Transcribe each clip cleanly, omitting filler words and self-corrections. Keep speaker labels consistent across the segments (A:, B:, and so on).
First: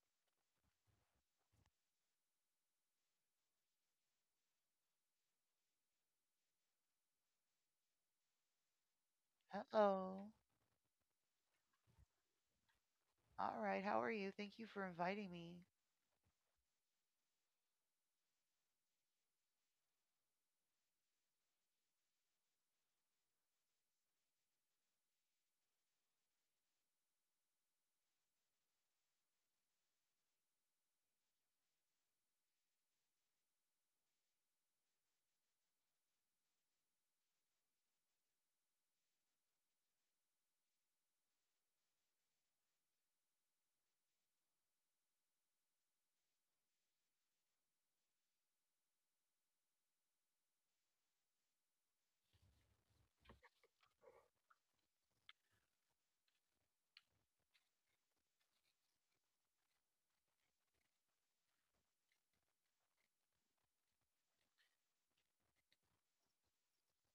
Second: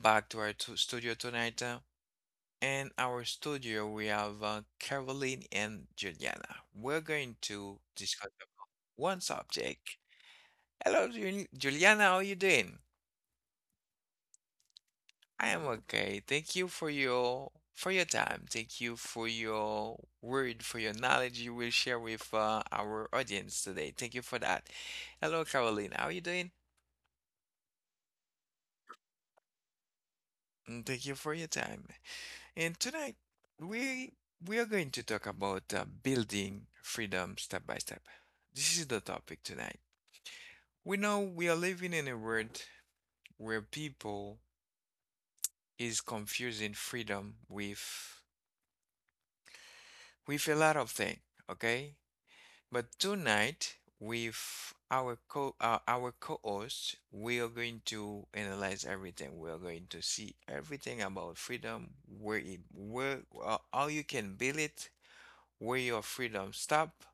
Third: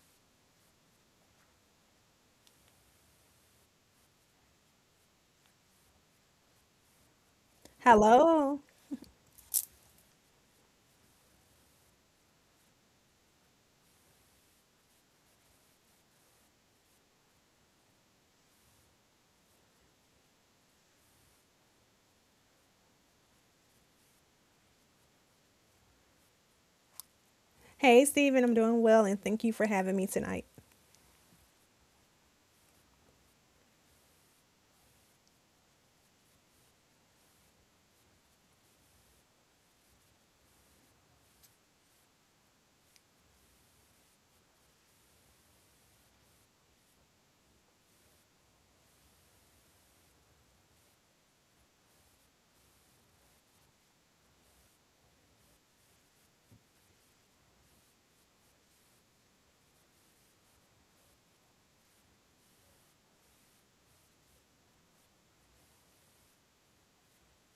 A: back to our to studio tonight. In our studio, we have Caroline and Juliana. We're going to discuss
B: Hello.
A: one subject.
C: Hello.
A: Hello, Juliana. How are you doing?
C: All right. How are you? Thank you for inviting
A: I
C: me.
A: am okay. Thank you for your time. Thank you for your word, for your knowledge you will share with our audience today. Thank you for that. Hello, Caroline. How are you doing?
B: Hey, Stephen. I'm doing well, and thank you for having me tonight.
A: Thank you for your time. And tonight we we are going to talk about building freedom step by step. This is the topic tonight. We know we are living in a world where people is confusing freedom with a lot of things, okay? But tonight with our co our co-host, we are going to analyze everything. We are going to see everything about freedom, where it where how you can build it, where your freedom stop,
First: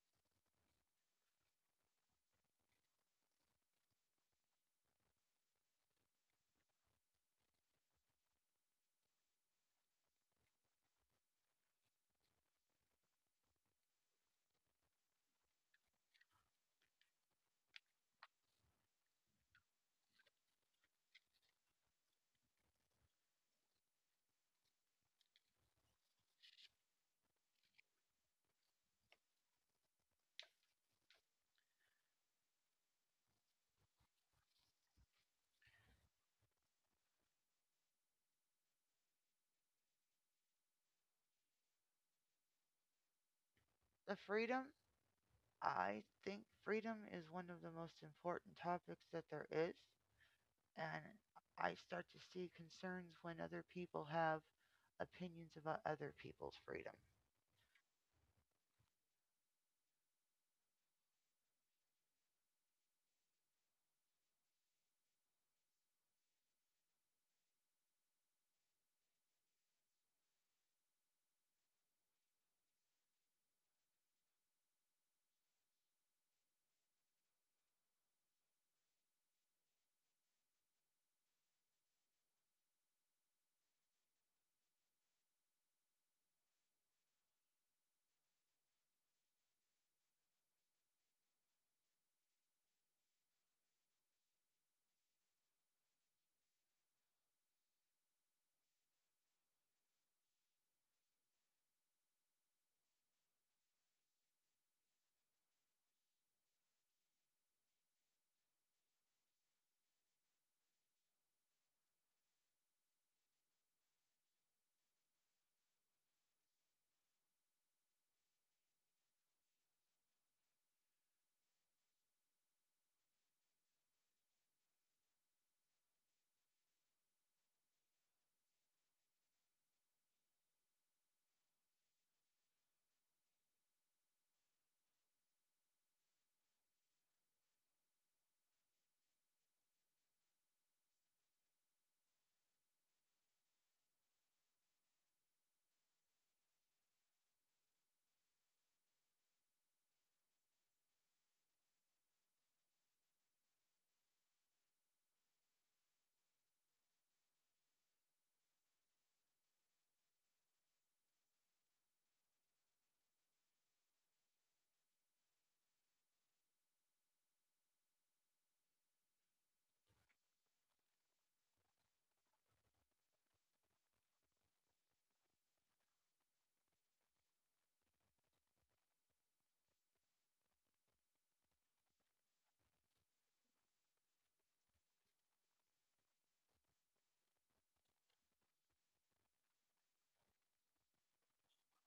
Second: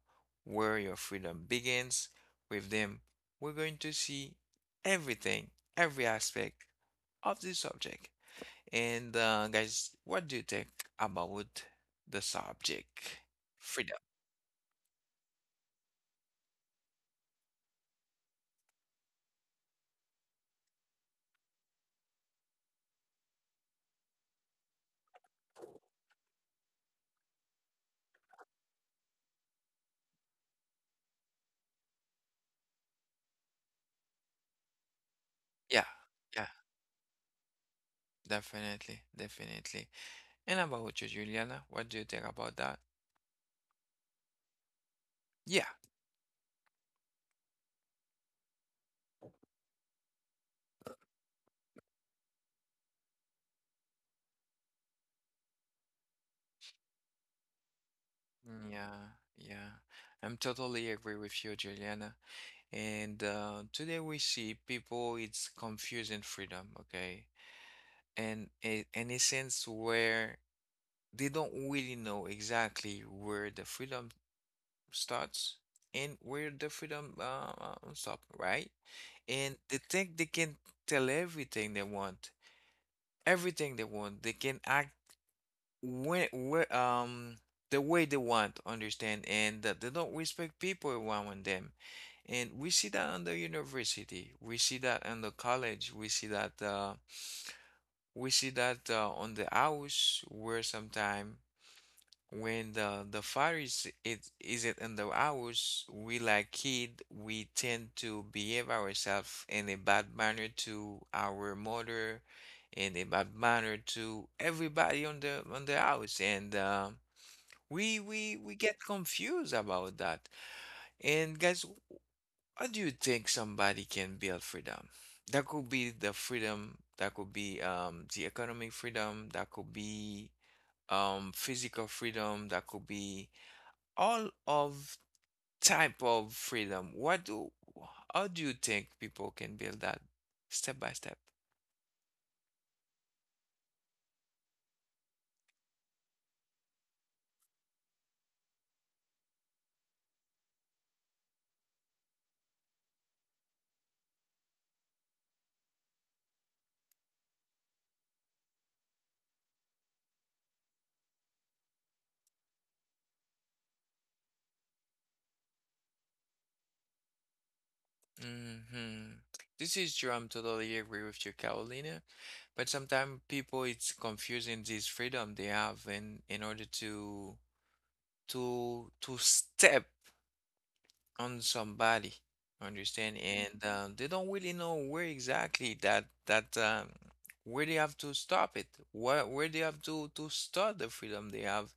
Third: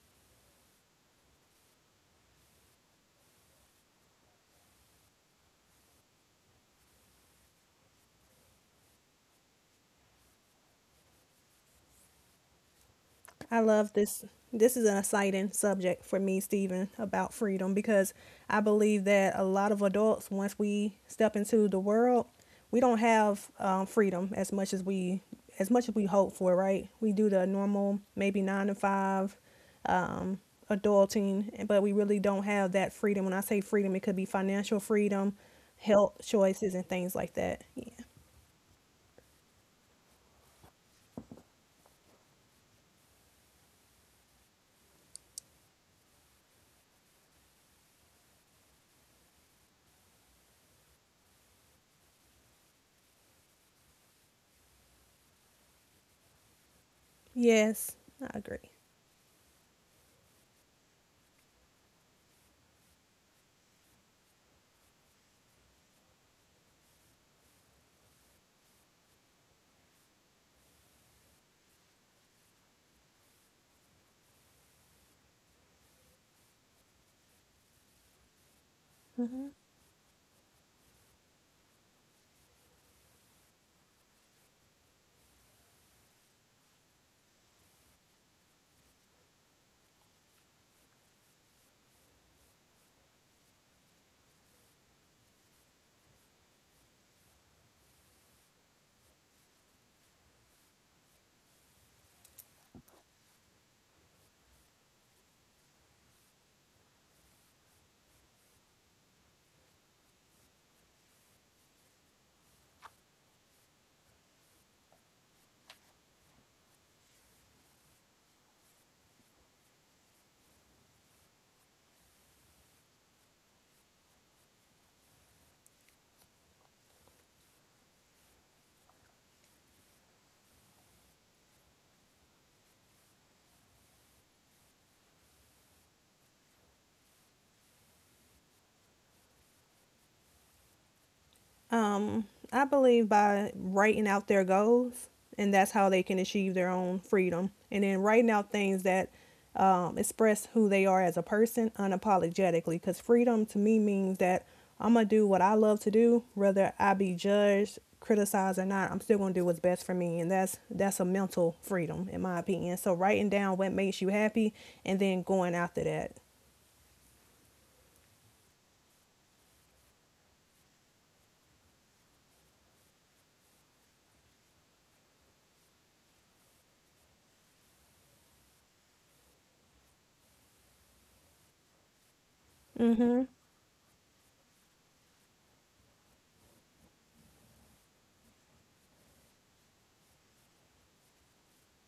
A: where your freedom begins. With them, we're going to see everything, every aspect of the subject. And guys, what do you think about the subject?
B: I love
A: Freedom.
B: this. This is an exciting subject for me, Stephen, about freedom because I believe that a lot of adults, once we step into the world, we don't have freedom as much as we as much as we hope for. Right? We do the normal, maybe nine to five, um, adulting, but we really don't have that freedom. When I say freedom, it could be financial freedom,
A: Yeah,
B: health
A: yeah,
B: choices, and things like that.
A: definitely, definitely. And about you, Juliana, what do you think about that?
C: The freedom,
A: Yeah,
C: I think freedom is one of the most important topics that there is. And I start to see concerns when other people have opinions about other people's freedom.
B: Yes, I agree.
A: yeah, yeah. I'm totally agree with you, Juliana. And today we see people, it's confusing freedom, okay? In a sense where they don't really know exactly where the freedom starts and where the freedom stop, right?
B: Hmm.
A: And they think they can tell everything they want, everything they want. They can act when, where, the way they want, understand, and that they don't respect people around them. And we see that on the university, we see that on the college, We see that on the house where sometime when the fire is it in the house, we like kid, we tend to behave ourselves in a bad manner to our mother, in a bad manner to everybody on the house, and we get confused about that. And guys, how do you think somebody can build freedom? That could be the freedom, that could be the economic freedom, that could be physical freedom, that could be all of type of freedom. How do you think people can build that step by step?
B: Um, I believe by writing out their goals, and that's how they can achieve their own freedom. And then writing out things that express who they are as a person unapologetically. Because freedom to me means that I'm going to do what I love to do, whether I be judged, criticized, or not. I'm still going to do what's best for me. And that's a mental freedom, in my opinion. So writing down what makes you happy and then going after that.
A: Hmm This is true. I'm totally agree with you, Carolina. But sometimes people it's confusing this freedom they have in order to step on somebody,
B: Mm hmm.
A: understand? And they don't really know where exactly that that where they have to stop it, where they have to start the freedom they have,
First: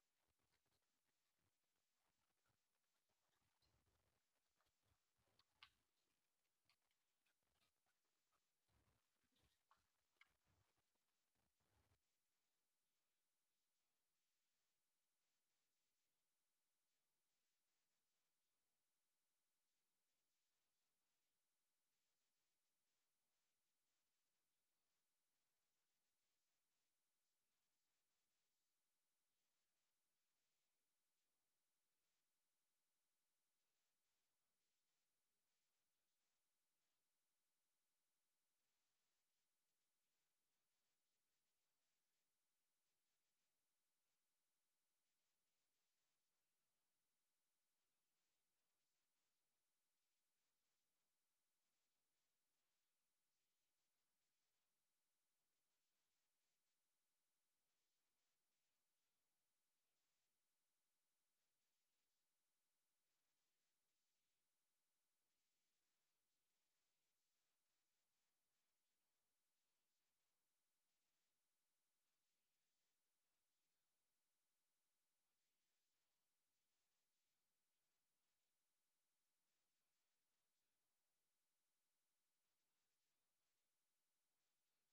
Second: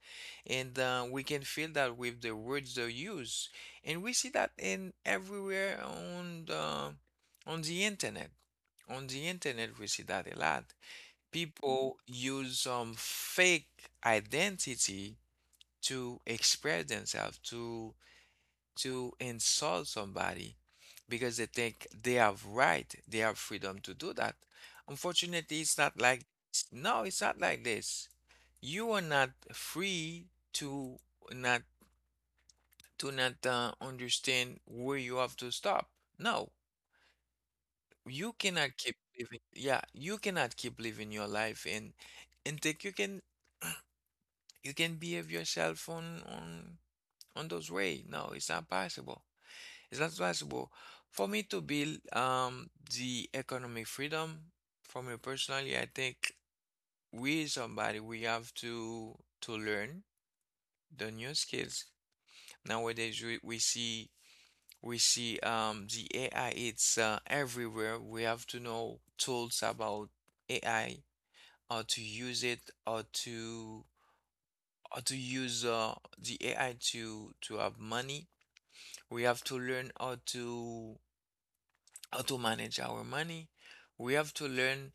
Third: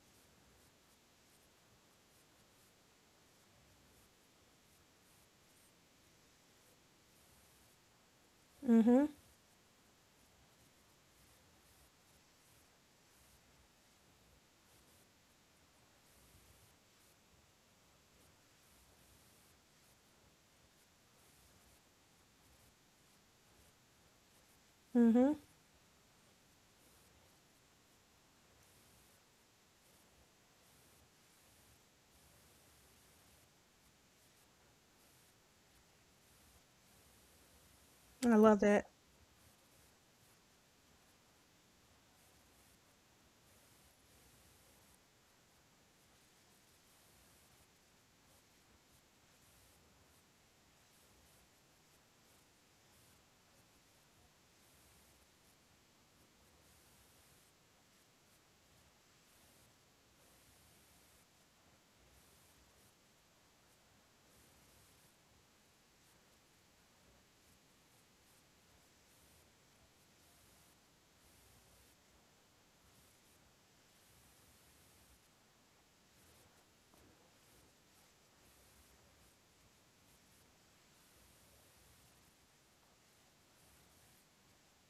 A: and we can feel that with the words they use, and we see that in everywhere on the internet.
B: Mm hmm.
A: On the internet, we see that a lot. People use some fake identity to express themselves, to insult somebody because they think they have right, they have freedom to do that.
B: Mm hmm.
A: Unfortunately, it's not like no, it's not like this. You are not free to not not understand where you have to stop. No,
B: I
A: you
B: love that.
A: cannot keep living. Yeah, you cannot keep living your life and think you can behave yourself on those way. No, it's not possible. It's not possible for me to build the economic freedom for me personally. I think we somebody we have to learn the new skills. Nowadays we see the AI it's everywhere. We have to know tools about AI, how to use it, how to how to use the AI to have money. We have to learn how to manage our money, we have to learn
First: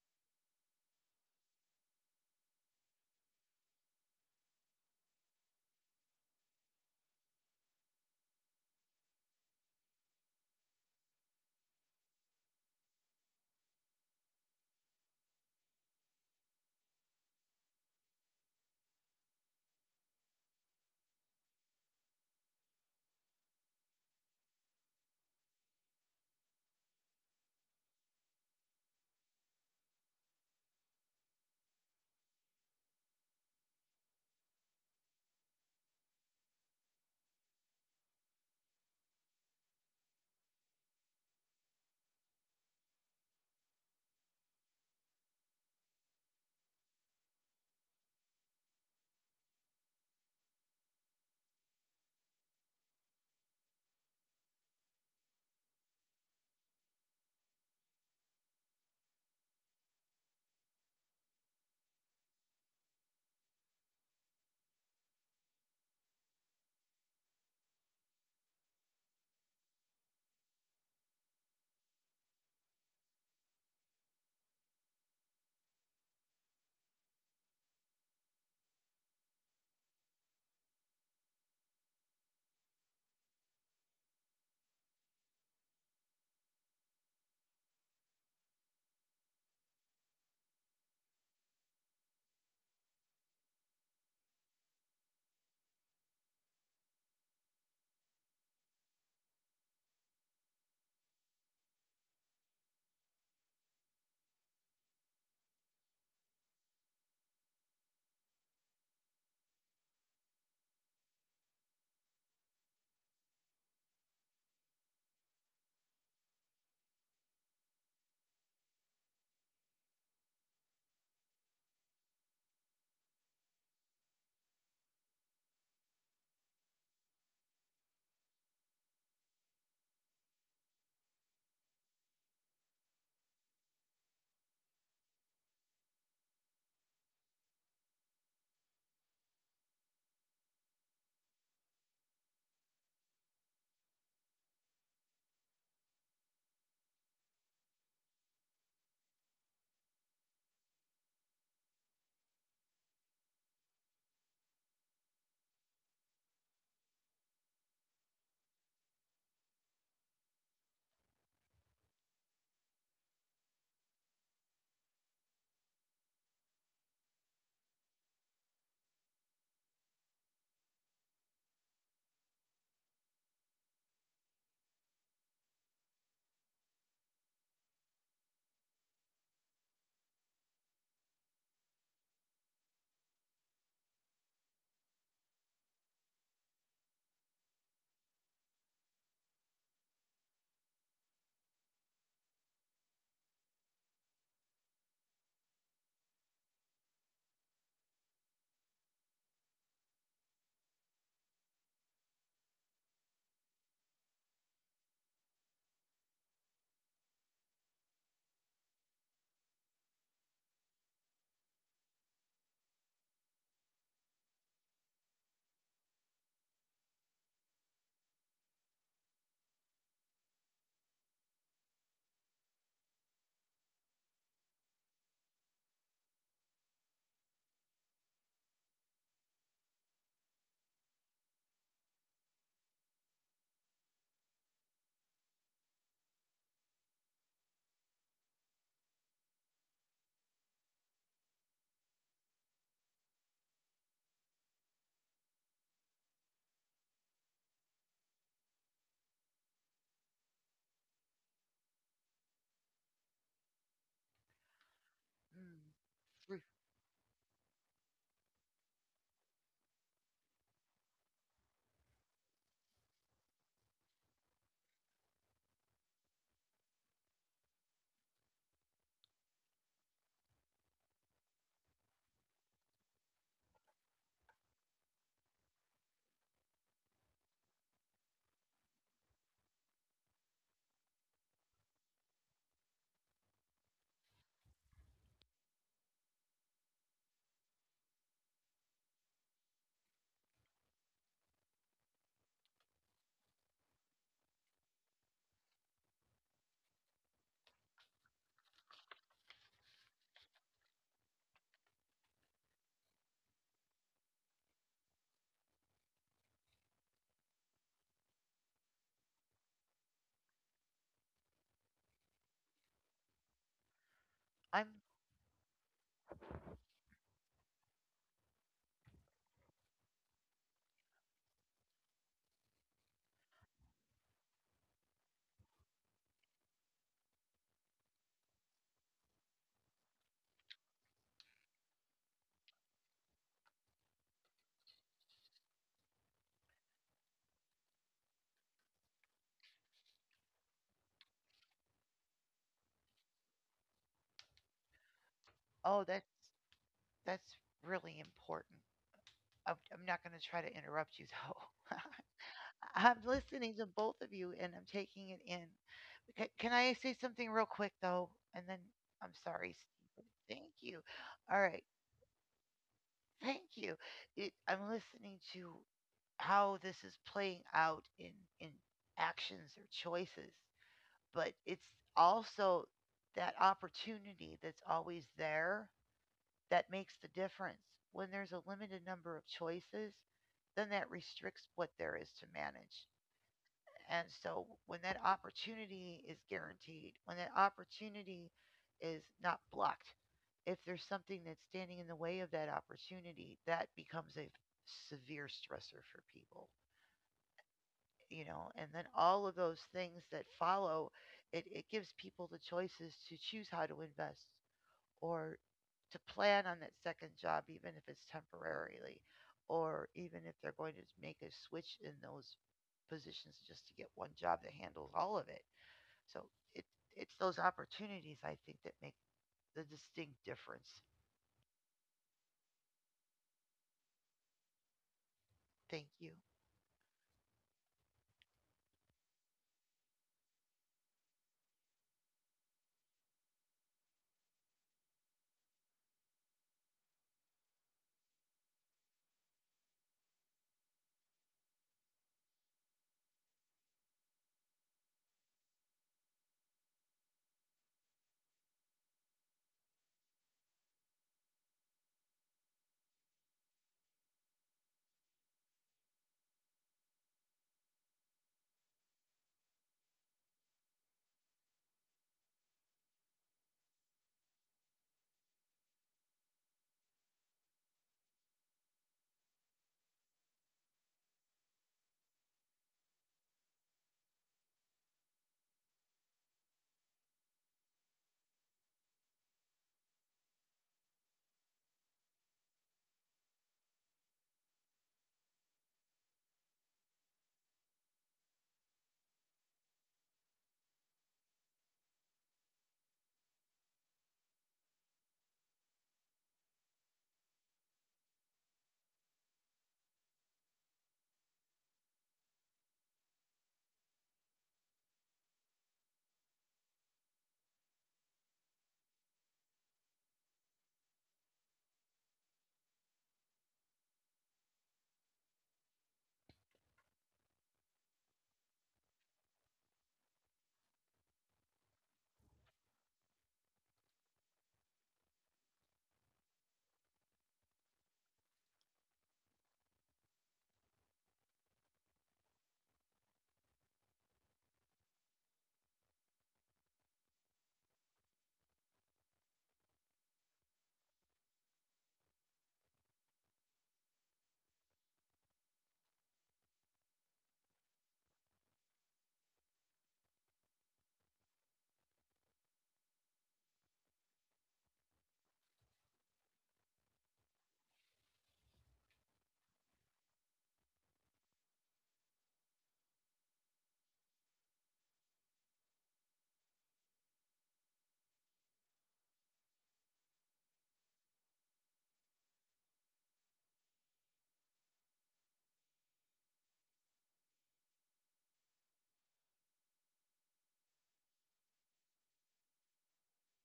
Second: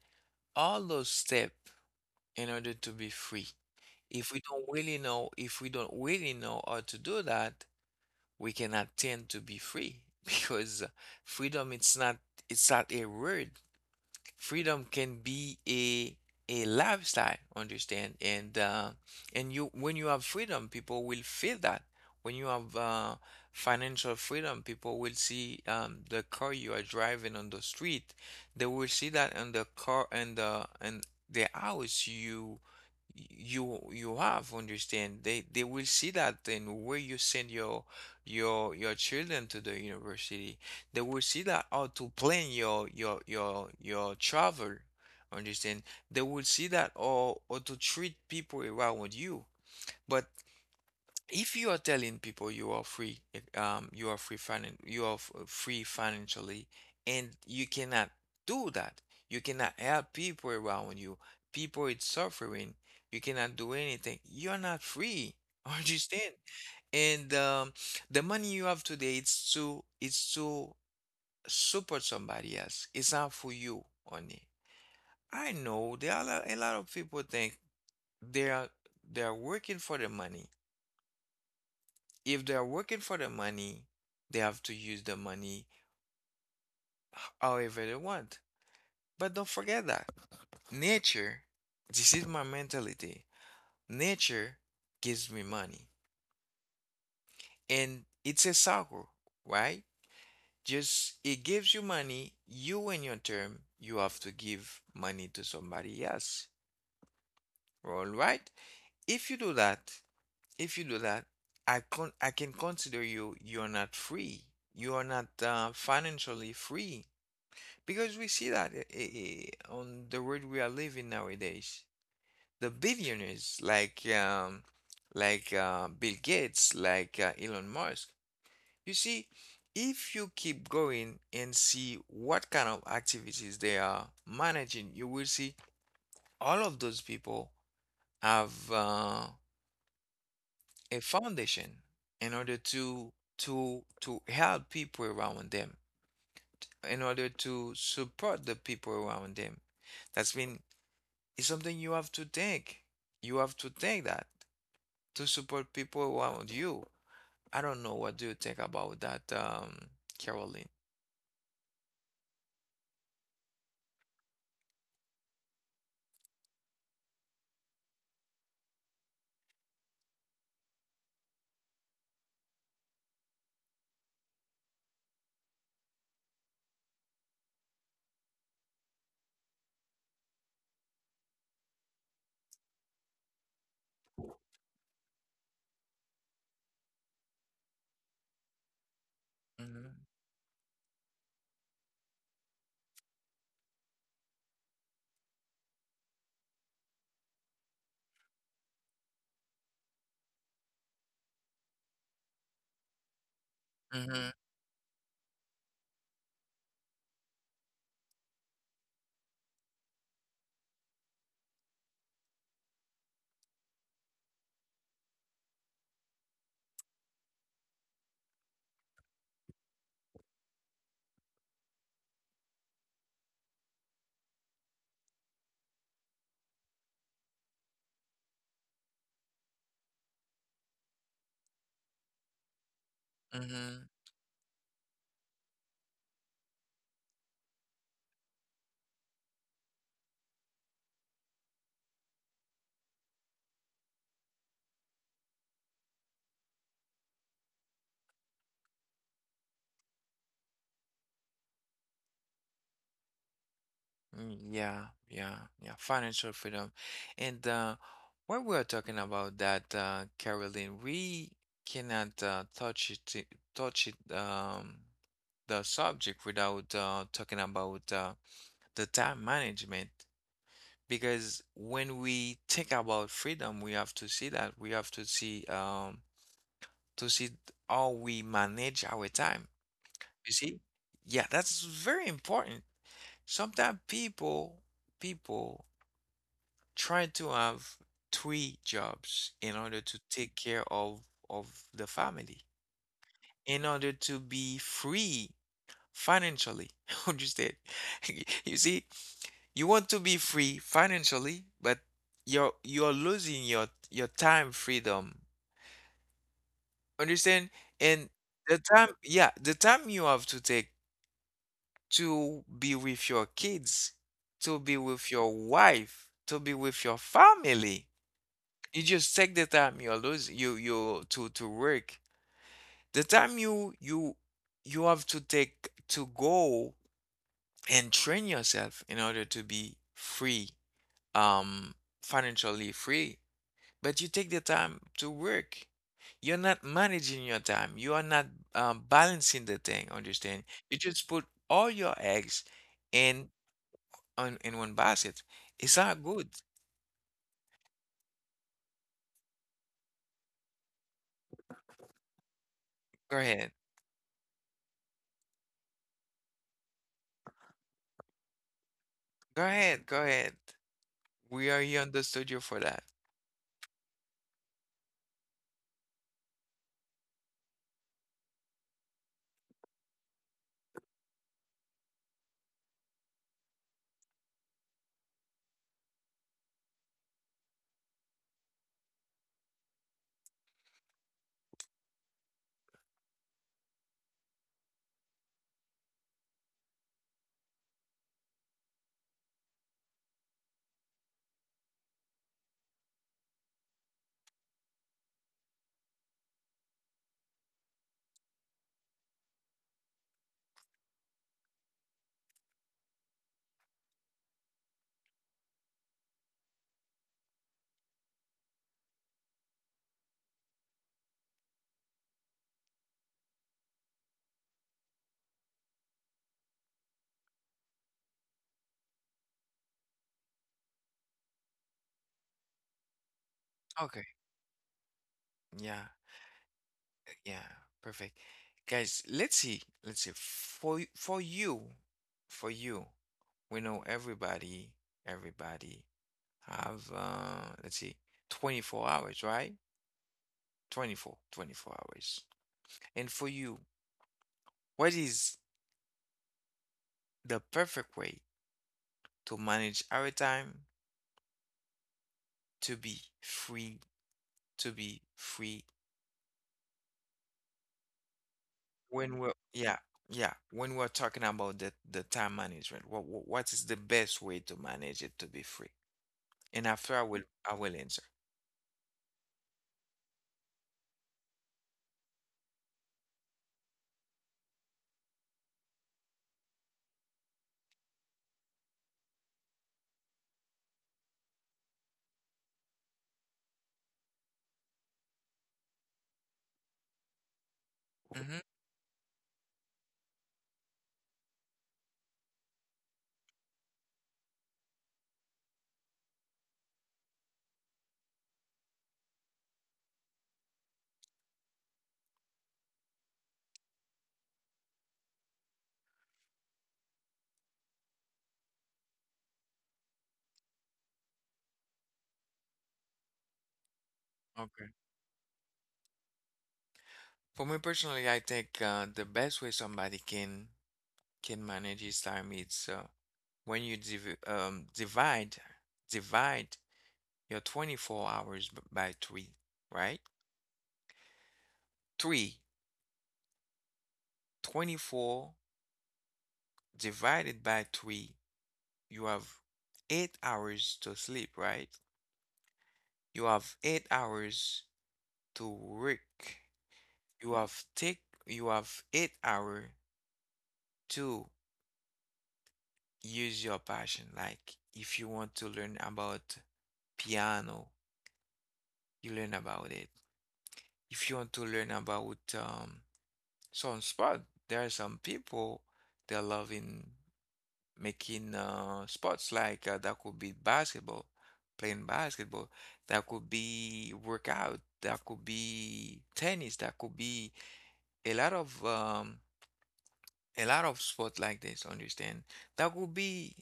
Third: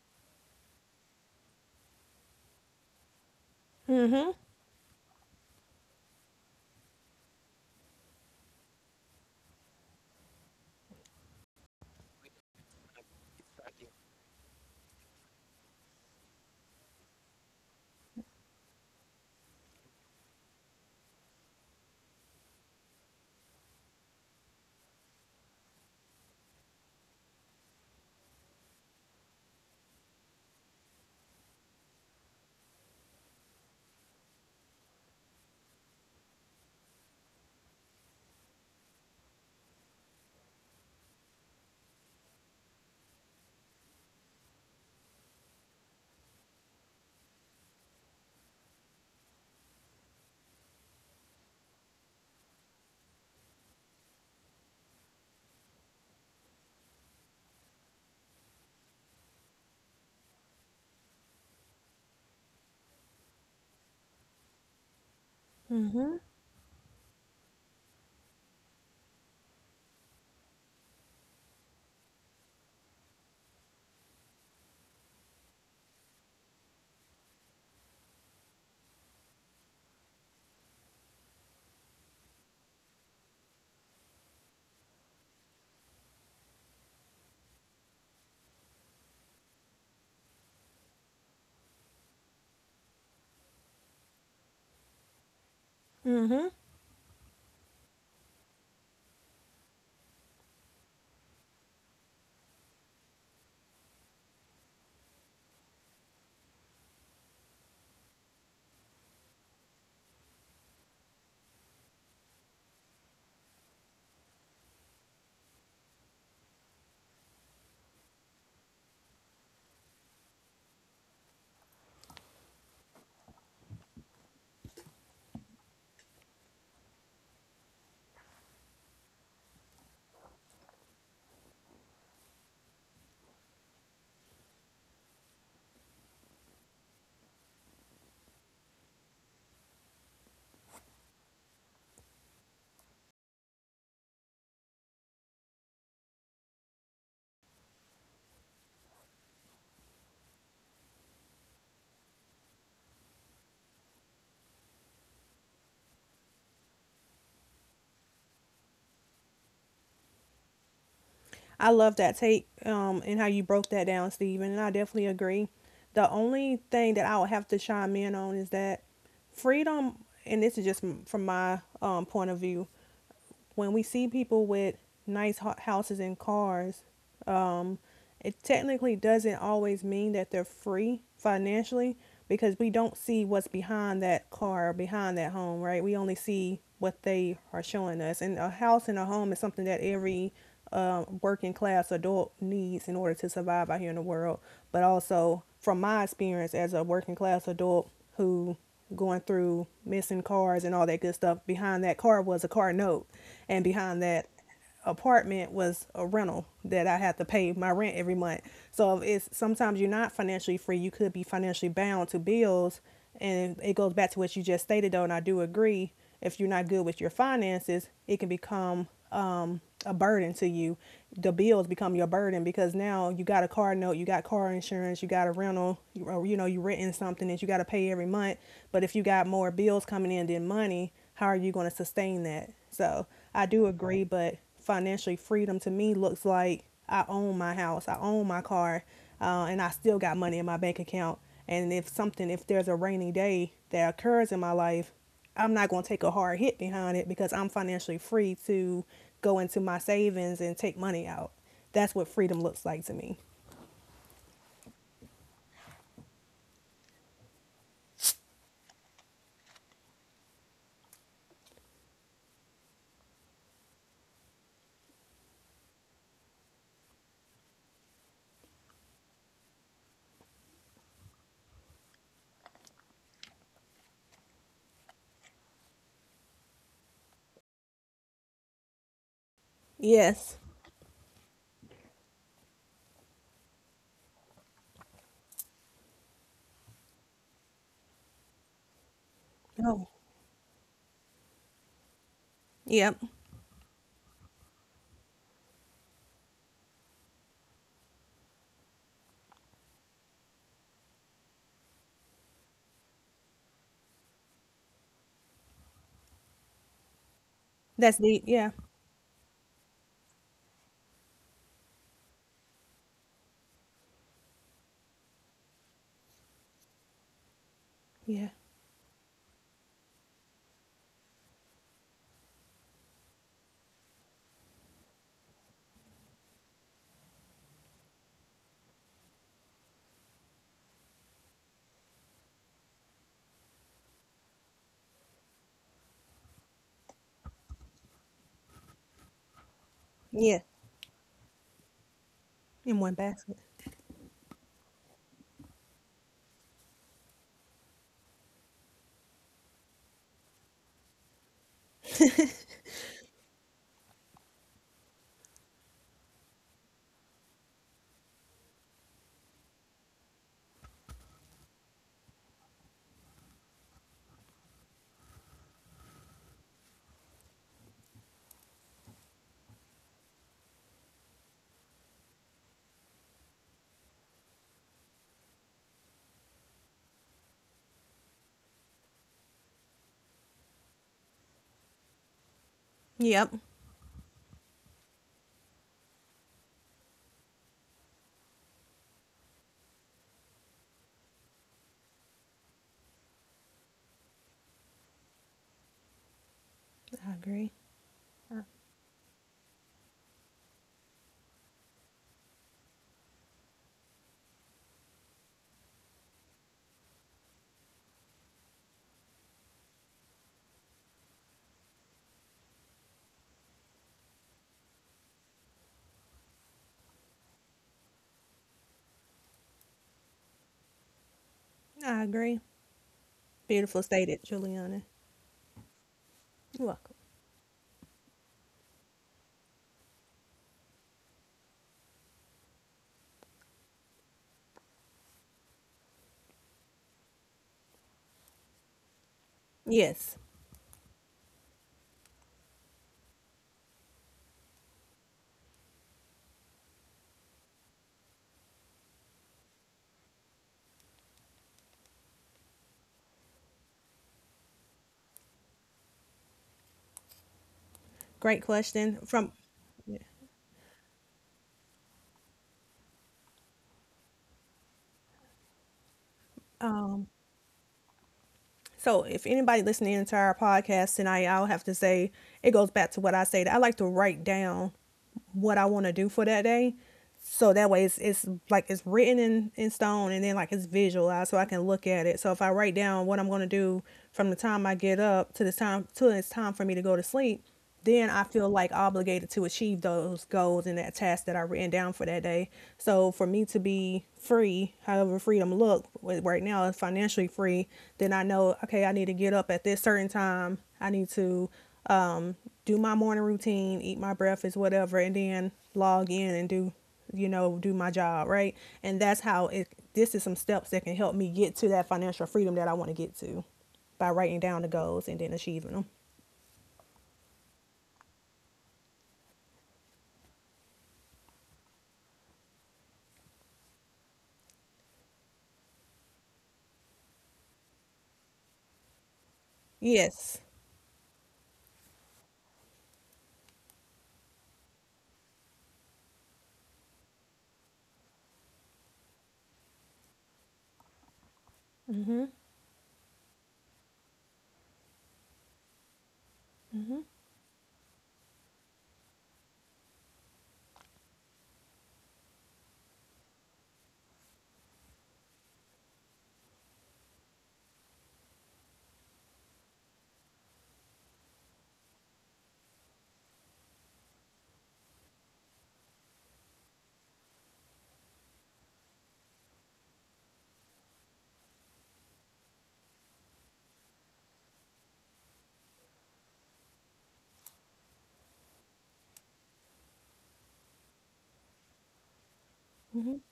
A: all those steps in order to be free.
B: Mm-hmm.
A: If we don't really know, if we don't really know how to do that, we cannot tend to be free because freedom, it's not a word, freedom can be a lifestyle, understand? And you when you have freedom, people will feel that. When you have financial freedom, people will see the car you are driving on the street. They will see that on the car and the house you have, understand, they will see that, then where you send your children to the university, they will see that, how to plan your travel. Understand? They will see that, or to treat people around you. But if you are telling people you are free, you are free finan you are free financially, and you cannot do that, you cannot help people around you. People is suffering. You cannot do anything. You're not free.
B: Mm-hmm.
A: Understand? And the money you have today, it's too support somebody else. It's not for you only. I know there are a lot of people think they are they are working for the money. If they are working for the money, they have to use the money however they want. But don't forget that nature, this is my mentality. Nature gives me money,
B: Mm-hmm.
A: and it's a cycle, right? Just it gives you money. You, in your term, you have to give money to somebody else. All right. If you do that, if you do that, I can consider you you're not free. You are not financially free because we see that on the world we are living nowadays. The billionaires like Bill Gates, like Elon Musk. You see, if you keep going and see what kind of activities they are managing, you will see all of those people have a foundation in order to help people around them, in order to support the people around them. That's mean it's something you have to think. You have to think that to support people around you. I don't know what do you think about that, Caroline?
B: I love that take and how you broke that down, Stephen, and I definitely agree. The only thing that I would have to chime in on is that freedom, and this is just from my point of view, when we see people with nice houses and cars, it technically doesn't always mean that they're free financially because we don't see what's behind that car or behind that home, right? We only see what they are showing us. And a house and a home is something that
A: Hmm
B: every working class adult needs in order to survive out here in the world. But also, from my experience as a working class adult who going through missing cars and all that good stuff, behind that car was a car note, and behind that
A: hmm
B: apartment was a rental that I had to pay my rent every month. So it's sometimes you're not financially free. You could be financially bound to bills, and it goes back to what you just stated though, and I do agree. If you're not good with your finances, it can become a burden to you. The bills become your burden because now you got a car note, you got car insurance, you got a rental, you, or, you know, you renting something that you got to pay every month. But if you got more bills coming in than money, how are you going to sustain that? So I do
A: hmm
B: agree, but financially freedom to me looks like I own my house, I own my car, and I still got money in my bank account. And if something, if there's a rainy day that occurs in my life, I'm not going to take a hard hit behind it because I'm financially free to go into my savings and take money out. That's what freedom looks like to me.
A: Yeah, yeah,
C: Mm.
A: yeah. Financial
C: Free-
A: freedom. And when we are talking about that, Caroline, we cannot touch it, the subject without talking about the time management. Because when we think about freedom, we have to see that. We have to see, to see how we manage our time. You
B: Yes.
A: see? Yeah, that's very important. Sometimes people try to have 3 jobs in order
B: Oh,
A: to take care of of the family,
B: yep.
A: in order to be free financially. Understand? You see, you want to be free financially, but you're losing your time freedom. Understand?
B: That's
A: And
B: deep. Yeah.
A: the time, yeah, the time you have to take to be with your kids, to
C: I'm,
A: be with your wife, to be with your family.
B: Yeah.
A: You just take the time you are losing you you to work. The time you have to take to go and train yourself in order to be free, um, financially free. But you take the time to work. You're not managing your time. You are not balancing the thing,
B: Yeah.
A: understand? You just put all your eggs
B: In one
A: in
B: basket.
A: in one basket. It's
C: oh,
A: not
C: that's,
A: good.
C: that's really important. I'm not going to try to interrupt you though. Am
A: Go
C: listening
A: ahead.
C: to both of you and I'm taking it in. Can I say something real quick though? And then I'm
A: Go
C: sorry.
A: ahead.
C: Steve.
A: Go ahead.
C: Thank you. All
A: We
C: right.
A: are here on the studio for that.
C: Thank you. I'm listening to how this is playing out in actions or choices, but it's also that opportunity that's always there that makes the difference. When there's a limited number of choices, then that restricts what there is to manage.
B: Yep.
C: And so when that opportunity is guaranteed, when that opportunity is not blocked, if there's something that's standing in the way of that opportunity, that becomes a severe stressor for people,
B: I agree. I
C: and then all of those things that follow, it gives people the choices to choose how to invest or to plan on that second job, even if it's temporarily, or even if they're going to make a switch in those positions just to get one job that handles all of it. So it it's those opportunities I think that make the distinct difference.
B: I agree. Beautiful
A: Okay.
B: stated, Juliana.
A: Yeah,
C: Thank you.
B: You're welcome.
A: yeah, perfect. Guys, let's see. Let's see. For you, for you, we know everybody, everybody have let's see, 24 hours, right?
B: Yes.
A: 24, 24 hours. And for you, what is the perfect way to manage our time to be free, to be free
B: Great question.
A: when we're
B: From
A: yeah, yeah, when we're talking about the time management, what is the best way to manage it to be free? And after
B: um
A: I will answer.
B: So if anybody listening to our podcast tonight, I'll have to say it goes back to what I say. I like to write down what I want to do for that day so that way it's like it's written in stone and then like it's visualized so I can look at it. So if I write down what I'm gonna do from the time I get up to the time till it's time for me to go to sleep, then
A: Okay.
B: I
A: Mm-hmm.
B: feel like obligated to achieve those goals and that task that I written down for that day. So for me to be free, however freedom look right now is financially free, then I know okay I need to get up at this certain time. I need to um do my morning routine, eat my breakfast, whatever, and then log in and do you know, do my job, right? And this is some steps that can help me get to that financial freedom that I want to get to by writing down
A: Okay.
B: the goals and then achieving them.
A: For me personally, I think the best way somebody can manage his time is when you um, divide divide your 24 hours by three, right?
B: Yes.
A: Three twenty four divided by three, you have 8 hours to sleep, right?
B: Mhm.
A: You have 8 hours to work. You have take you have 8 hour to use your passion. Like if you want to learn about piano, you learn about it. If you want to learn about some sport, there are some people they love in making sports like that could be basketball, playing basketball, that could be workout, that could be tennis, that could be a lot of um a lot of sport like this, understand? That could
B: Mhm.
A: be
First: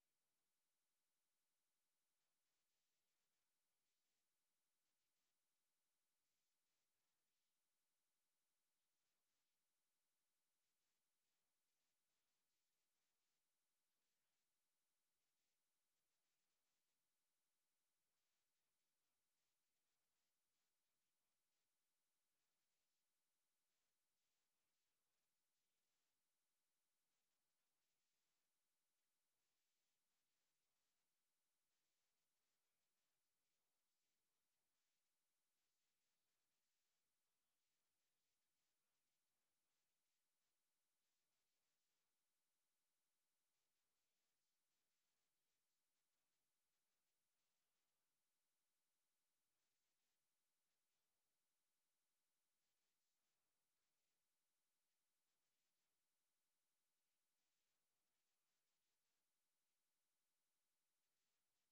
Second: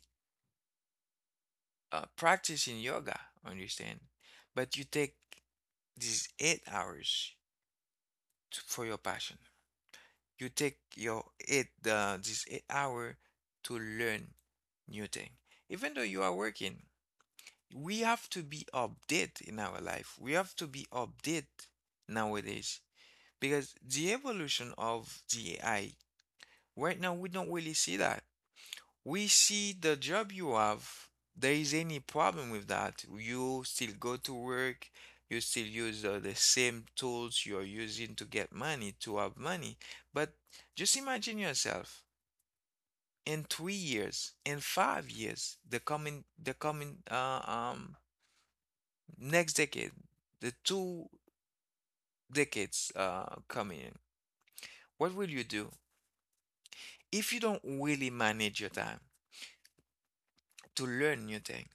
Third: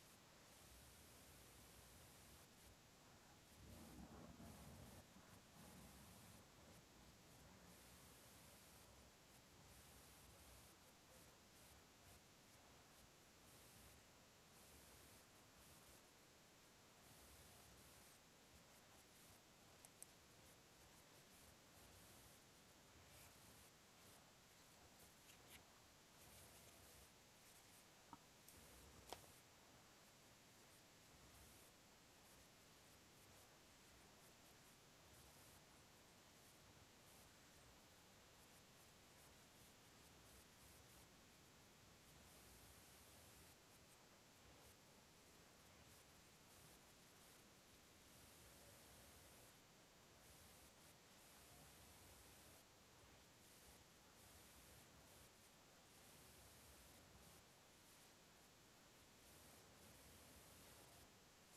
A: practicing yoga, understand? But you take these 8 hours to, for your passion. You take your 8 hour to learn new thing. Even though you are working, we have to be update in our life. We have to be update nowadays because the evolution of the AI right now we don't really see that. We see the job you have. There is any problem with that. You still go to work, you still use the same tools you're using to get money, to have money. But just imagine yourself in 3 years, in 5 years, the coming next decade, the two decades coming in. What will you do? If you don't really manage your time to learn new things,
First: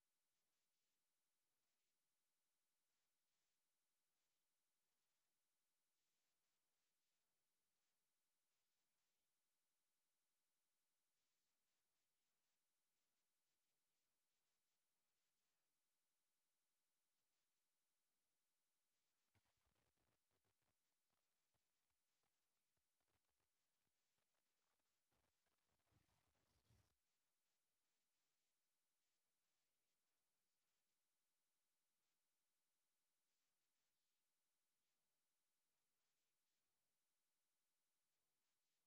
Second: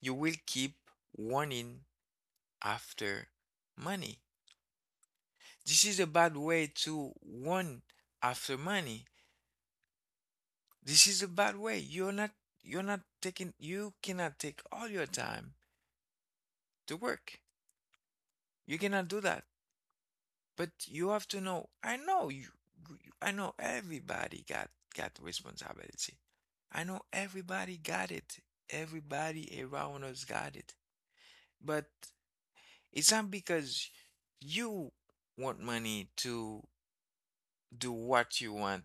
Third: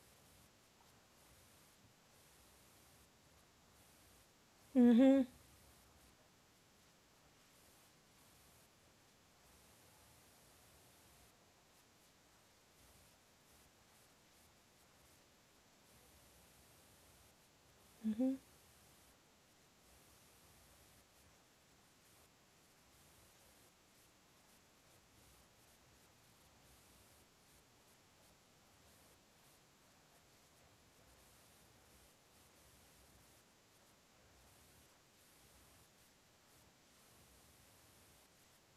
A: you will keep wanting after money.
B: Mhm.
A: This is a bad way to run after money. This is a bad way. You're not taking You cannot take all your time to work.
B: Mhm.
A: You cannot do that. But you have to know, I know everybody got responsibility. I know everybody got it. Everybody around us got it. But it's not because you want money to do what you want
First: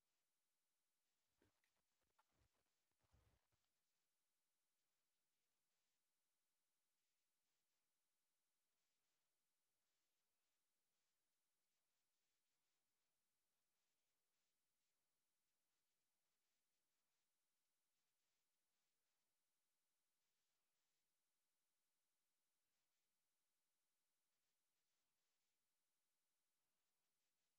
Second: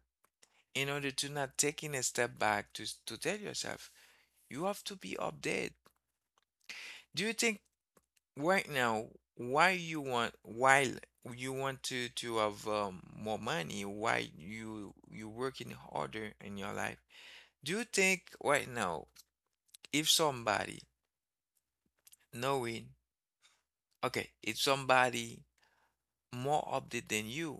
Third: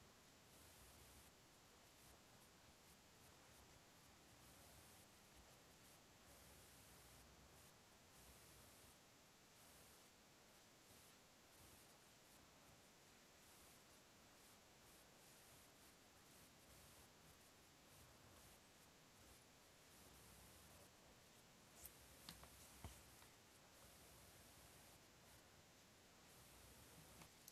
A: in order to not taking a step back to tell yourself you have to be updated. Do you think right now why you want while you want to have more money, why you working harder in your life? Do you think right now if somebody knowing, okay, if somebody more updated than you,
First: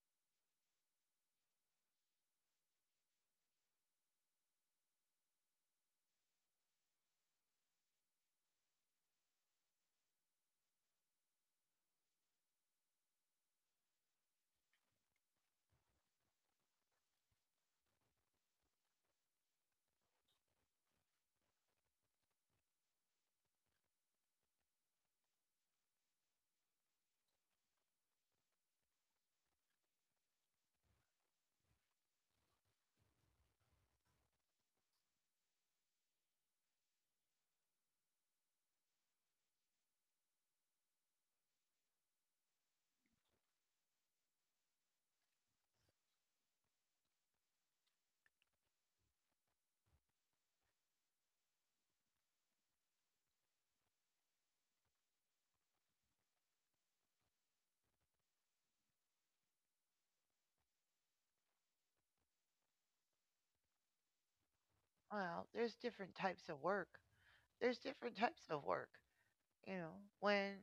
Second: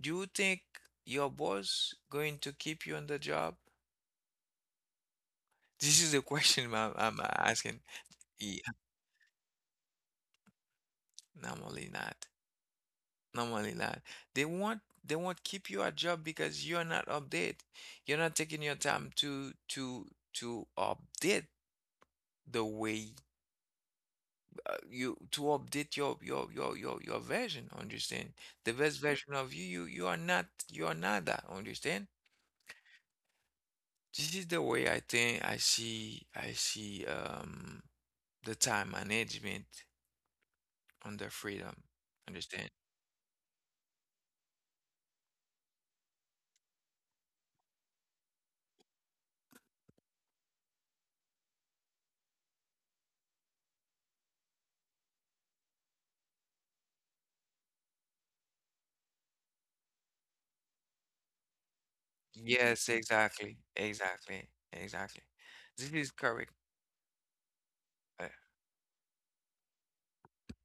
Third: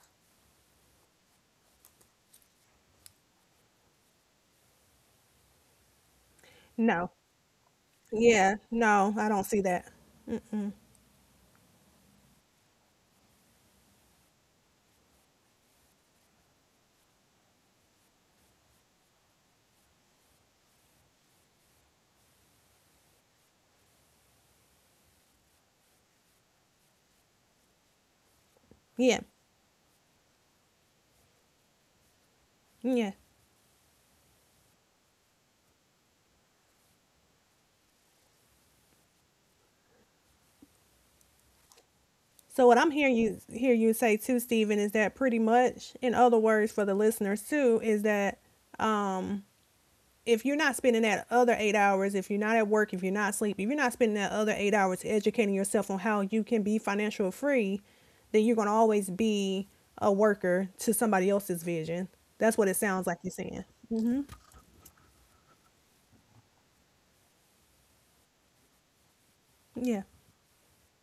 A: do you think your boss going to keep you on the job? This is the question
B: No.
A: I'm asking.
B: Yeah.
A: Yeah,
B: No, I don't see that.
A: normally not. Normally not. They won't keep you at job because you're not update. You're not taking your time to update the way you to update your version, understand? The
B: Yeah.
A: best version of you, you are not, you are not that, understand?
B: Yeah.
A: This is the way I think I see the time management under freedom.
B: So what I'm
A: Understand?
B: hearing you say too, Stephen, is that pretty much, in other words, for the listeners too, is that if you're not spending that other 8 hours, if you're not at work, if you're not asleep, if you're not spending that other 8 hours educating yourself on how you can be financial free, then you're gonna always be a worker to somebody else's vision. That's what it sounds like
A: Yes,
B: you're saying.
A: exactly. Exactly. Exactly.
C: Well, there's
A: This is
C: different
A: correct.
C: types of work. There's different
A: uh,
C: types of work.
B: Yeah,
C: You know, when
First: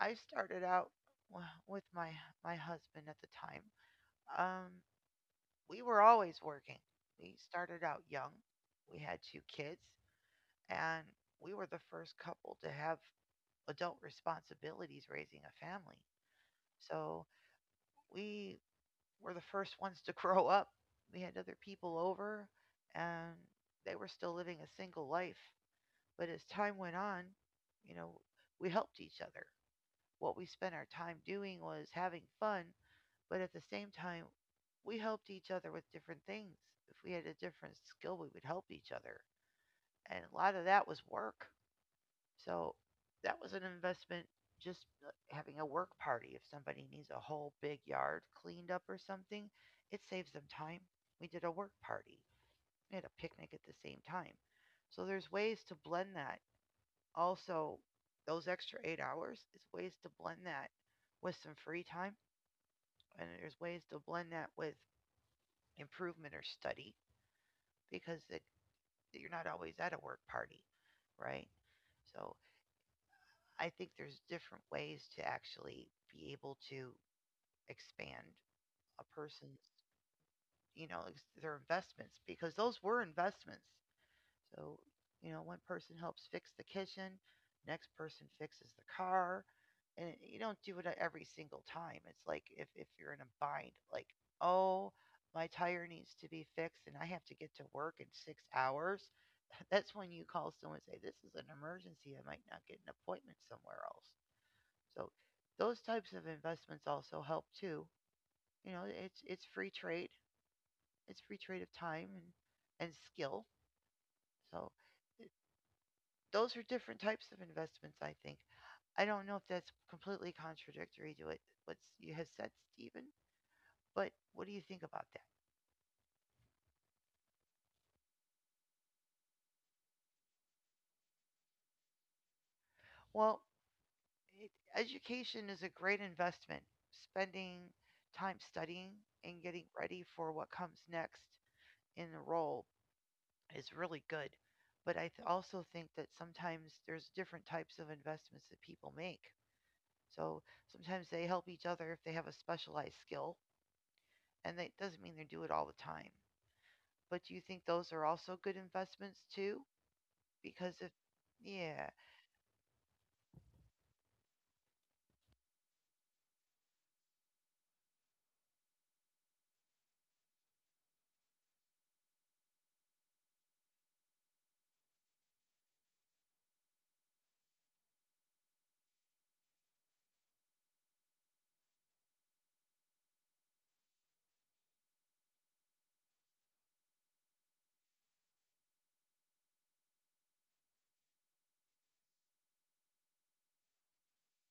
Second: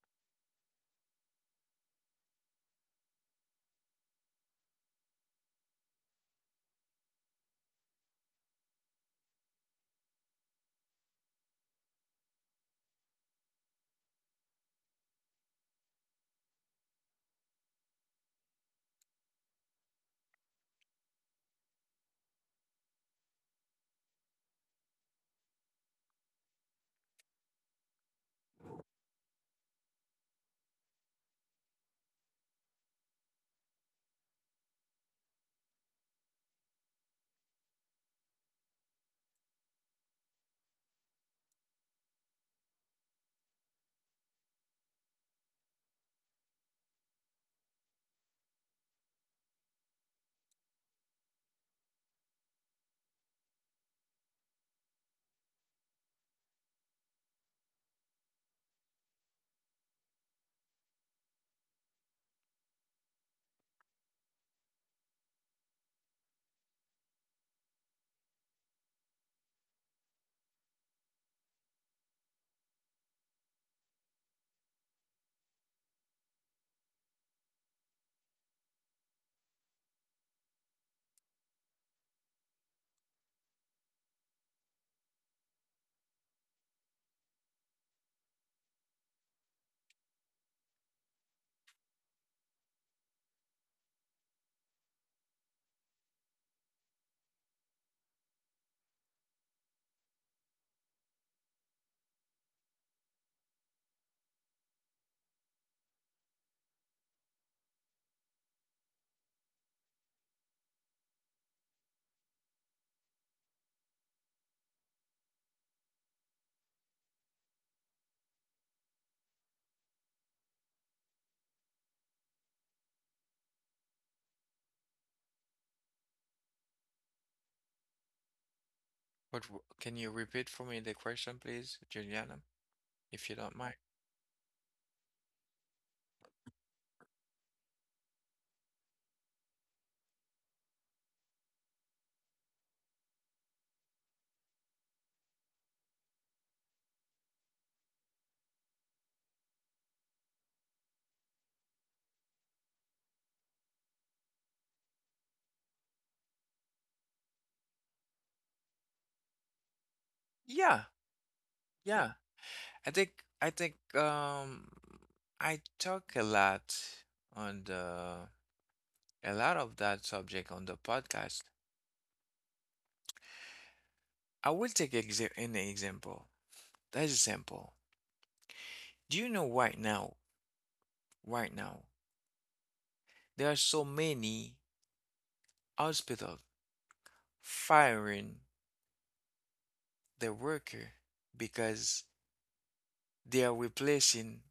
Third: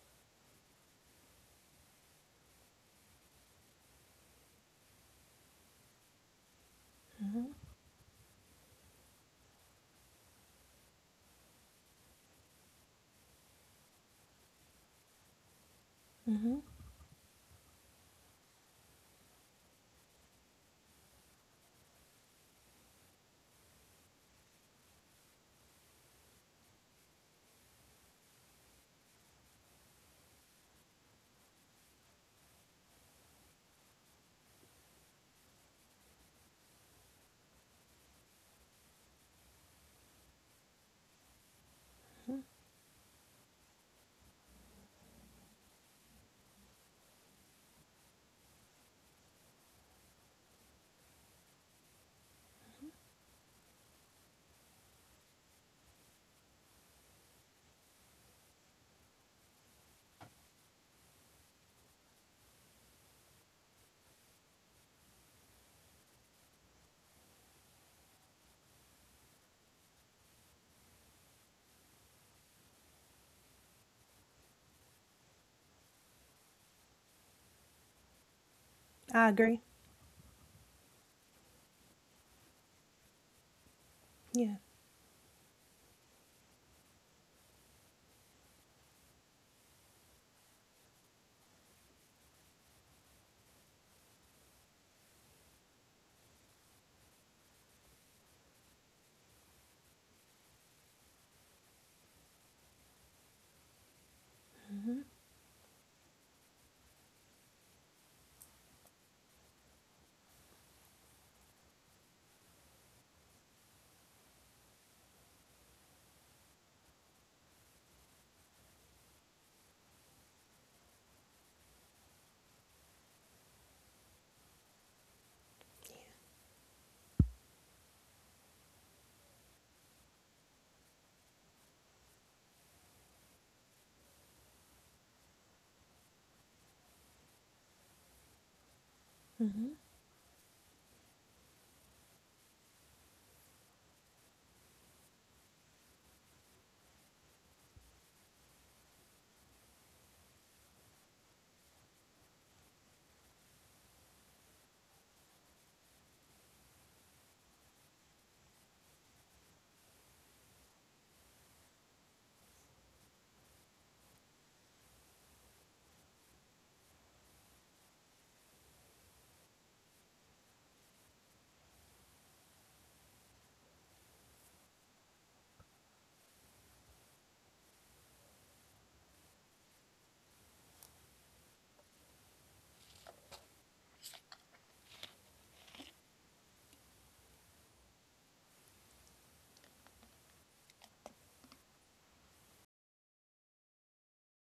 C: I started out with my husband at the time, um, we were always working. We started out young. We had two kids, and we were the first couple to have adult responsibilities raising a family. So we were the first ones to grow up. We had other people over, and they were still living a single life. But as time went on, you know, we helped each other. What we spent our time doing was having fun, but at the same time, we helped each other with different things. If we had a different skill, we would help each other. And a lot of that was work. So that was an investment just having a work party. If somebody needs a whole big yard cleaned up or something, it saves them time. We did a work party, we had a picnic at the same time. So there's ways to blend that. Also, those extra 8 hours is ways to blend that with some free time. And there's ways to blend that with improvement or study because you're not always at a work party, right? So I think there's different ways to actually be able to expand a
B: I agree.
C: person's, their investments because those were investments.
B: Yeah.
C: So, one person helps fix the kitchen, next person fixes the car, and you don't do it every single time. It's like if you're in a bind, like, oh, my tire needs to be fixed and I have to get to work in 6 hours. That's when you call someone and say, "This is an emergency. I might not get an appointment somewhere else." So those types of investments also help too. It's free trade. It's free trade of time and skill. So th- those are different types of investments, I think. I don't know if that's completely contradictory to what you have said, Stephen. But what do you think about that?
A: But can you repeat for me the question, please, Juliana, if you
C: Well,
A: don't mind?
C: education is a great investment. Spending time studying and getting
B: Mm-hmm.
C: ready for what comes next in the role is really good. But I also think that sometimes there's different types of investments that people make. So sometimes they help each other if they have a specialized skill, and that doesn't mean they do it all the time. But do you think those are also good investments too? Because
A: Yeah,
C: if, yeah,
A: yeah. I think I think I talk a lot on the a lot of that subject on the podcast. I will take exa an example. That is simple. Do you know right now, right now, there are so many hospitals firing the worker because they are replacing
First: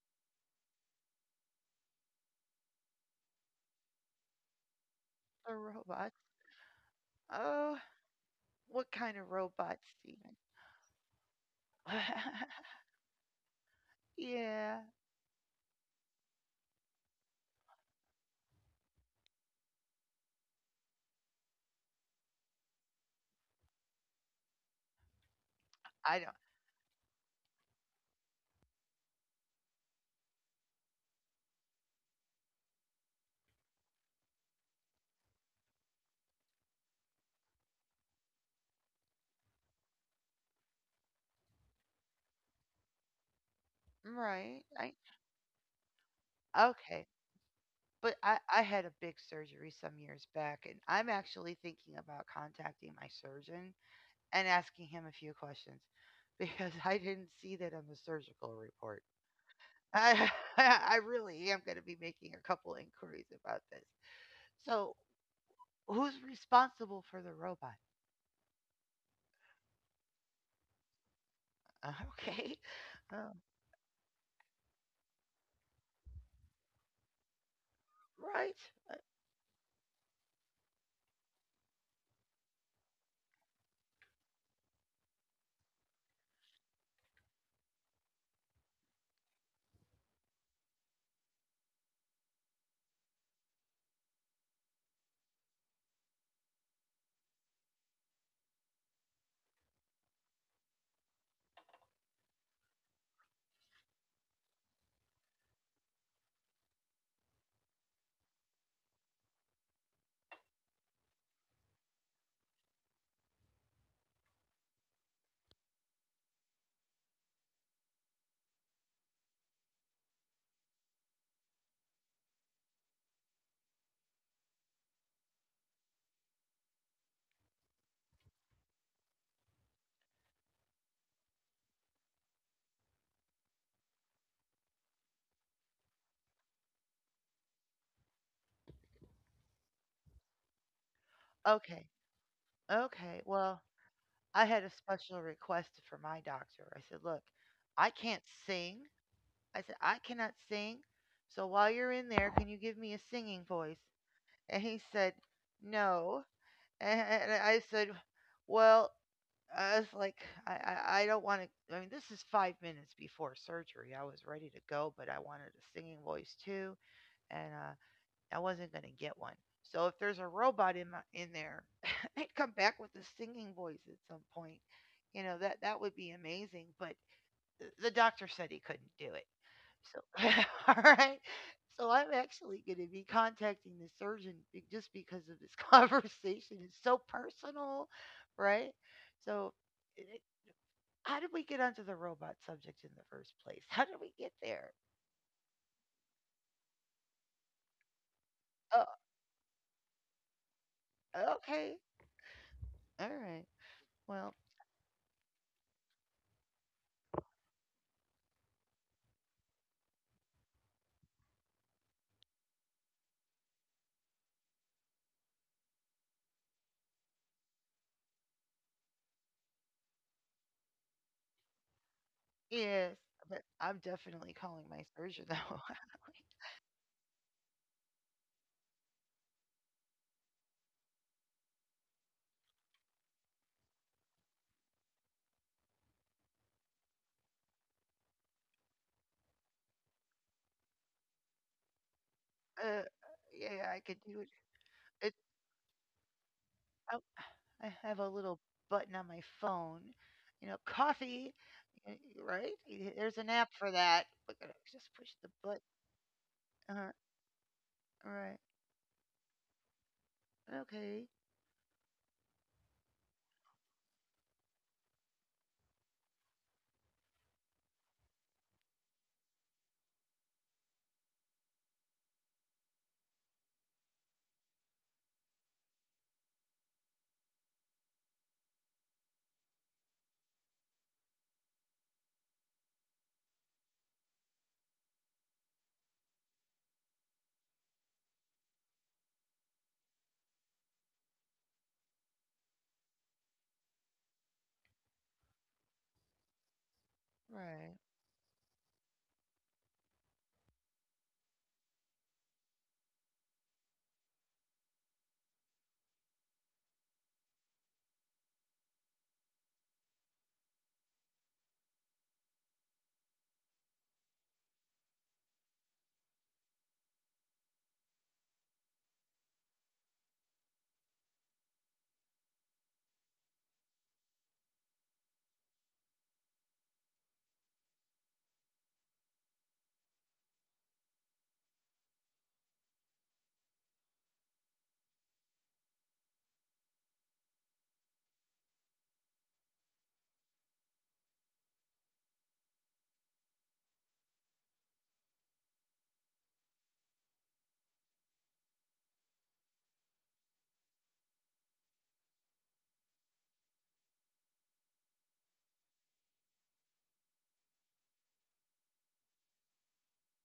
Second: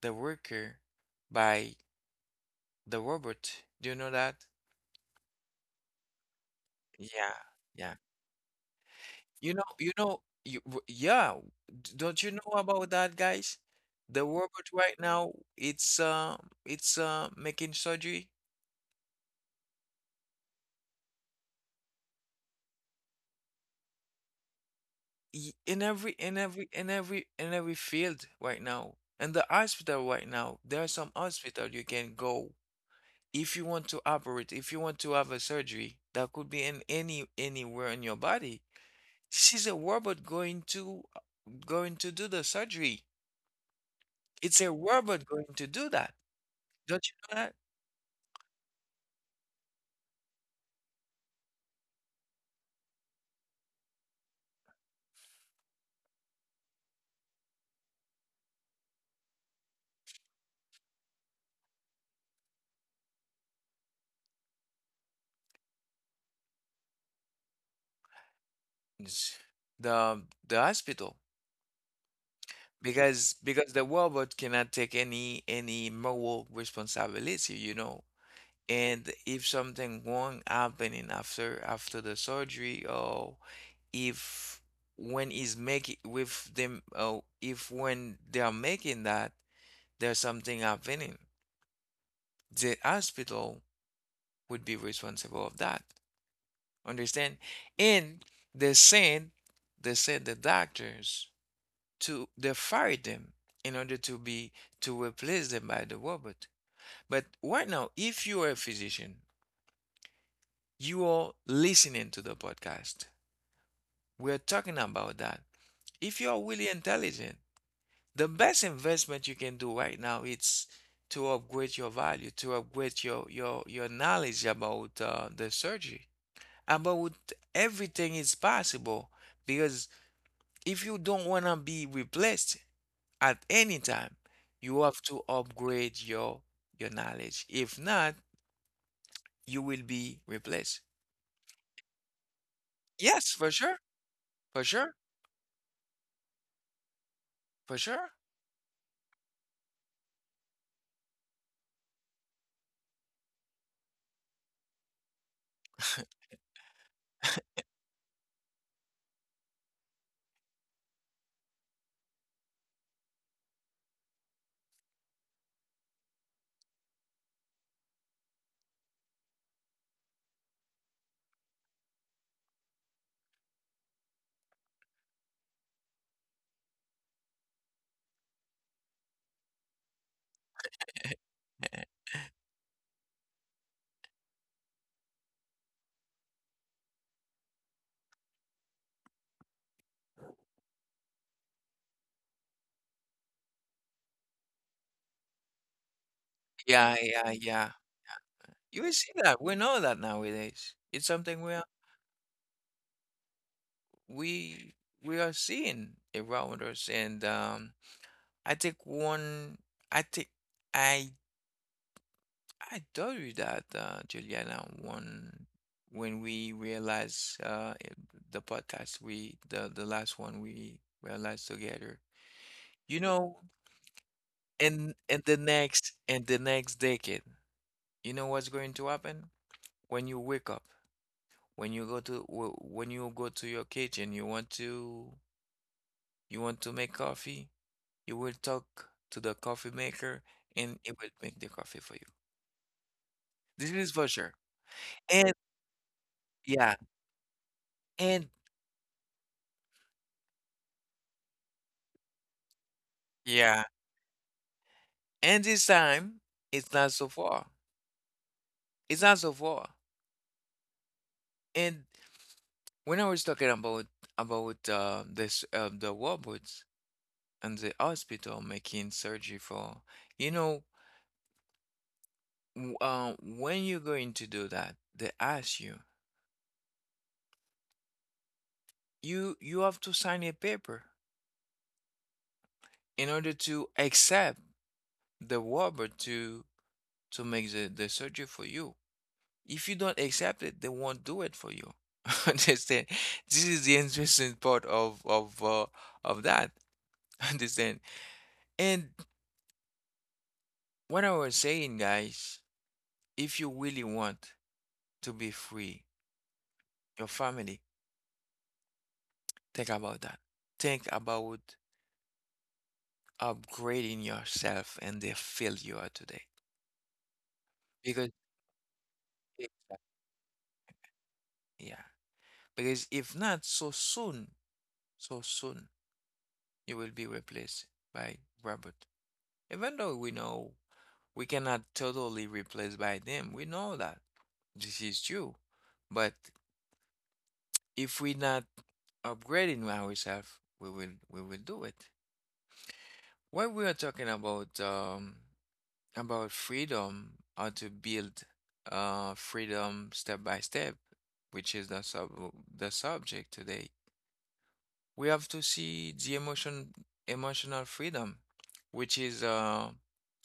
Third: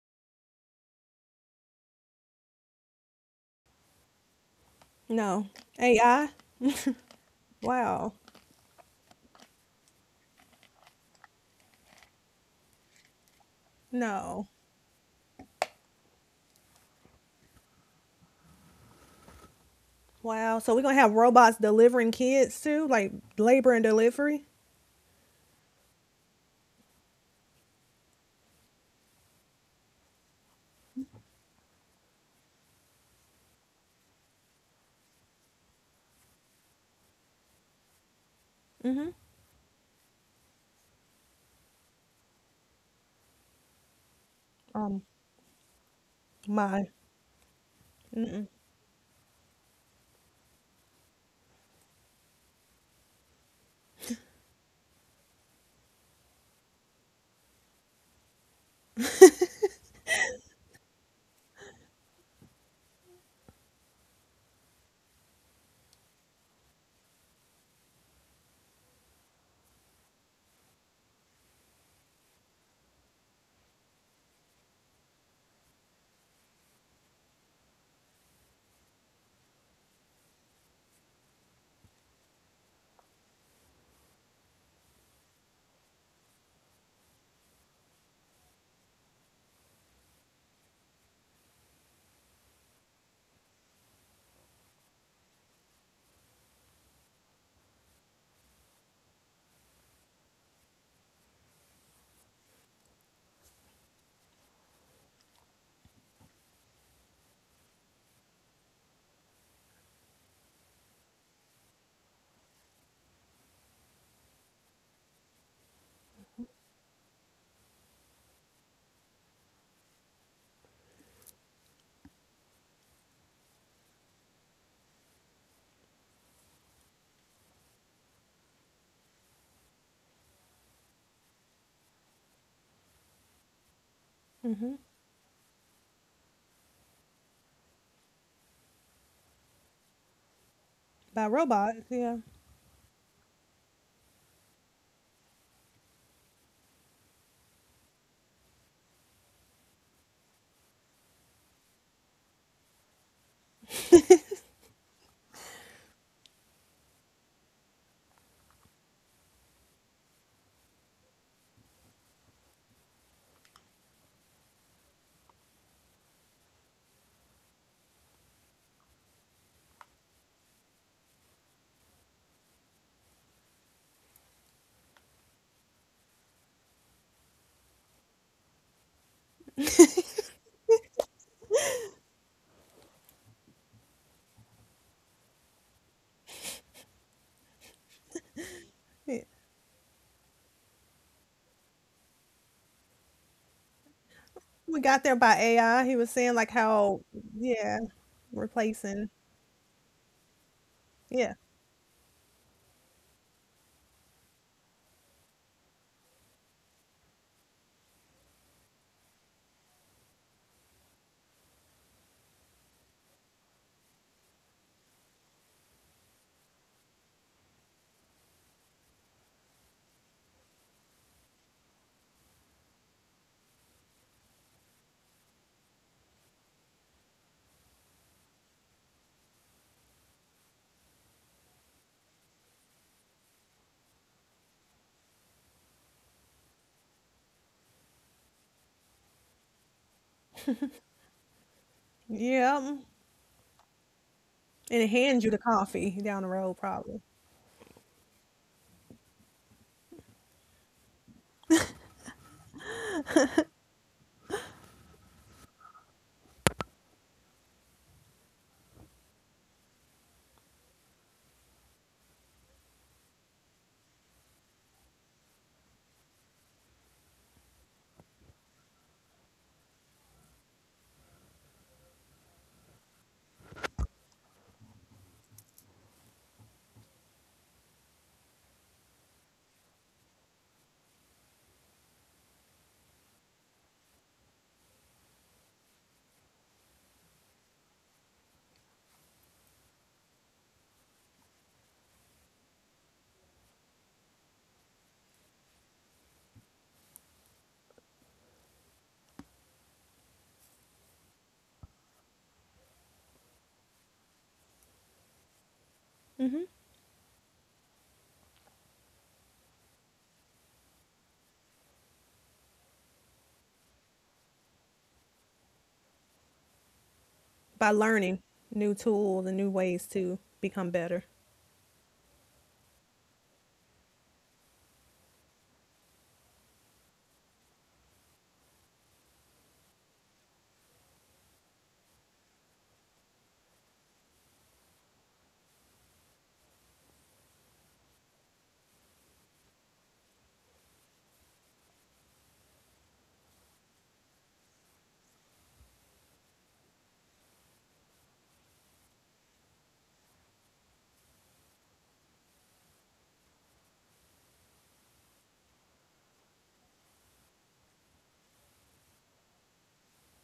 A: the worker by the robot, do you know that?
B: No.
C: the robots.
B: AI?
A: Yeah,
C: Oh,
A: yeah.
B: Wow.
C: what kind of robots,
A: You know,
C: Steven?
A: yeah. Don't you know about that, guys? The
B: No.
A: robot
C: Yeah,
A: right now, it's making surgery
B: Wow. So we're gonna have robots delivering kids too, like labor and delivery.
A: in every
C: I don't.
A: in every in every in every field right now. In the hospital right now, there are some hospital you can go if you want to operate, if you want to have a surgery that could be in any anywhere in your body. This is a robot going to going to do the surgery. It's
C: Right.
A: a
C: I
B: Um,
A: robot going to do that.
B: my
A: Don't
C: okay.
A: you know that?
C: But I had a big surgery some years back, and I'm actually thinking about contacting my surgeon and asking him a few questions because I didn't see that on the surgical report. I, I really am going to be making a couple inquiries about this. So, who's responsible for the robot?
A: It's the hospital.
C: Uh, Okay. Um,
A: Because the robot cannot take any moral responsibility, you know.
C: right.
A: And if something wrong happening after after the surgery, or if when is making with them, or if when they are making that there's something happening, the hospital would be responsible of that. Understand? And they sent they sent the doctors to, they fired them in order to be to replace them by the robot. But right now, if you are a physician, you are listening to the podcast. We're talking about that. If you are really intelligent, the best investment you can do right now is to upgrade your value, to upgrade your your knowledge about the surgery, about everything is possible because if you don't want to be replaced at any time,
B: Mhm.
A: you have to upgrade your knowledge. If not, you will be replaced.
B: By robots.
C: Okay.
B: Yeah.
C: Okay.
A: Yes, for
C: Well,
A: sure,
C: I had
A: for
C: a
A: sure,
C: special request for my doctor. I said, "Look,
A: for
C: I
A: sure.
C: can't sing." I said, "I cannot sing. So while you're in there, can you give me a singing voice?" And he said, "No." And I said, "Well," I was like, I, I, I don't want to. I mean, this is 5 minutes before surgery. I was ready to go, but I wanted a singing voice too. And I wasn't going to get one. So if there's a robot in, in there, I'd come back with a singing voice at some point. That would be amazing. But the doctor said he couldn't do it. So, all right. So I'm actually going to be contacting the surgeon just because of this conversation. It's so personal, right?
B: Yeah.
C: So, it, it- how did we get onto the robot subject in the first place? How did we get there?
B: We got there by AI. He was saying like
A: Yeah,
B: how,
A: yeah, yeah.
B: yeah,
A: You
C: Oh,
A: will
B: replacing,
A: see that. We know that nowadays. It's
B: yeah,
A: something
C: okay. All right. Well,
A: we we are seeing around us, and I think one. I think I I told you that, Juliana, one when we realized the podcast we the last one we realized together.
C: yes,
A: You
C: but
A: know,
C: I'm definitely calling my surgeon now.
A: and the next decade, you know what's going to happen? When you wake up, when you go to when you go to your kitchen, you want to make coffee, you will talk to the coffee maker and it will make the coffee for you.
B: yeah, mm.
C: uh, yeah,
A: This
C: I could
A: is for
C: do it.
A: sure.
B: And it
C: it
B: hands you
A: And
B: the coffee down the road
A: yeah,
C: I,
B: probably
C: I have a
A: and
C: little button on my phone, coffee. Y- Right? There's an app for
A: yeah.
C: that. Look at it. Just push the
A: And
C: button.
A: this time, it's
C: Uh,
A: not so far.
C: right.
A: It's not so far.
C: Okay.
A: And when I was talking about this the robots and the hospital making surgery for, you know, when you're going to do that, they ask you, you you have to sign a paper in order to accept the robot to make the surgery for you. If you don't accept it, they won't do it for you. Understand? This is the interesting part of of that.
C: Right.
A: Understand? And what I was saying, guys, if you really want to be free, your family, think about that. Think about upgrading yourself and the field you are today.
B: by
A: Because
B: learning new tools and new ways
A: exactly.
B: to become better.
A: Yeah, because if not, so soon you will be replaced by robot. Even though we know we cannot totally replace by them. We know that this is true, but if we're not upgrading ourselves, we will do it. When we are talking about freedom, how to build freedom step by step, which is the subject today, we have to see the emotion emotional freedom, which is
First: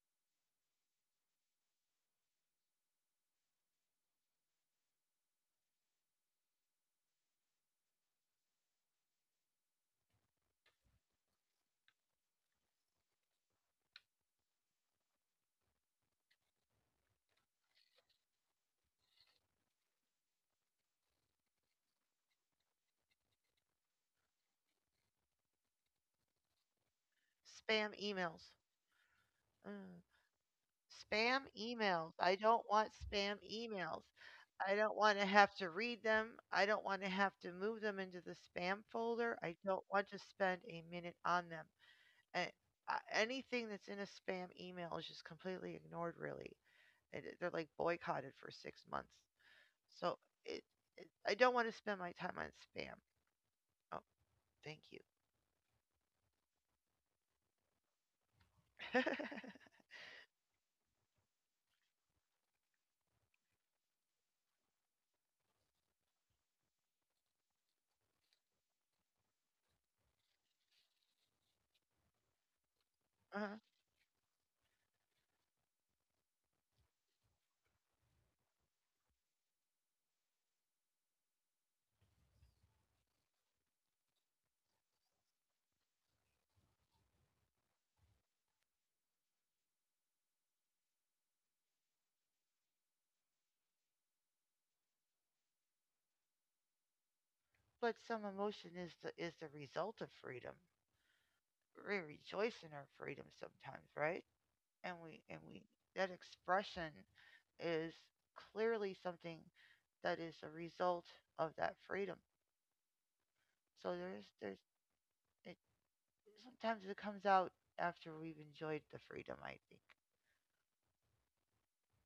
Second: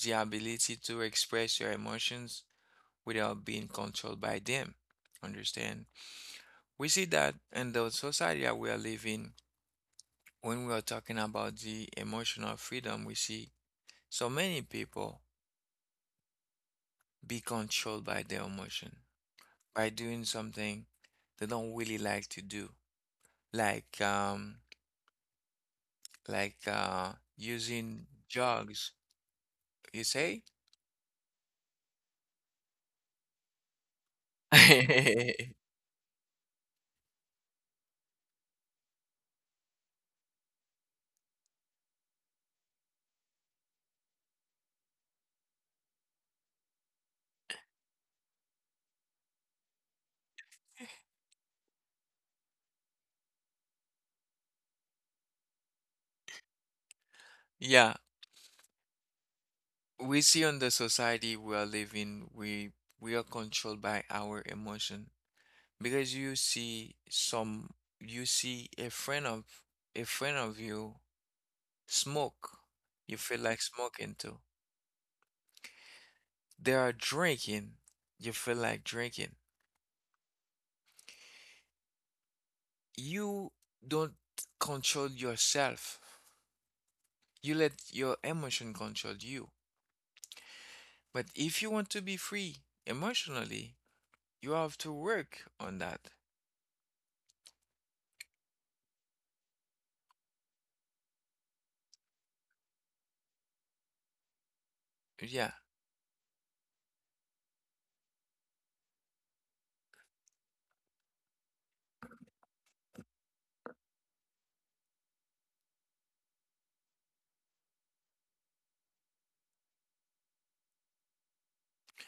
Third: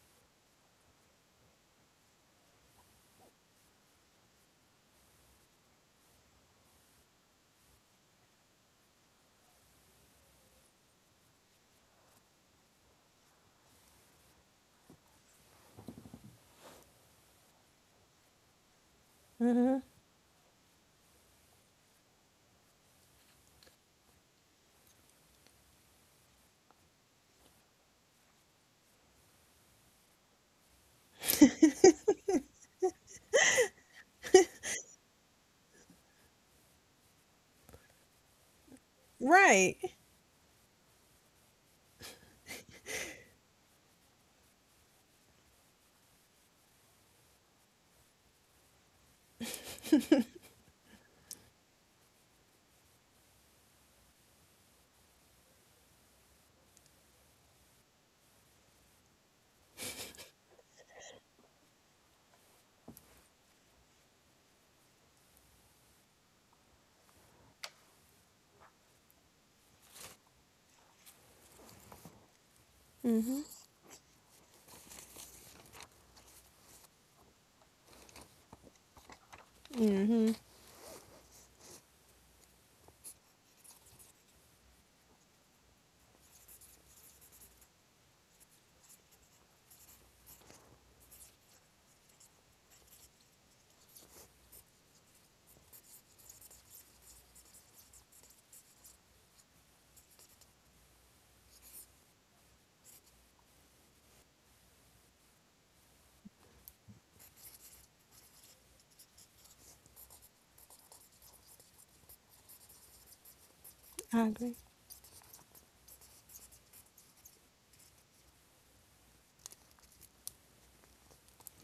A: the ability to express your emotions without being controlled by them. Understand? We see that in the society that we are living, when we are talking about the emotional freedom, we see so many people be controlled by their emotion, by doing something they don't really like to do, like like uh,
C: Spam
A: using
C: emails.
A: drugs.
C: Mm.
A: You say?
C: Spam emails. I don't want spam emails. I don't want to have to read them. I don't want to have to move them into the spam folder. I
B: Right.
C: don't want to spend a minute on them. And anything that's in a spam email is just completely ignored, really. And they're like boycotted for 6 months. So it, it I don't want to spend my time on spam. Oh, thank you.
A: Yeah,
C: Uh-huh.
A: we see on the society we are living, we are controlled by our emotion, because you see some, you see a friend of you smoke, you feel like smoking too. They are drinking, you feel like drinking. You don't control yourself, you let your emotion control you. But if you want to be free emotionally, you have to work on that.
C: But some emotion is the result of freedom. We rejoice in our freedom sometimes, right? And
A: Yeah.
C: we that expression is clearly something that is a result of that freedom. So there's
B: I agree.
C: it sometimes it comes out after we've enjoyed the freedom, I think.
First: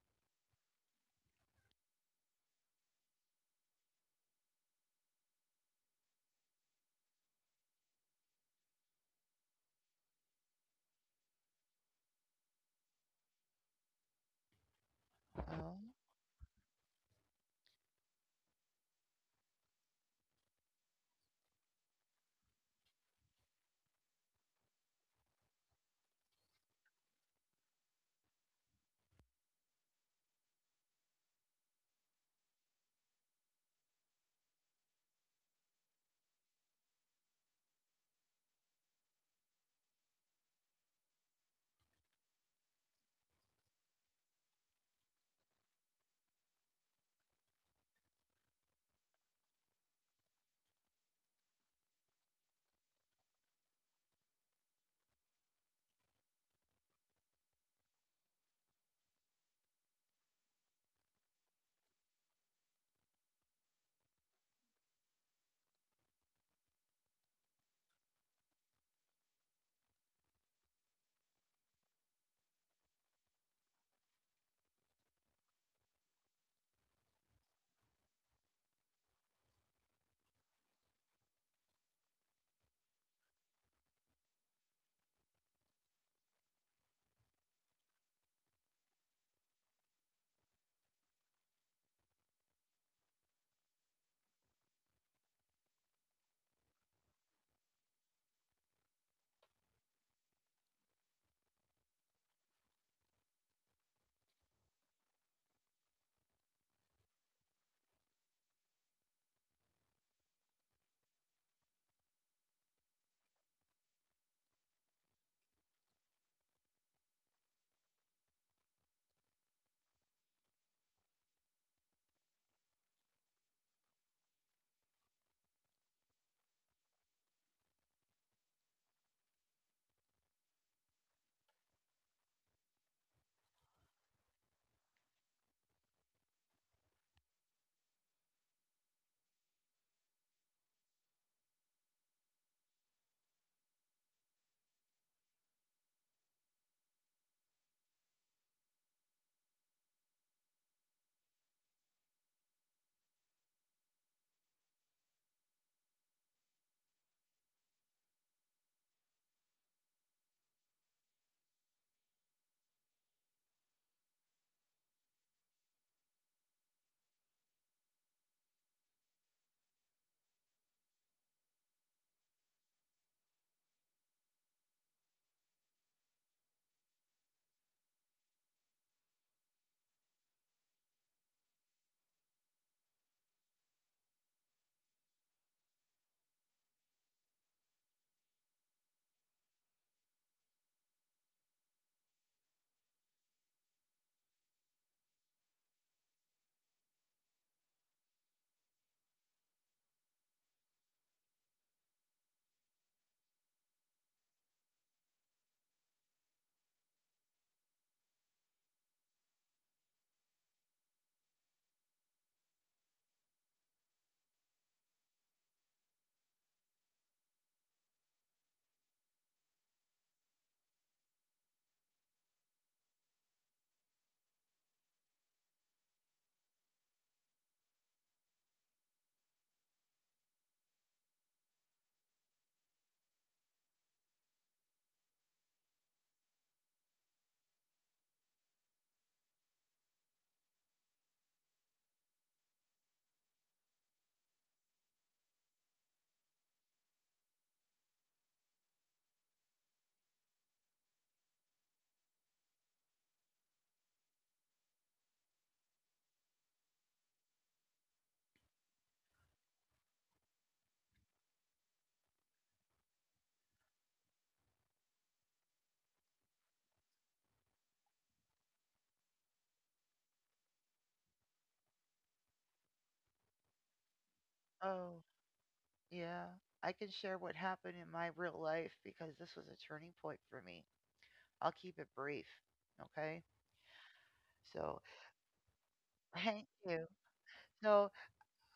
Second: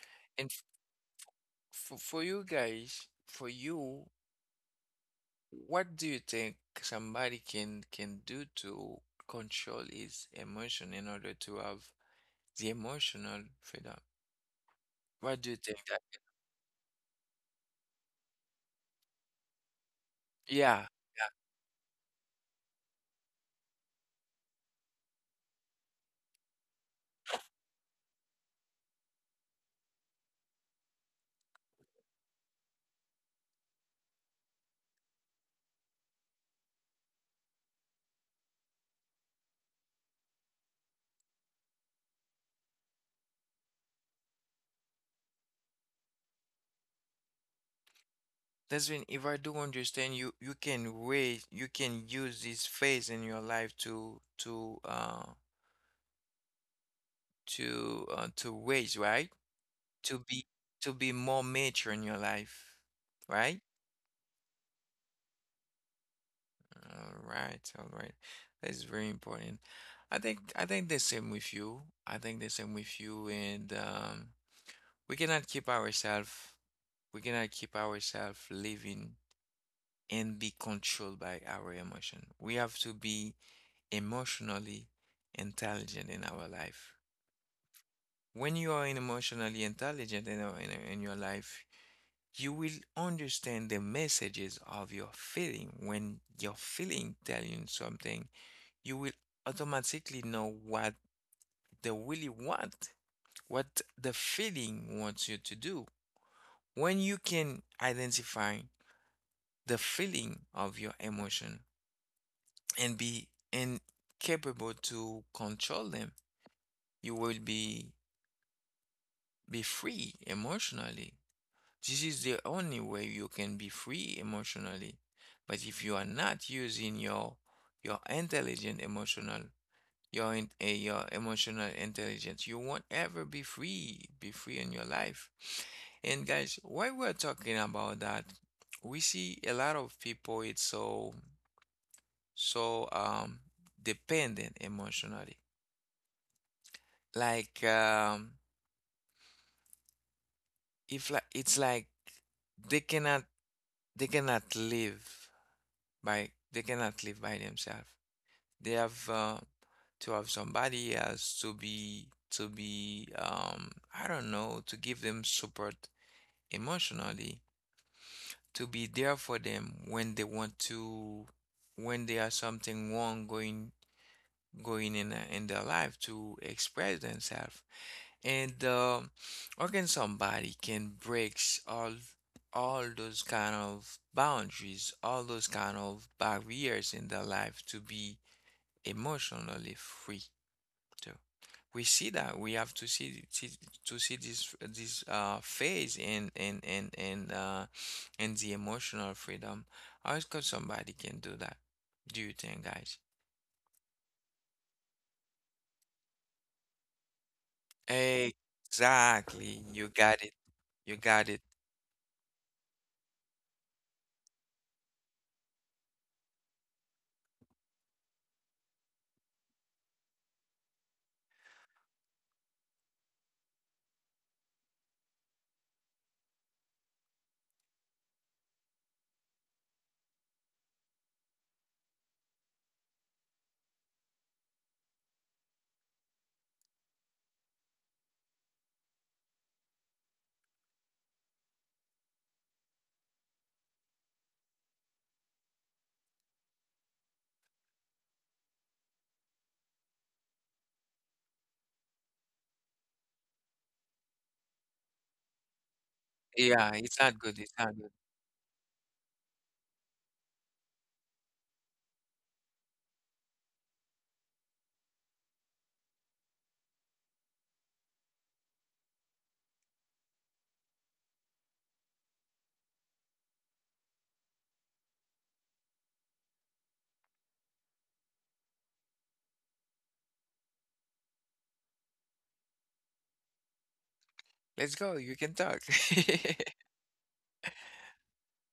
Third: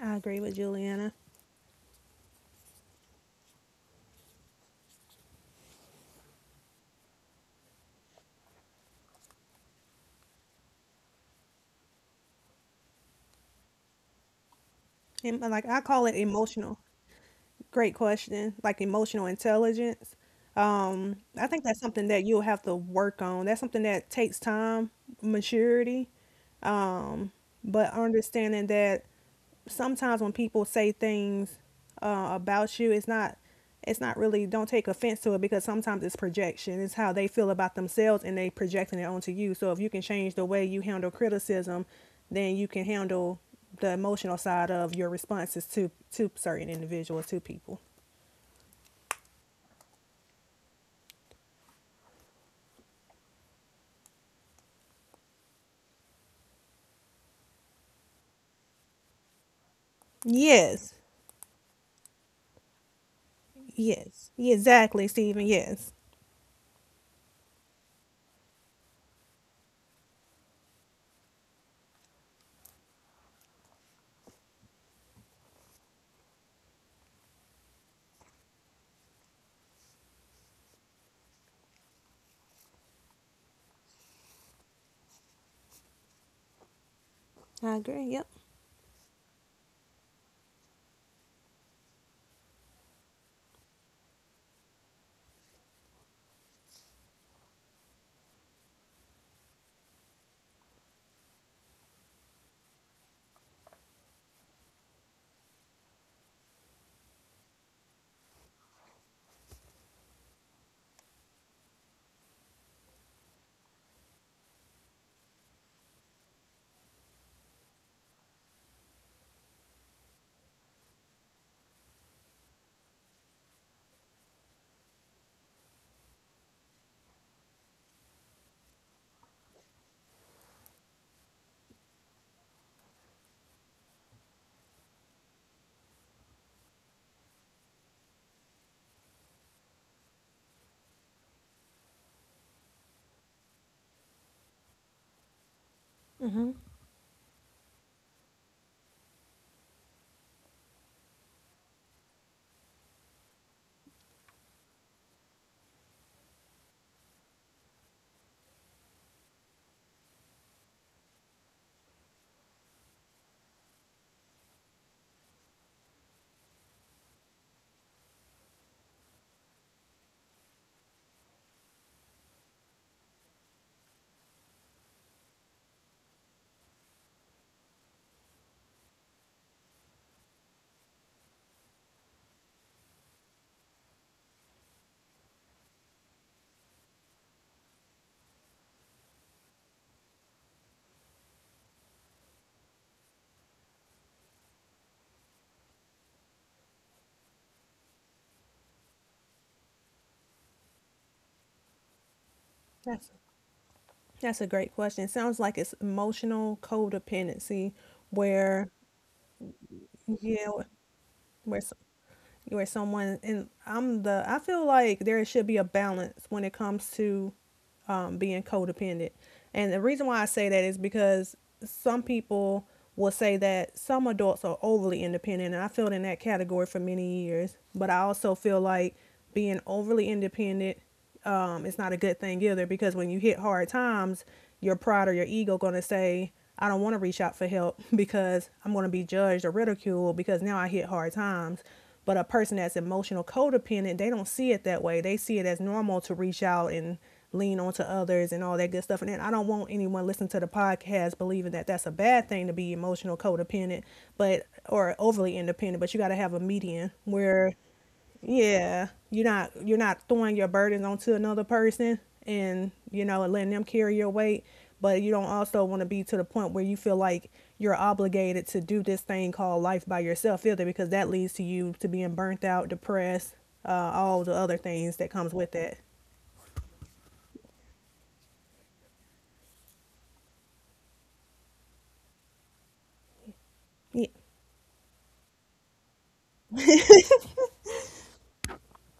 B: I agree
A: and
B: with
A: f-
B: Juliana.
A: for you guys, for you, what do you think somebody can do to control his emotion in order to have the emotional freedom?
B: And
A: What do you
B: like
C: Oh,
A: think
B: I
A: that?
B: call it emotional. Great question. Like emotional intelligence.
A: Yeah, yeah.
B: I think that's something that you'll have to work on. That's something that takes time, maturity. Um, but understanding that sometimes when people say things about you, it's not really don't take offense to it because sometimes it's projection. It's how they feel about themselves and they projecting it onto you. So if you can change the way you handle criticism, then you can handle the emotional side of your responses to certain individuals, to people.
A: That's when if I do understand you, you can raise, you can use this phase in your life to to raise, right? To be
B: Yes.
A: to be more mature in your life, right?
B: Yes. Exactly, Stephen. Yes.
A: All right, all right. That's very important. I think the same with you. I think the same with you, and we cannot keep ourselves we cannot keep ourselves living and be controlled by our emotion. We have to be emotionally intelligent in our life.
B: I agree. Yep.
A: When you are emotionally intelligent in your life, you will understand the messages of your feeling when your feeling telling something, you will automatically know what they really want, what the feeling wants you to do. When you can identify the feeling of your emotion and be and capable to control them, you will be free emotionally. This is the only way you can be free emotionally. But if you are not using your intelligent emotional your in, eh, your emotional intelligence. You won't ever be free in your life. And guys, while we're talking about that, we see a lot of people it's so dependent emotionally. Like if like it's like they cannot they cannot live they cannot live by themselves. They have to have somebody else to be I don't know, to give them support emotionally, to be there for them when they want to when there are something wrong going in a, in their life to express themselves. And how can somebody can breaks all those kind of boundaries, all those kind of barriers in their life to be emotionally free too? We see that we have to see, see to see this phase in and the emotional freedom. How is could somebody can do that? Do you think,
B: Yes.
A: guys?
B: That's a great question. It sounds like it's emotional codependency where
A: Exactly. You
B: yeah,
A: got it. You
B: where s-
A: got it.
B: where someone and I'm the I feel like there should be a balance when it comes to being codependent. And the reason why I say that is because some people will say that some adults are overly independent, and I feel in that category for many years. But I also feel like being overly independent it's not a good thing either because when you hit hard times, your pride or your ego going to say, I don't want to reach out for help because I'm going to be judged or ridiculed because now I hit hard times. But a person that's emotional codependent, they don't see it that way. They see it as normal to reach out and lean onto others and all that good stuff. And then I don't want anyone listening to the podcast believing that that's a bad thing to be emotional codependent, but or overly independent. But you got to have a
A: Yeah,
B: median
A: it's not good.
B: where
A: It's not good.
B: yeah, you're not throwing your burdens onto another person and you know letting them carry your weight, but you don't also want to be to the point where you feel like you're obligated to do this thing called life by yourself either because that leads to you to being burnt out, depressed, all the other things that comes
C: oh,
B: with that.
C: yeah, I can share what happened in my real life because this was a turning point for me. I'll keep it brief. Okay.
B: Yeah.
A: Let's
C: So,
A: go. You can talk.
C: thank you. So,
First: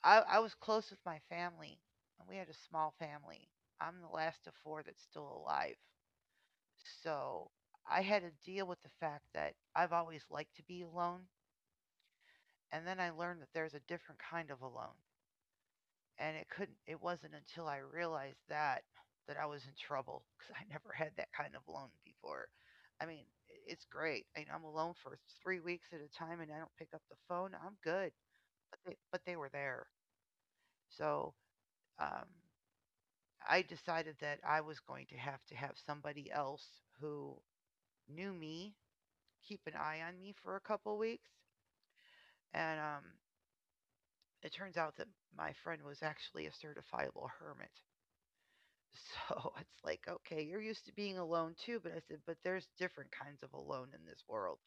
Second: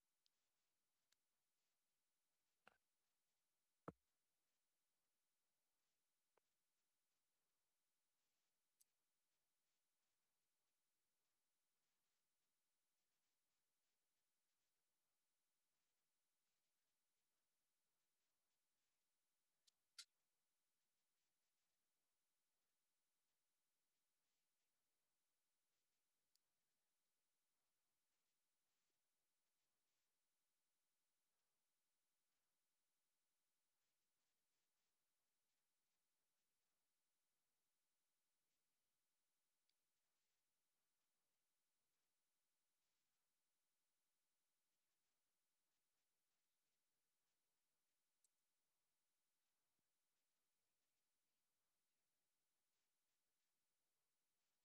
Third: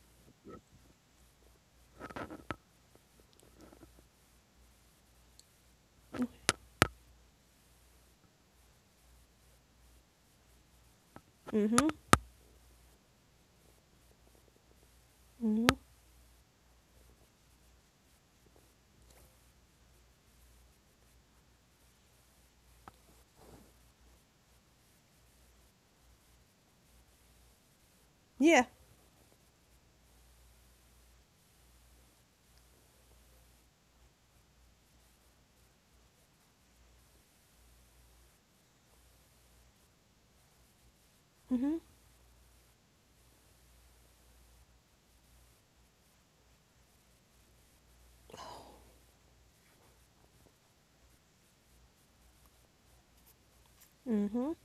C: I was close with my family, and we had a small family. I'm the last of four that's still alive. So, I had to deal with the fact that I've always liked to be alone.
B: Mhm.
C: And then I learned that there's a different kind of alone.
B: Mhm.
C: And it wasn't until I realized that I was in trouble, because I never had that kind of loan before. I mean it's great. I'm alone for 3 weeks at a time and I don't pick up the phone. I'm good.
B: Yeah.
C: But they were there. So um, I decided that I was going to have somebody else who knew me keep an eye on me for a couple weeks, and it turns out that my friend was actually a certifiable hermit. So it's like, okay, you're used to being alone too. But I said, but there's different kinds of alone in this
B: Mhm.
C: world.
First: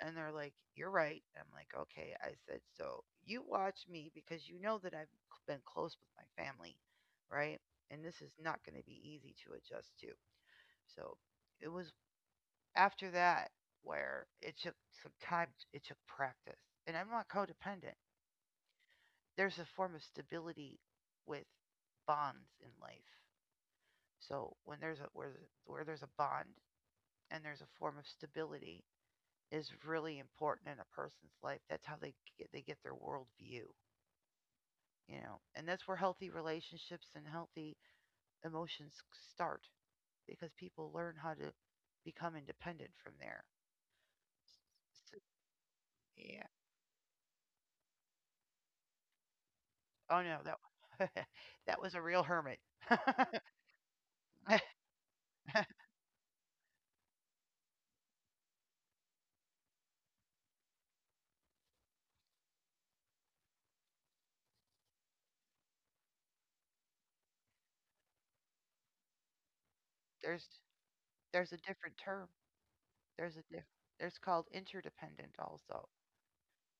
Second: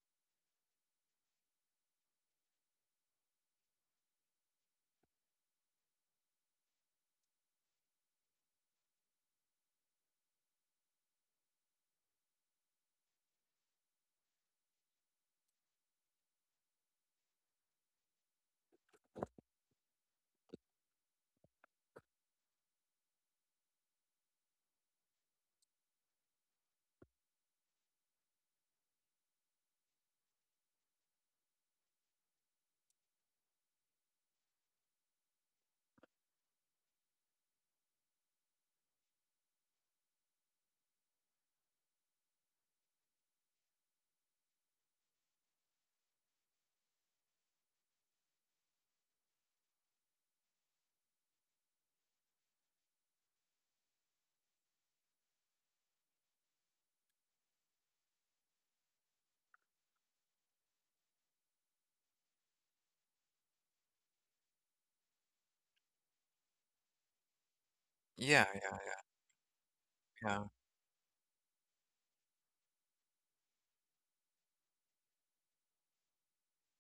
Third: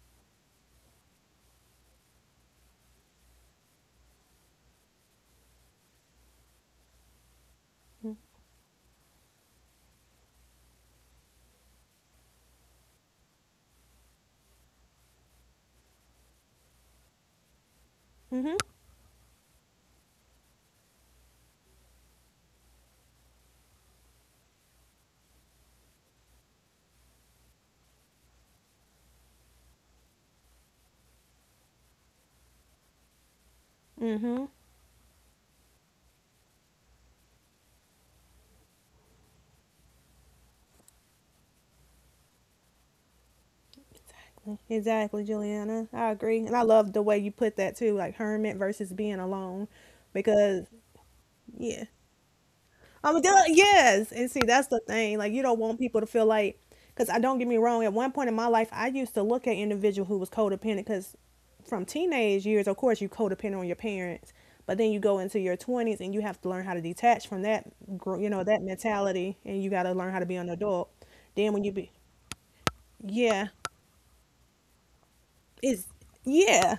C: And they're like, "You're right." I'm like, "Okay." I said, "So you watch me, because you know that I've been close with my family, right? And this is not going to be easy to adjust to." So it was after that where it took some time, it took practice. And I'm not codependent.
B: Mhm.
C: There's a form of stability with bonds in life. So when there's a where there's a bond and there's a form of stability is really important in a person's life. That's how they get their world view. And that's where healthy relationships and healthy emotions start, because people learn how to become independent from there. So,
B: Exactly, Juliana. I agree,
C: yeah.
B: and I love the way you put that too, like hermit versus being alone,
C: Oh no,
B: because
C: that
B: yeah,
C: that was a real hermit.
B: I'm doing yes, and see that's the thing. Like you don't want people to feel like, because I don't get me wrong. At one point in my life, I used to look at individual who was codependent. Because from teenage years, of course, you codependent on your parents, but then you go into your twenties and you have to learn how to detach from that, you
A: Yeah,
B: know, that mentality, and you got to learn how to be
A: yeah.
C: there's
B: an adult.
C: there's
B: Then
C: a
B: when you be,
C: different term. There's a
B: yeah,
C: diff- there's called interdependent also,
B: is yeah.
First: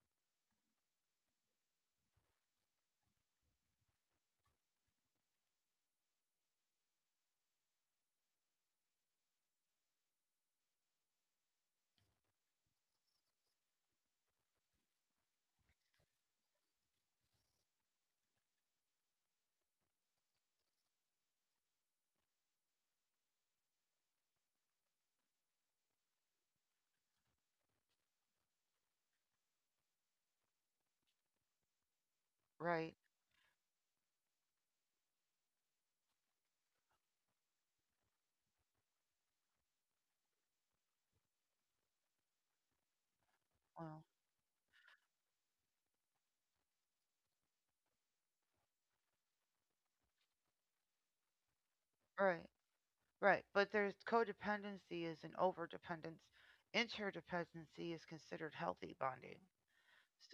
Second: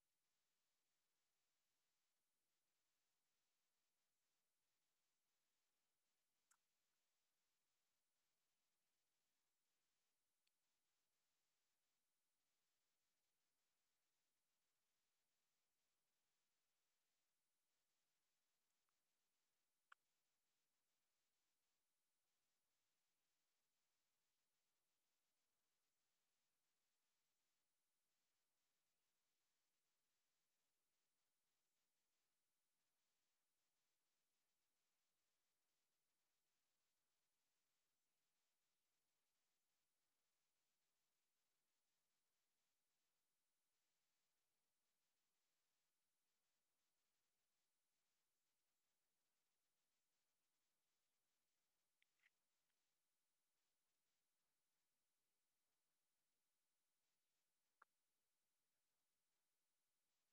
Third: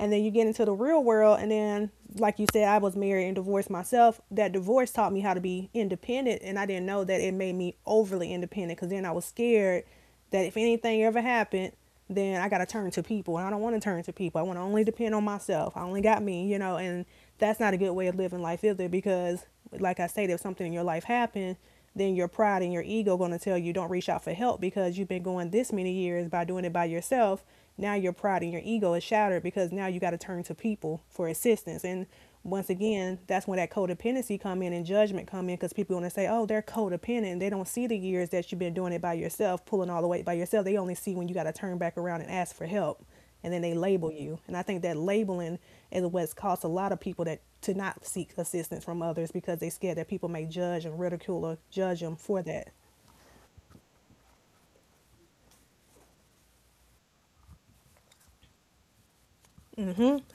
B: And then you get into the real world, and then, like you said, I was married and divorced myself. That divorce taught me how to be independent, and I didn't know that it made me overly independent because then I was scared that if anything ever happened, then I got to turn to people, and I don't want to turn to people. I want to only depend on myself. I only got me, you know, and that's not a good way of living life either because, like I stated, if something in your life happened, then your pride and your ego going to tell you don't reach out for help because you've been going this many years by doing it by yourself. Now your pride and your ego is shattered because now you got to turn to people for assistance. And once
C: right?
B: again, that's when that codependency come in and judgment come in because people want to say, oh, they're codependent. They don't see the years that you've been doing it by yourself, pulling all the weight by yourself. They only see when you got to turn back around and ask for help and then they
C: Well,
B: label you. And I think that labeling is what's caused a lot of people that to not seek assistance from others because they are scared that people may judge and ridicule or judge them
C: right.
B: for that.
C: Right, but there's codependency is an overdependence. Interdependency is considered healthy bonding.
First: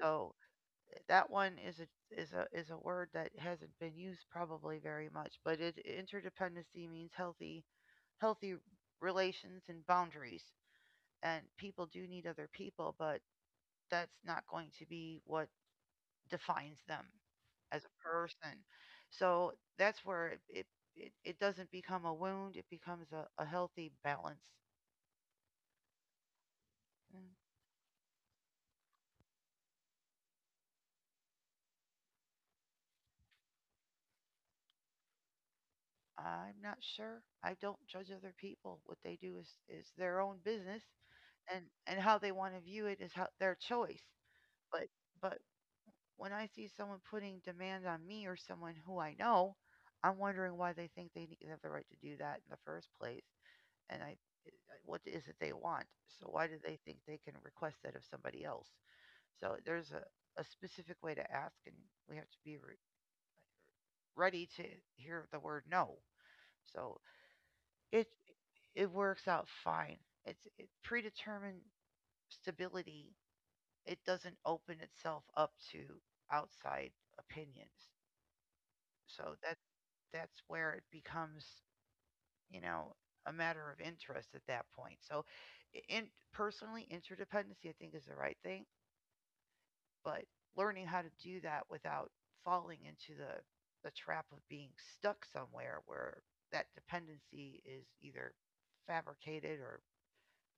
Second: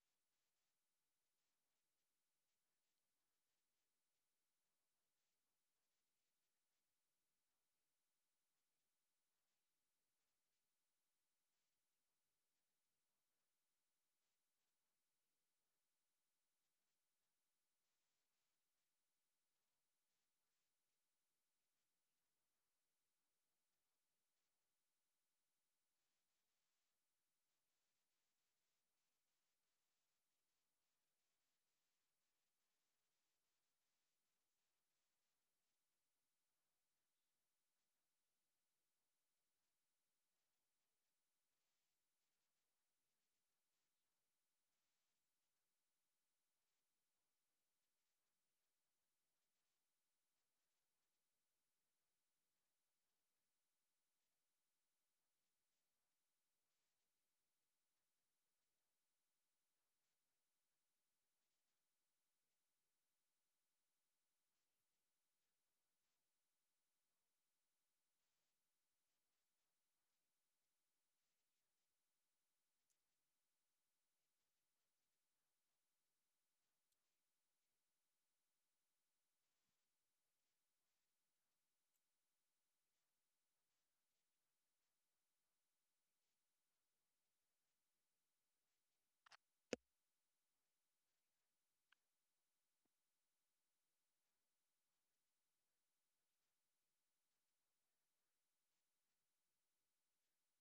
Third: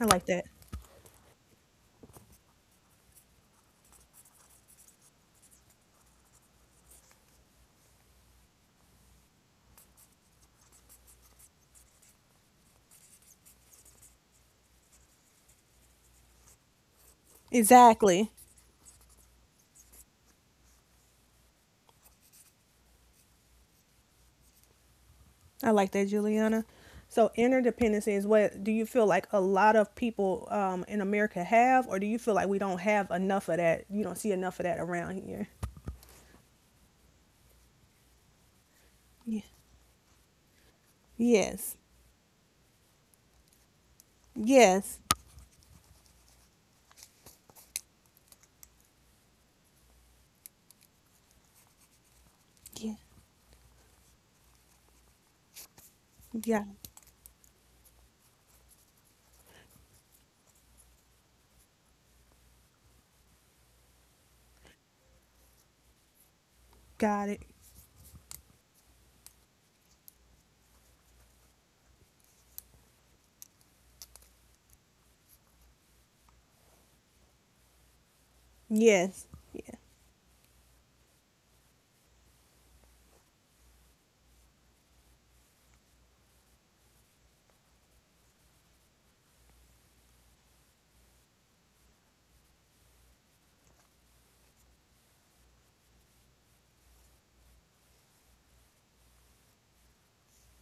B: I like that.
C: that one is a word that hasn't been used probably very much, but it interdependency means healthy relations and boundaries. And people do need other people, but that's not going to be what defines them as a
B: Exactly.
C: person. So that's where it doesn't become a wound, it becomes a healthy balance.
B: I like that, Juliana. So
C: Mm,
B: interdependency is what do you feel like a lot of people in America have, or do you feel like we don't have enough of that? You don't see enough of that around here.
C: I'm not sure. I don't judge other people. What they do
B: Yeah.
C: is their own business, and
B: Yes.
C: and how they want to view it is how, their choice. But
B: Yes.
C: but when I see someone putting demand on me or someone who I know, I'm wondering why they think they have the right to do that in the first
B: Yeah.
C: place. And I, what is it they want? So why do
B: Yeah.
C: they think they can request that of somebody else? So there's a specific way to ask, and we have to be ready to hear the word no. So
B: Got it.
C: it it works out fine. It's predetermined stability. It doesn't open itself up to outside opinions.
B: Yes.
C: So that
B: Yeah.
C: that's where it becomes, you know, a matter of interest at that point. So, in personally, interdependency I think is the right thing, but learning how to do that without falling into the trap of being stuck somewhere where that dependency is either fabricated or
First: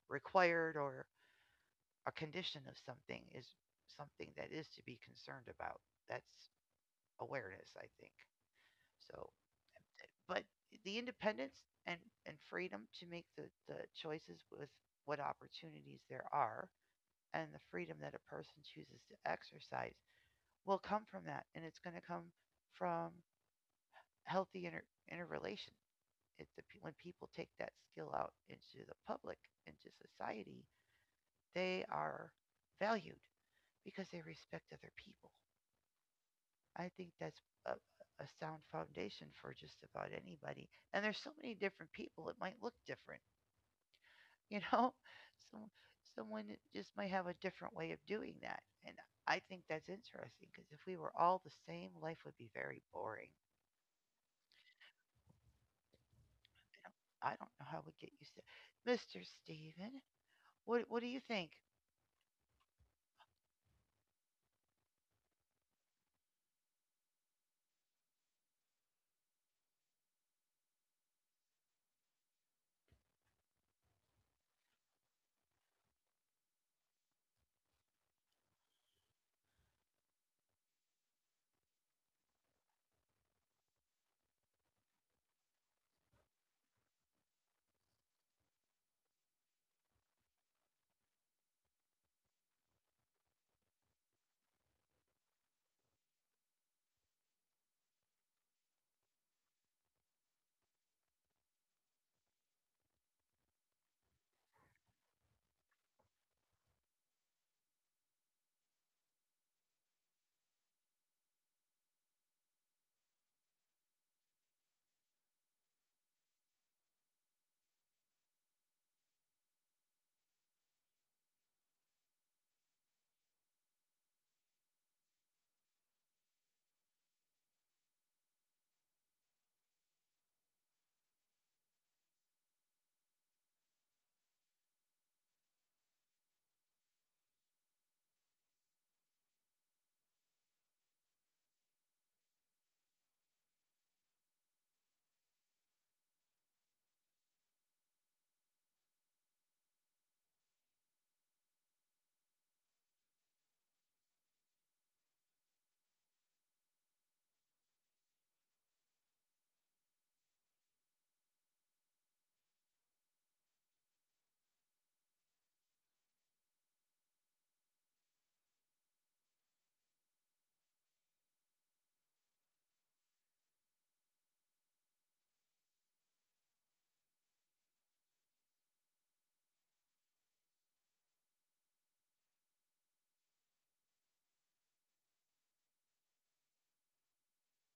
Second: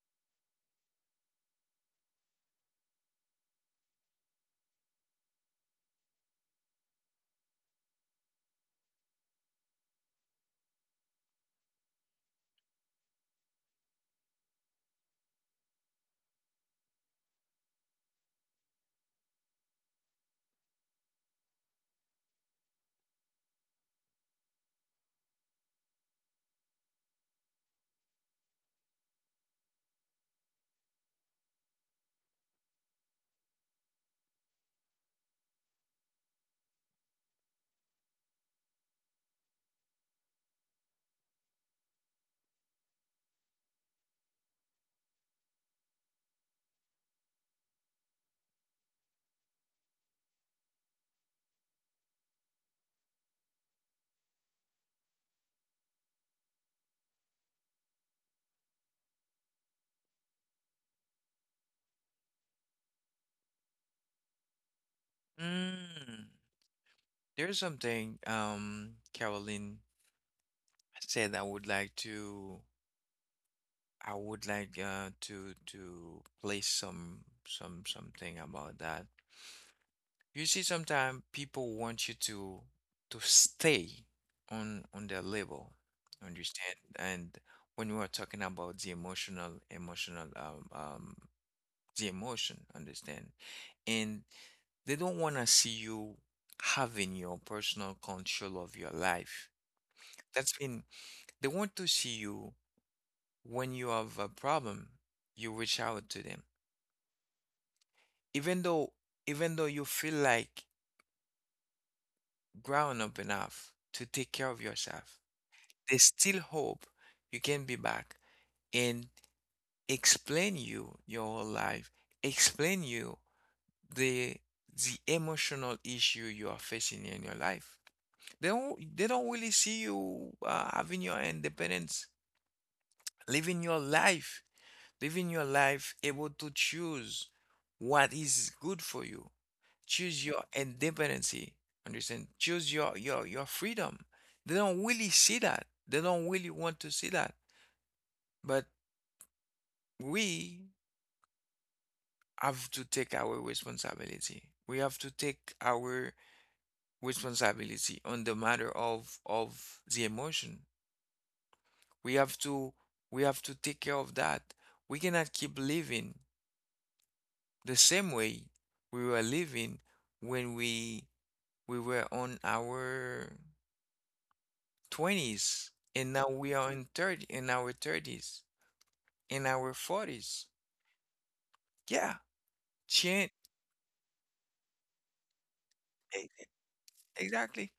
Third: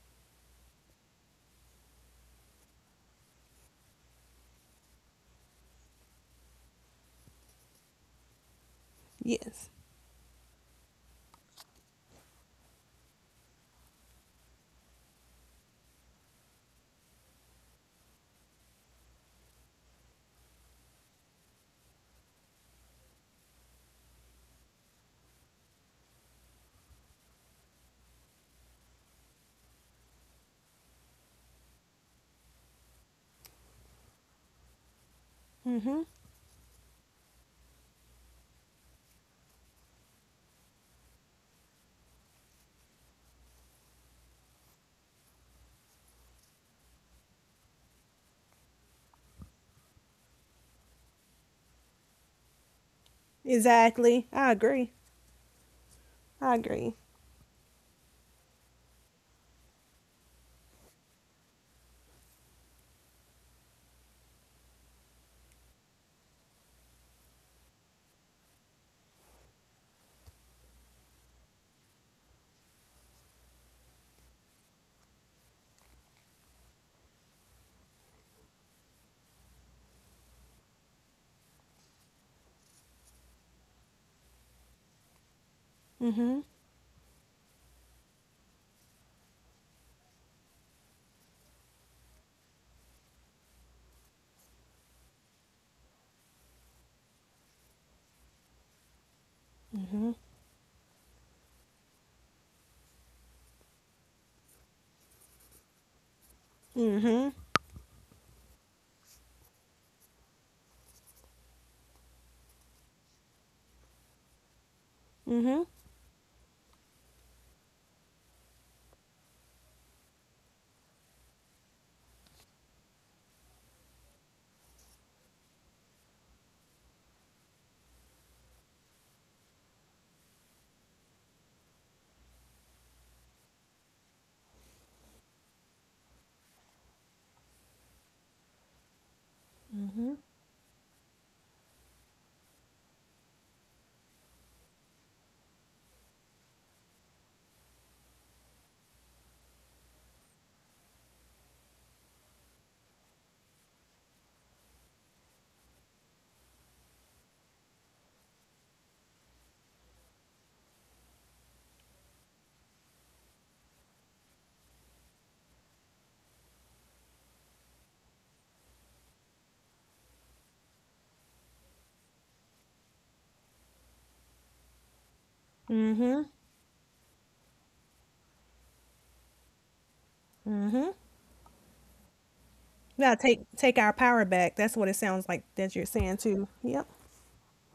C: required or a condition of something is something that is to be concerned about. That's awareness, I think. So,
B: Yes.
C: but the independence and, and freedom to make the choices with what opportunities there are and the freedom that a person chooses to exercise will come from that. And it's going to come from healthy inter, interrelation. It's the, when people take that skill out into the public, into society, they are valued because they respect other people.
B: Mm-hmm.
C: I think that's a sound foundation for just about anybody. And there's so many different people, it might look different, you know? Some, someone just might have a different way of doing that. And I think that's interesting because if we were all the same, life would be very boring.
B: Exactly. I agree. I agree.
C: I don't know how we get used to Mr. Steven, what do you think?
A: Yeah. Mm, there's something, Caroline said I would like to I would like to place some something about that. You see, sometimes people want you to stay on their level,
B: Mhm.
A: understand? And when we are talking about the emotion, understand? And they don't want to see you having your personal control of your life. That's mean they want to see you when you have a problem, you reach out to them,
B: Mhm.
A: even though even though you feel like grown up enough to take care of yourself.
B: Mhm.
A: There's still hope. You can be back and explain you your whole life, explain you the the emotional issue you are facing in your life. They don't really see you having your independence, living your life, living your life able to choose what is good for you. Choose your independency. Understand? Choose your your freedom. They don't really see that. They don't really want to see that. But we have to take our responsibility. We have to take our responsibility on the matter of the emotion. We have to we have to take care of that. We cannot keep living the same way we were living when we were on our 20s and now we are in 30 in our 30s in our 40s. Yeah,
B: Now
A: change
B: take our power back. That's what it sounds like that you're saying too. Yep.
A: exactly.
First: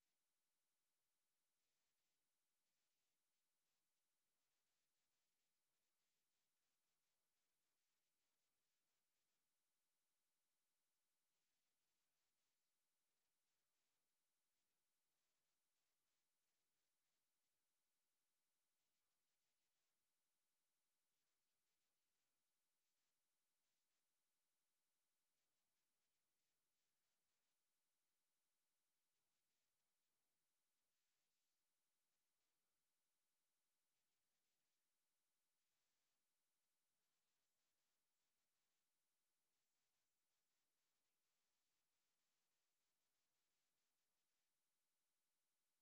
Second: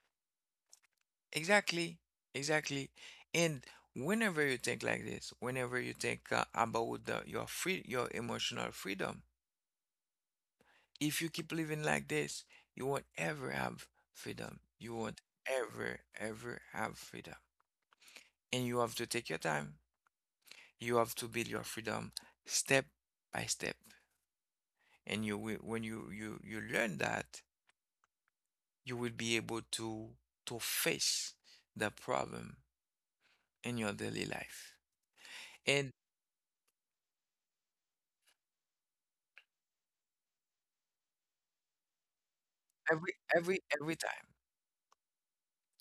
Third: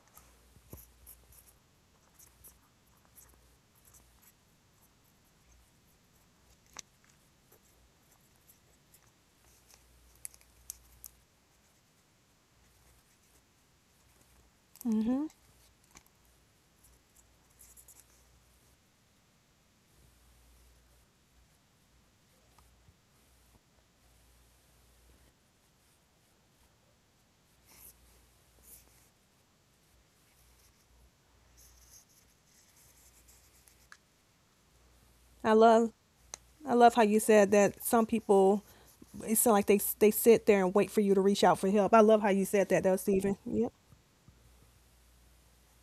A: Exactly, exactly. And whenever you think like this, whenever you think about your your emotional freedom, if you keep living like this, you won't ever have freedom. You won't ever, ever have freedom. And you have to take your time. You have to build your freedom step by step. And you will, when you you learn that, you will be able to face the problem in your daily life.
B: I love
A: And
B: I love how you said that some people it sounds like they sit there and wait for you to reach out for help. I love how you said that though,
A: every
B: Stephen.
A: every
B: Yep.
A: every time.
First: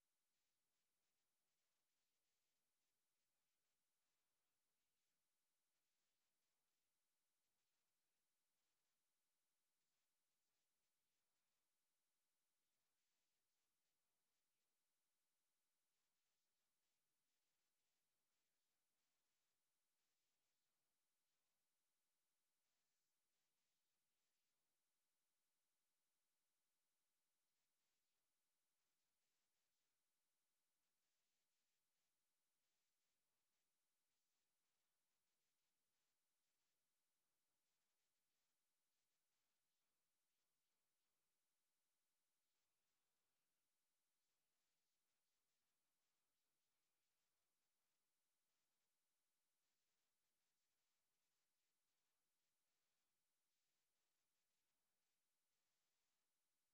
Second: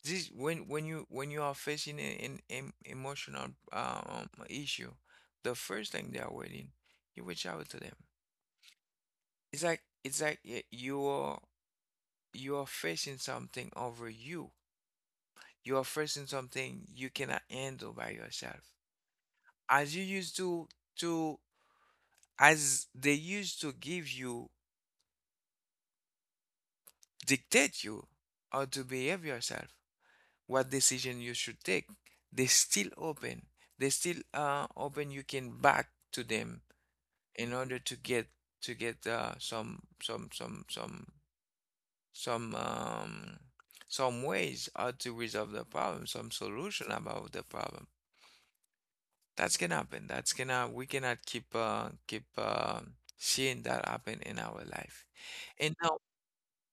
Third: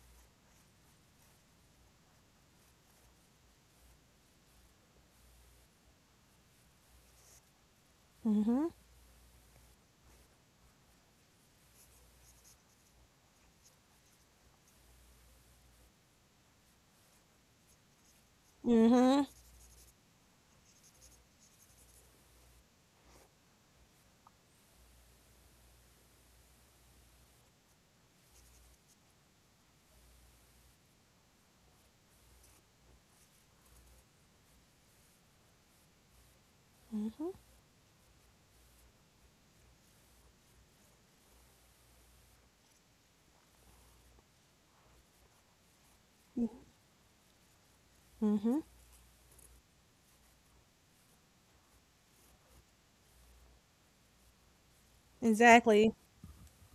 A: This when you are facing an emotional issue, the first thing they are waiting, you reach out to them. It's like you are facing something over you. You are facing something you cannot handle by yourself.
B: Mhm.
A: As you used to to as they used to give you dictate you how to behave yourself, what decision you should take. They still open. They still open. You can back to them in order to get some some um, some ways how to resolve the problem, some solution about the problem.
B: Mhm.
A: That's can happen. That's gonna we cannot keep seeing that happen in our life. And
B: Exactly.
A: now,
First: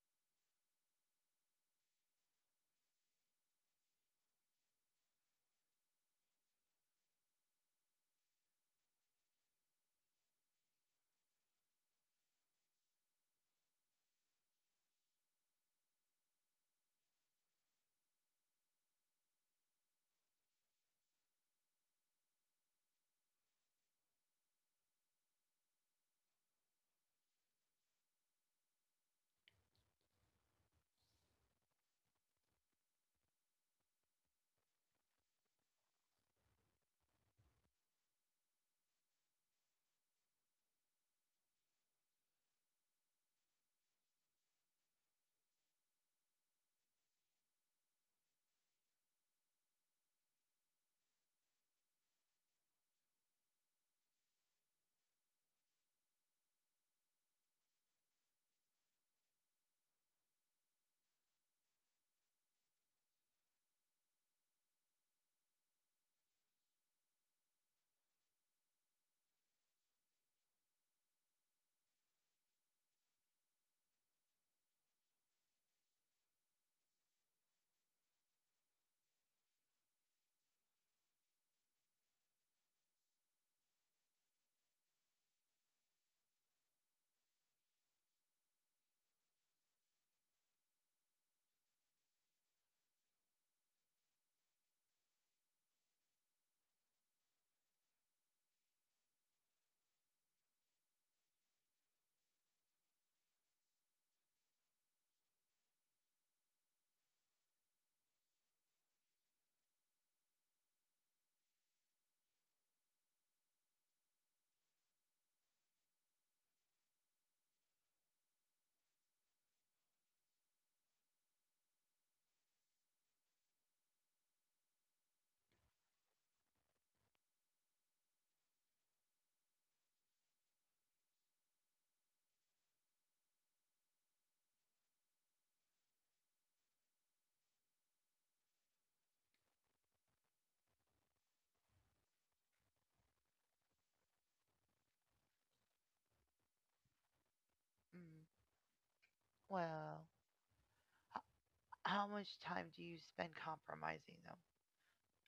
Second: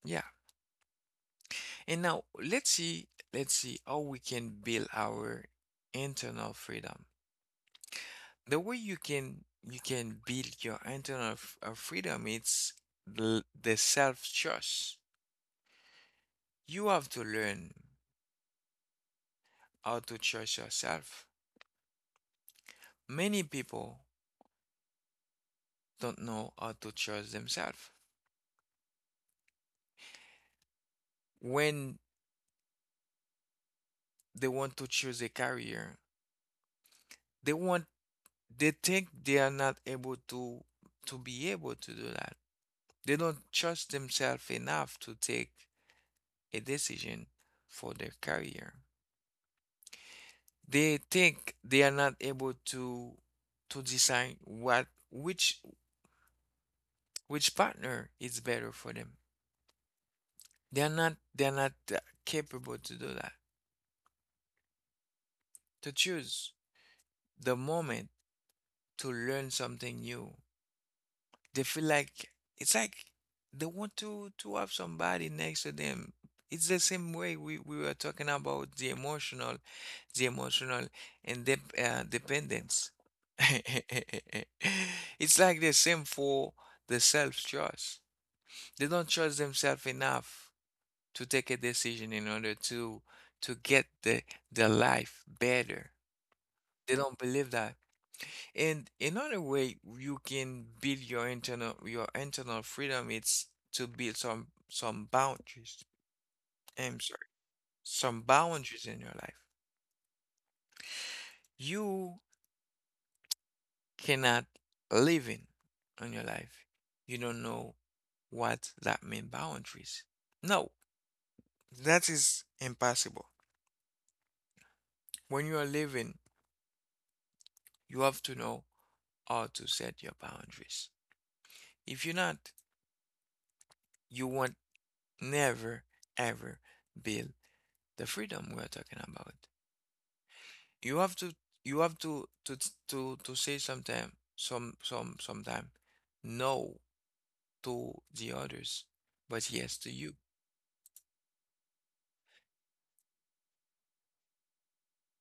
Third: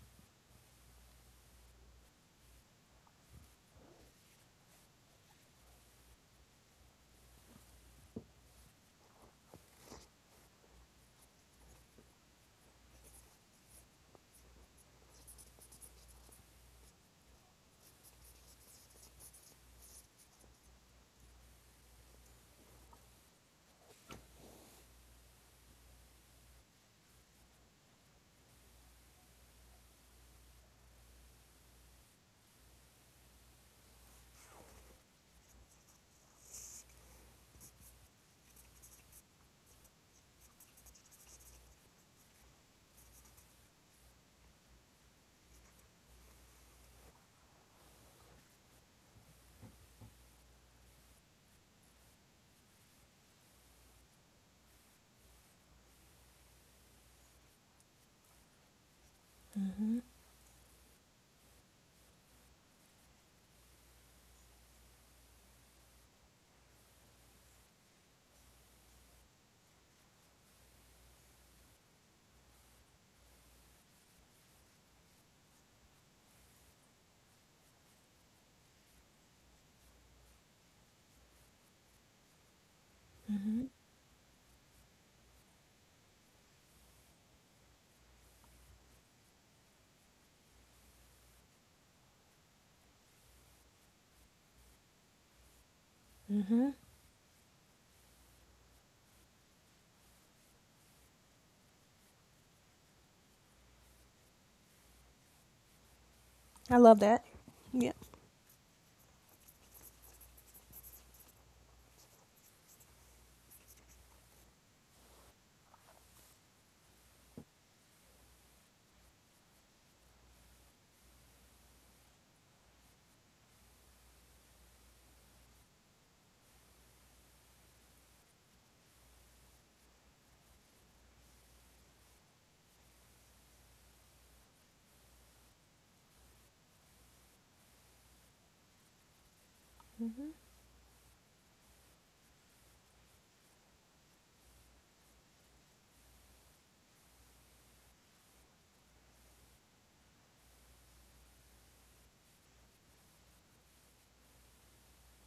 A: yeah. And now let's see how we can build our internal freedom. The way you can build your internal freedom it's the self trust. You have to learn how to trust yourself. Many people don't know how to trust themselves. When they want to choose a career, they want they think they are not able to be able to do that. They don't trust themselves enough to take a decision for their career. They think they are not able to decide what which partner is better for them. They're not capable to do that. To choose the moment to learn something new. They feel like it's like they want to have somebody next to them. It's the same way we were talking about the emotional and the dependence. It's like the same for the self-trust. They don't trust themselves enough to take a decision in order to get the life better. They don't believe that. And another way you can build your internal freedom is to build some boundaries.
B: I love
A: I'm
B: that.
A: sorry,
B: Yep.
A: some boundaries in your life. You cannot live in on your life. You don't know what that mean boundaries. No, that is impossible. When you are living, you have to know how to set your boundaries. If you're not, you won't never ever build the freedom we're talking about. You have to you have to to to say sometime some sometime no to
C: Mm,
A: the others, but yes to
C: well,
A: you.
C: h- how much time do you spend compromising them?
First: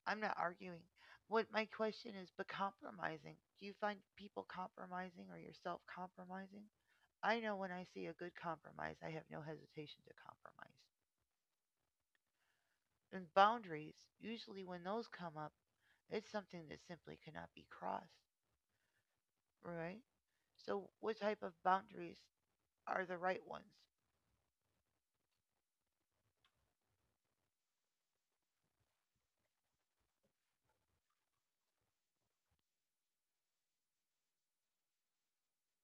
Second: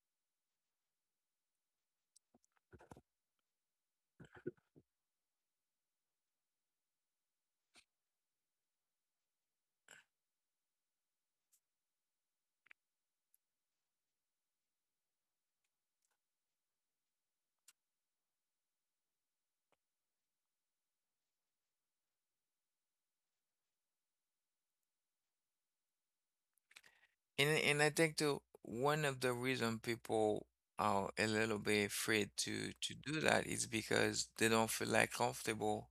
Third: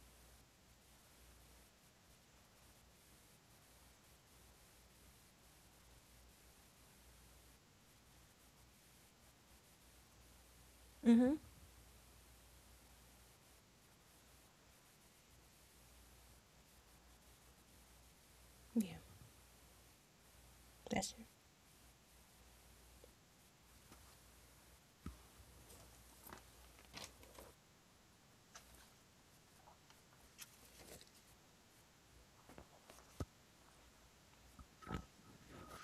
C: I'm not arguing. What my question is, but compromising. Do you find people compromising or yourself compromising? I know when I see a good compromise, I have no hesitation to compromise.
B: Mhm.
C: And boundaries, usually when those come up, it's something that simply cannot be crossed,
B: Yeah.
C: right? So,
B: That's
C: what
B: it.
C: type of boundaries are the right ones?
A: And I think the one of the reason people are a little bit afraid to do that is because they don't feel like comfortable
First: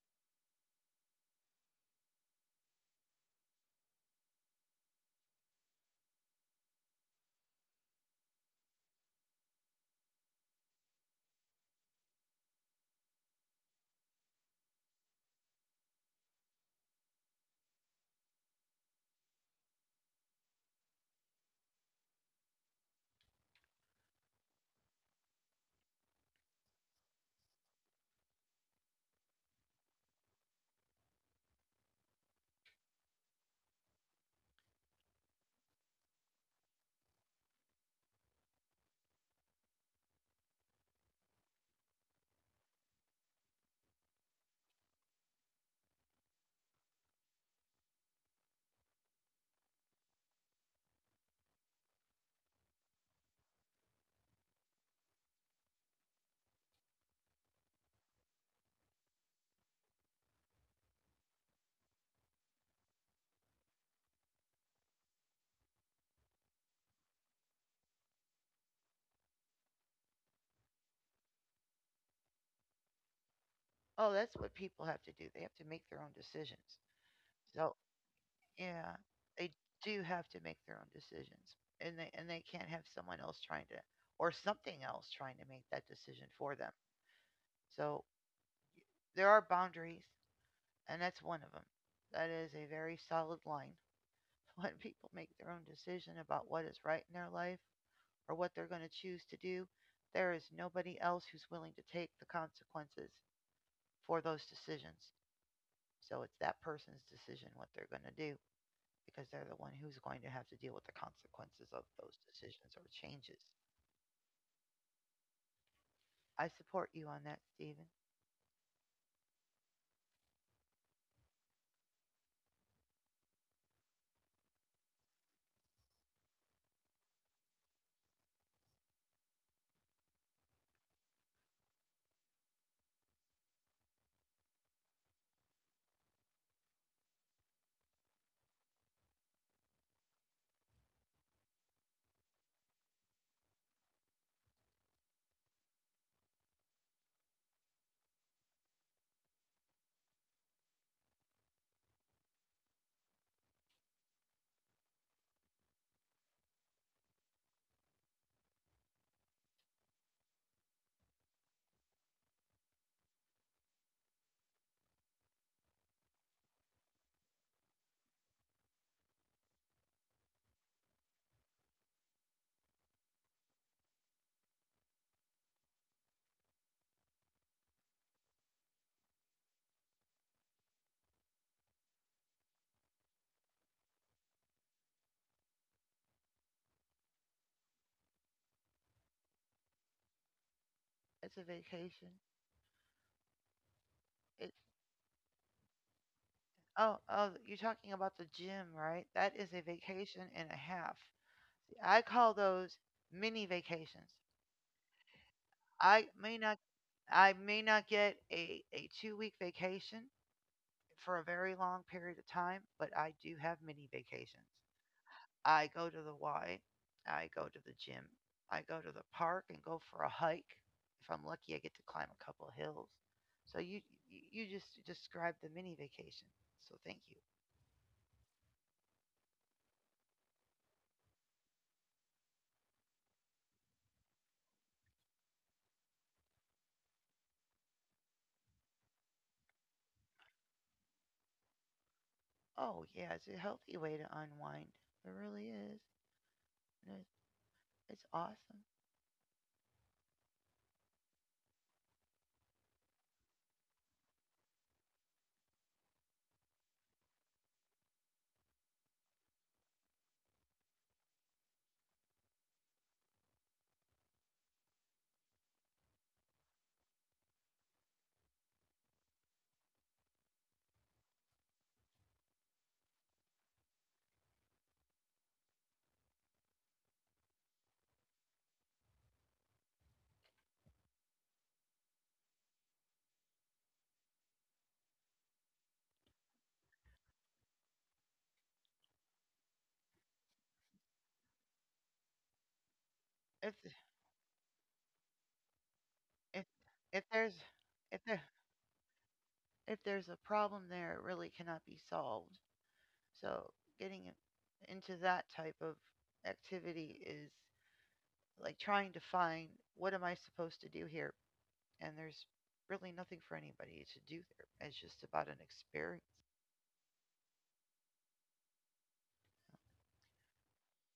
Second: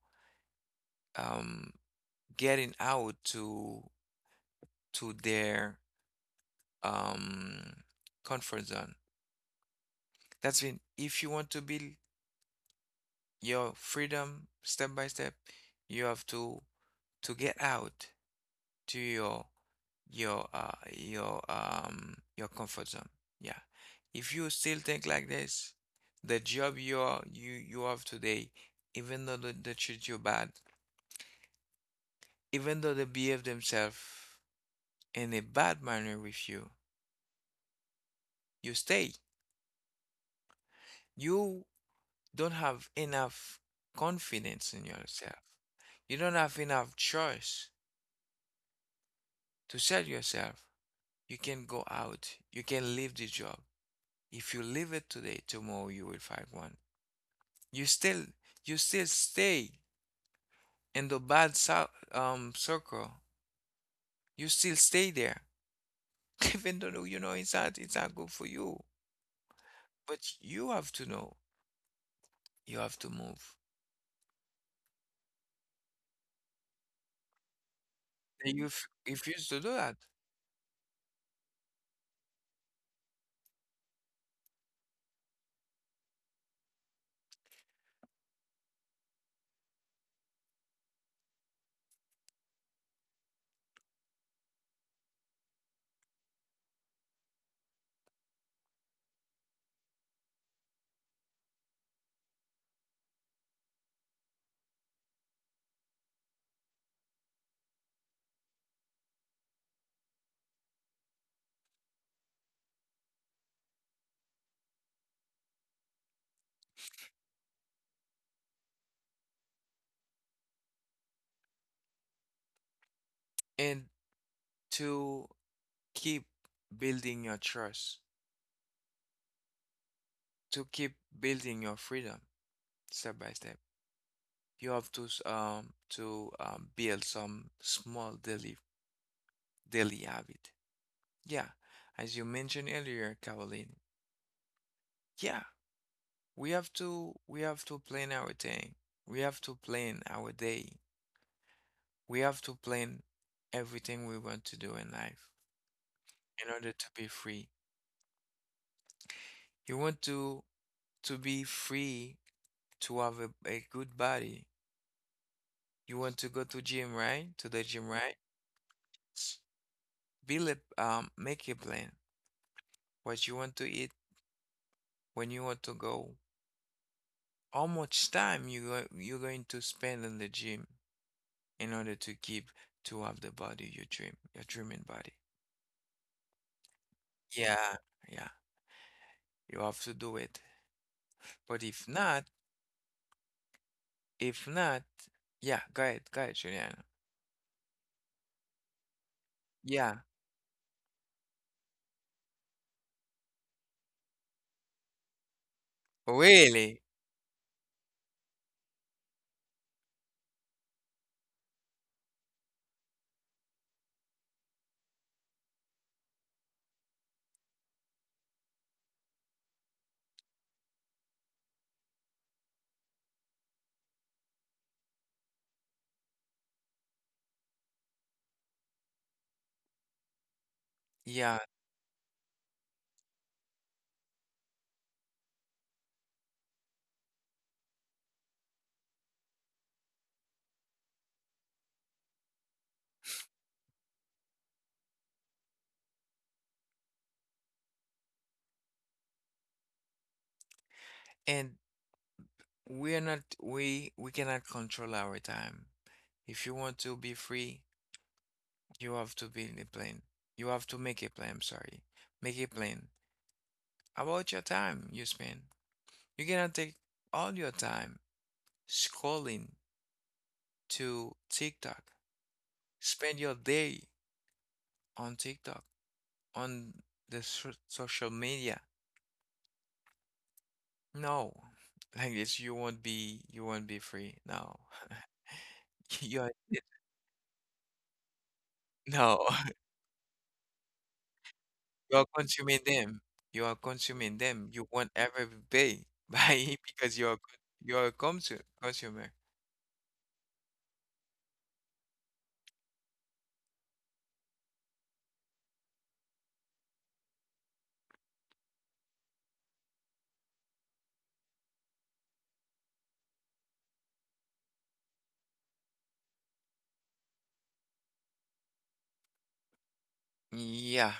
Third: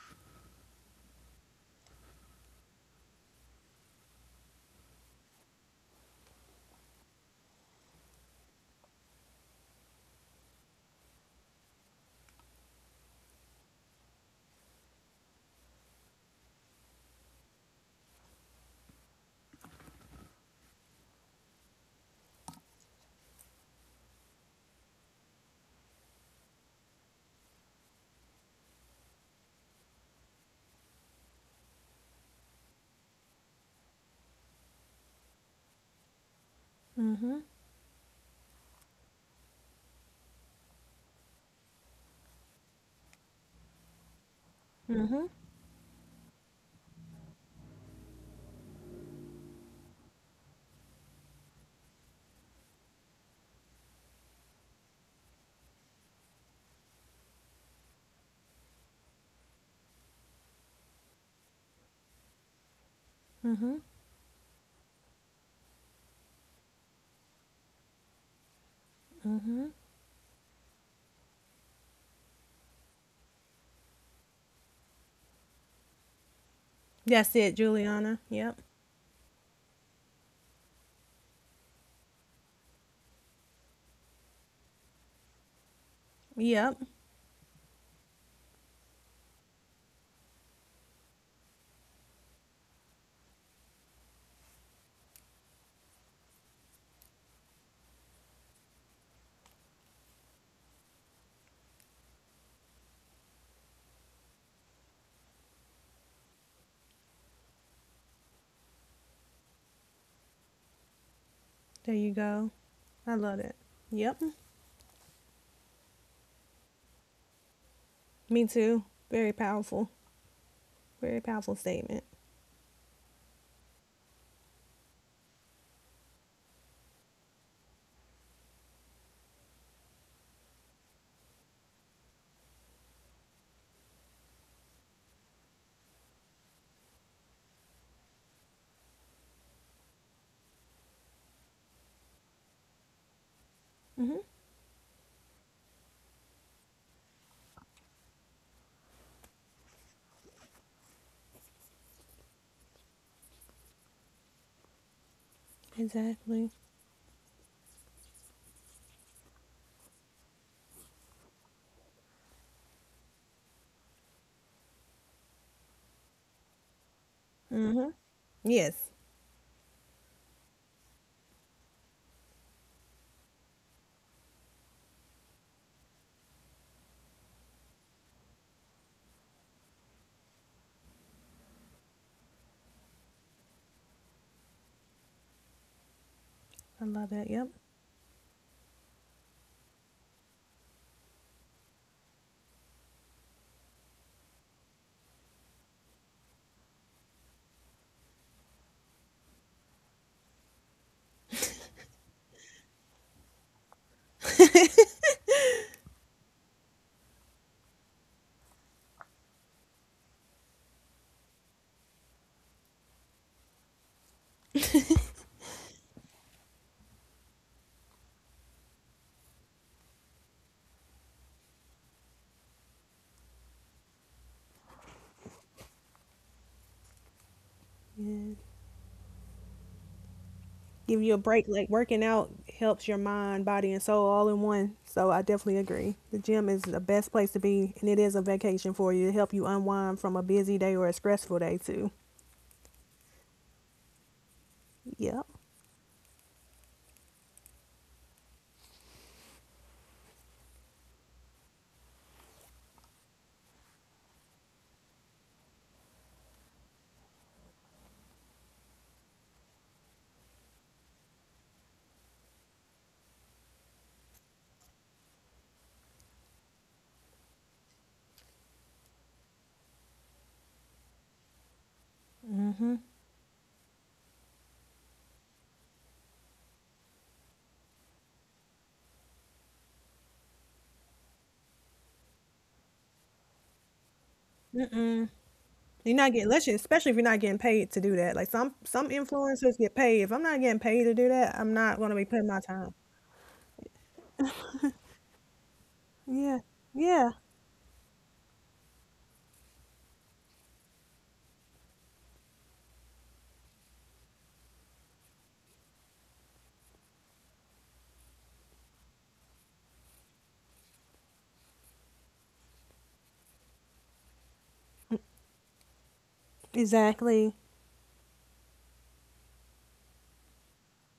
A: um getting out to their um comfort zone. That's mean if you want to build your freedom step by step, you have to get out to your your comfort zone. Yeah. If you still think like this, the job you are you have today, even though they treat you bad, even though they behave themselves in a bad manner with you,
B: Mm.
A: you stay. You don't have enough confidence in yourself. You don't have enough choice to sell yourself. You can go out, you can leave the job. If you leave it today, tomorrow you will find one. You still you still stay in the bad circle. You still stay there. Even though you know it's not good for you. But you have to know. You have to move.
C: Oh, that's what people have to do. They have to make their own decisions.
B: That's it,
C: So,
B: Juliana.
A: And
B: Yep.
A: you
C: yeah,
A: refuse
C: they
A: to do that.
C: do have to make their own decisions, and they can't have someone else trying to or something else trying to make that decision for them.
B: Yep.
C: So there are boundaries, and that's one of them. That is a very solid line. When people make their own decision about what is right in their life or what they're going to choose to do, there is nobody else who's willing to take the consequences for those decisions. So it's that person's decision what they're going to do. Because they're the one who's going to have to deal with the consequences of
B: There you
C: those
B: go.
C: decisions or
B: I love
C: changes.
B: it. Yep.
C: I support you on that, Steven.
B: Me too. Very powerful. Very powerful statement.
A: And to keep building your trust, to keep building your freedom step by step. You have to build some small daily habit. Yeah, as you mentioned earlier, Caroline.
B: Hmm.
A: Yeah, we have to plan our day. We have to plan our day. We have to plan everything we want to do in life
B: Exactly.
A: in order to be free. You want to be free to have a good body. You want to go to gym, right? To the gym,
B: Hmm.
A: right?
B: Yes.
A: Build a make a plan what you want to eat, when you want to go, how much time you're going to spend in the gym in order to keep to have the body you dream, your dreaming body.
B: I love that. Yep.
A: Yeah, yeah, you have to do it.
C: It's a
A: But
C: vacation.
A: if
C: It
A: not, yeah, go ahead, Juliana.
C: oh oh you're talking about the gym, right? That is a
A: Yeah,
C: vacation and a half. I call those mini vacations. I may not
A: really,
C: I may not get a 2 week vacation for a very long period of time, but I do have mini vacations. I go to the Y. I go to the gym. I go to the park and go for a hike. If I'm lucky, I get to climb a couple of hills. So you just described the mini vacation. So thank you.
B: Yes. Give you a
A: yeah.
B: break. Like working out helps your mind, body, and soul all in one. So I definitely agree. The gym is the best place to be, and it is a vacation for you to help you unwind from a busy day or a stressful day too.
C: Oh yeah, it's a healthy way to unwind. It
B: Yep.
C: really is. And it's awesome.
A: And we're not, we cannot control our time. If you want to be free, you have to be in the plan. You have to make a plan, I'm sorry. Make a plan about your time you spend. You cannot take all your time scrolling to TikTok. Spend your day on TikTok, on the social media. No, like this, you won't be free. No,
B: You're not
A: you
B: getting
A: are
B: unless you, especially if you're not getting paid to do that. Like some
A: no,
B: influencers get paid. If I'm not getting paid to do that, I'm not going
A: you
B: to be
A: are
B: putting my
A: consuming
B: time.
A: them. You are
C: If
A: consuming them. You want every day
B: Yeah.
C: if
A: by because
C: if
B: Yeah.
C: there's
A: you are a
C: if there
A: consumer.
C: if there's a problem there, it really cannot be solved. So getting into that type of activity is like trying to find what am I supposed to do here? And there's really nothing for anybody to do there. It's just about an experience,
B: Exactly.
A: Yeah,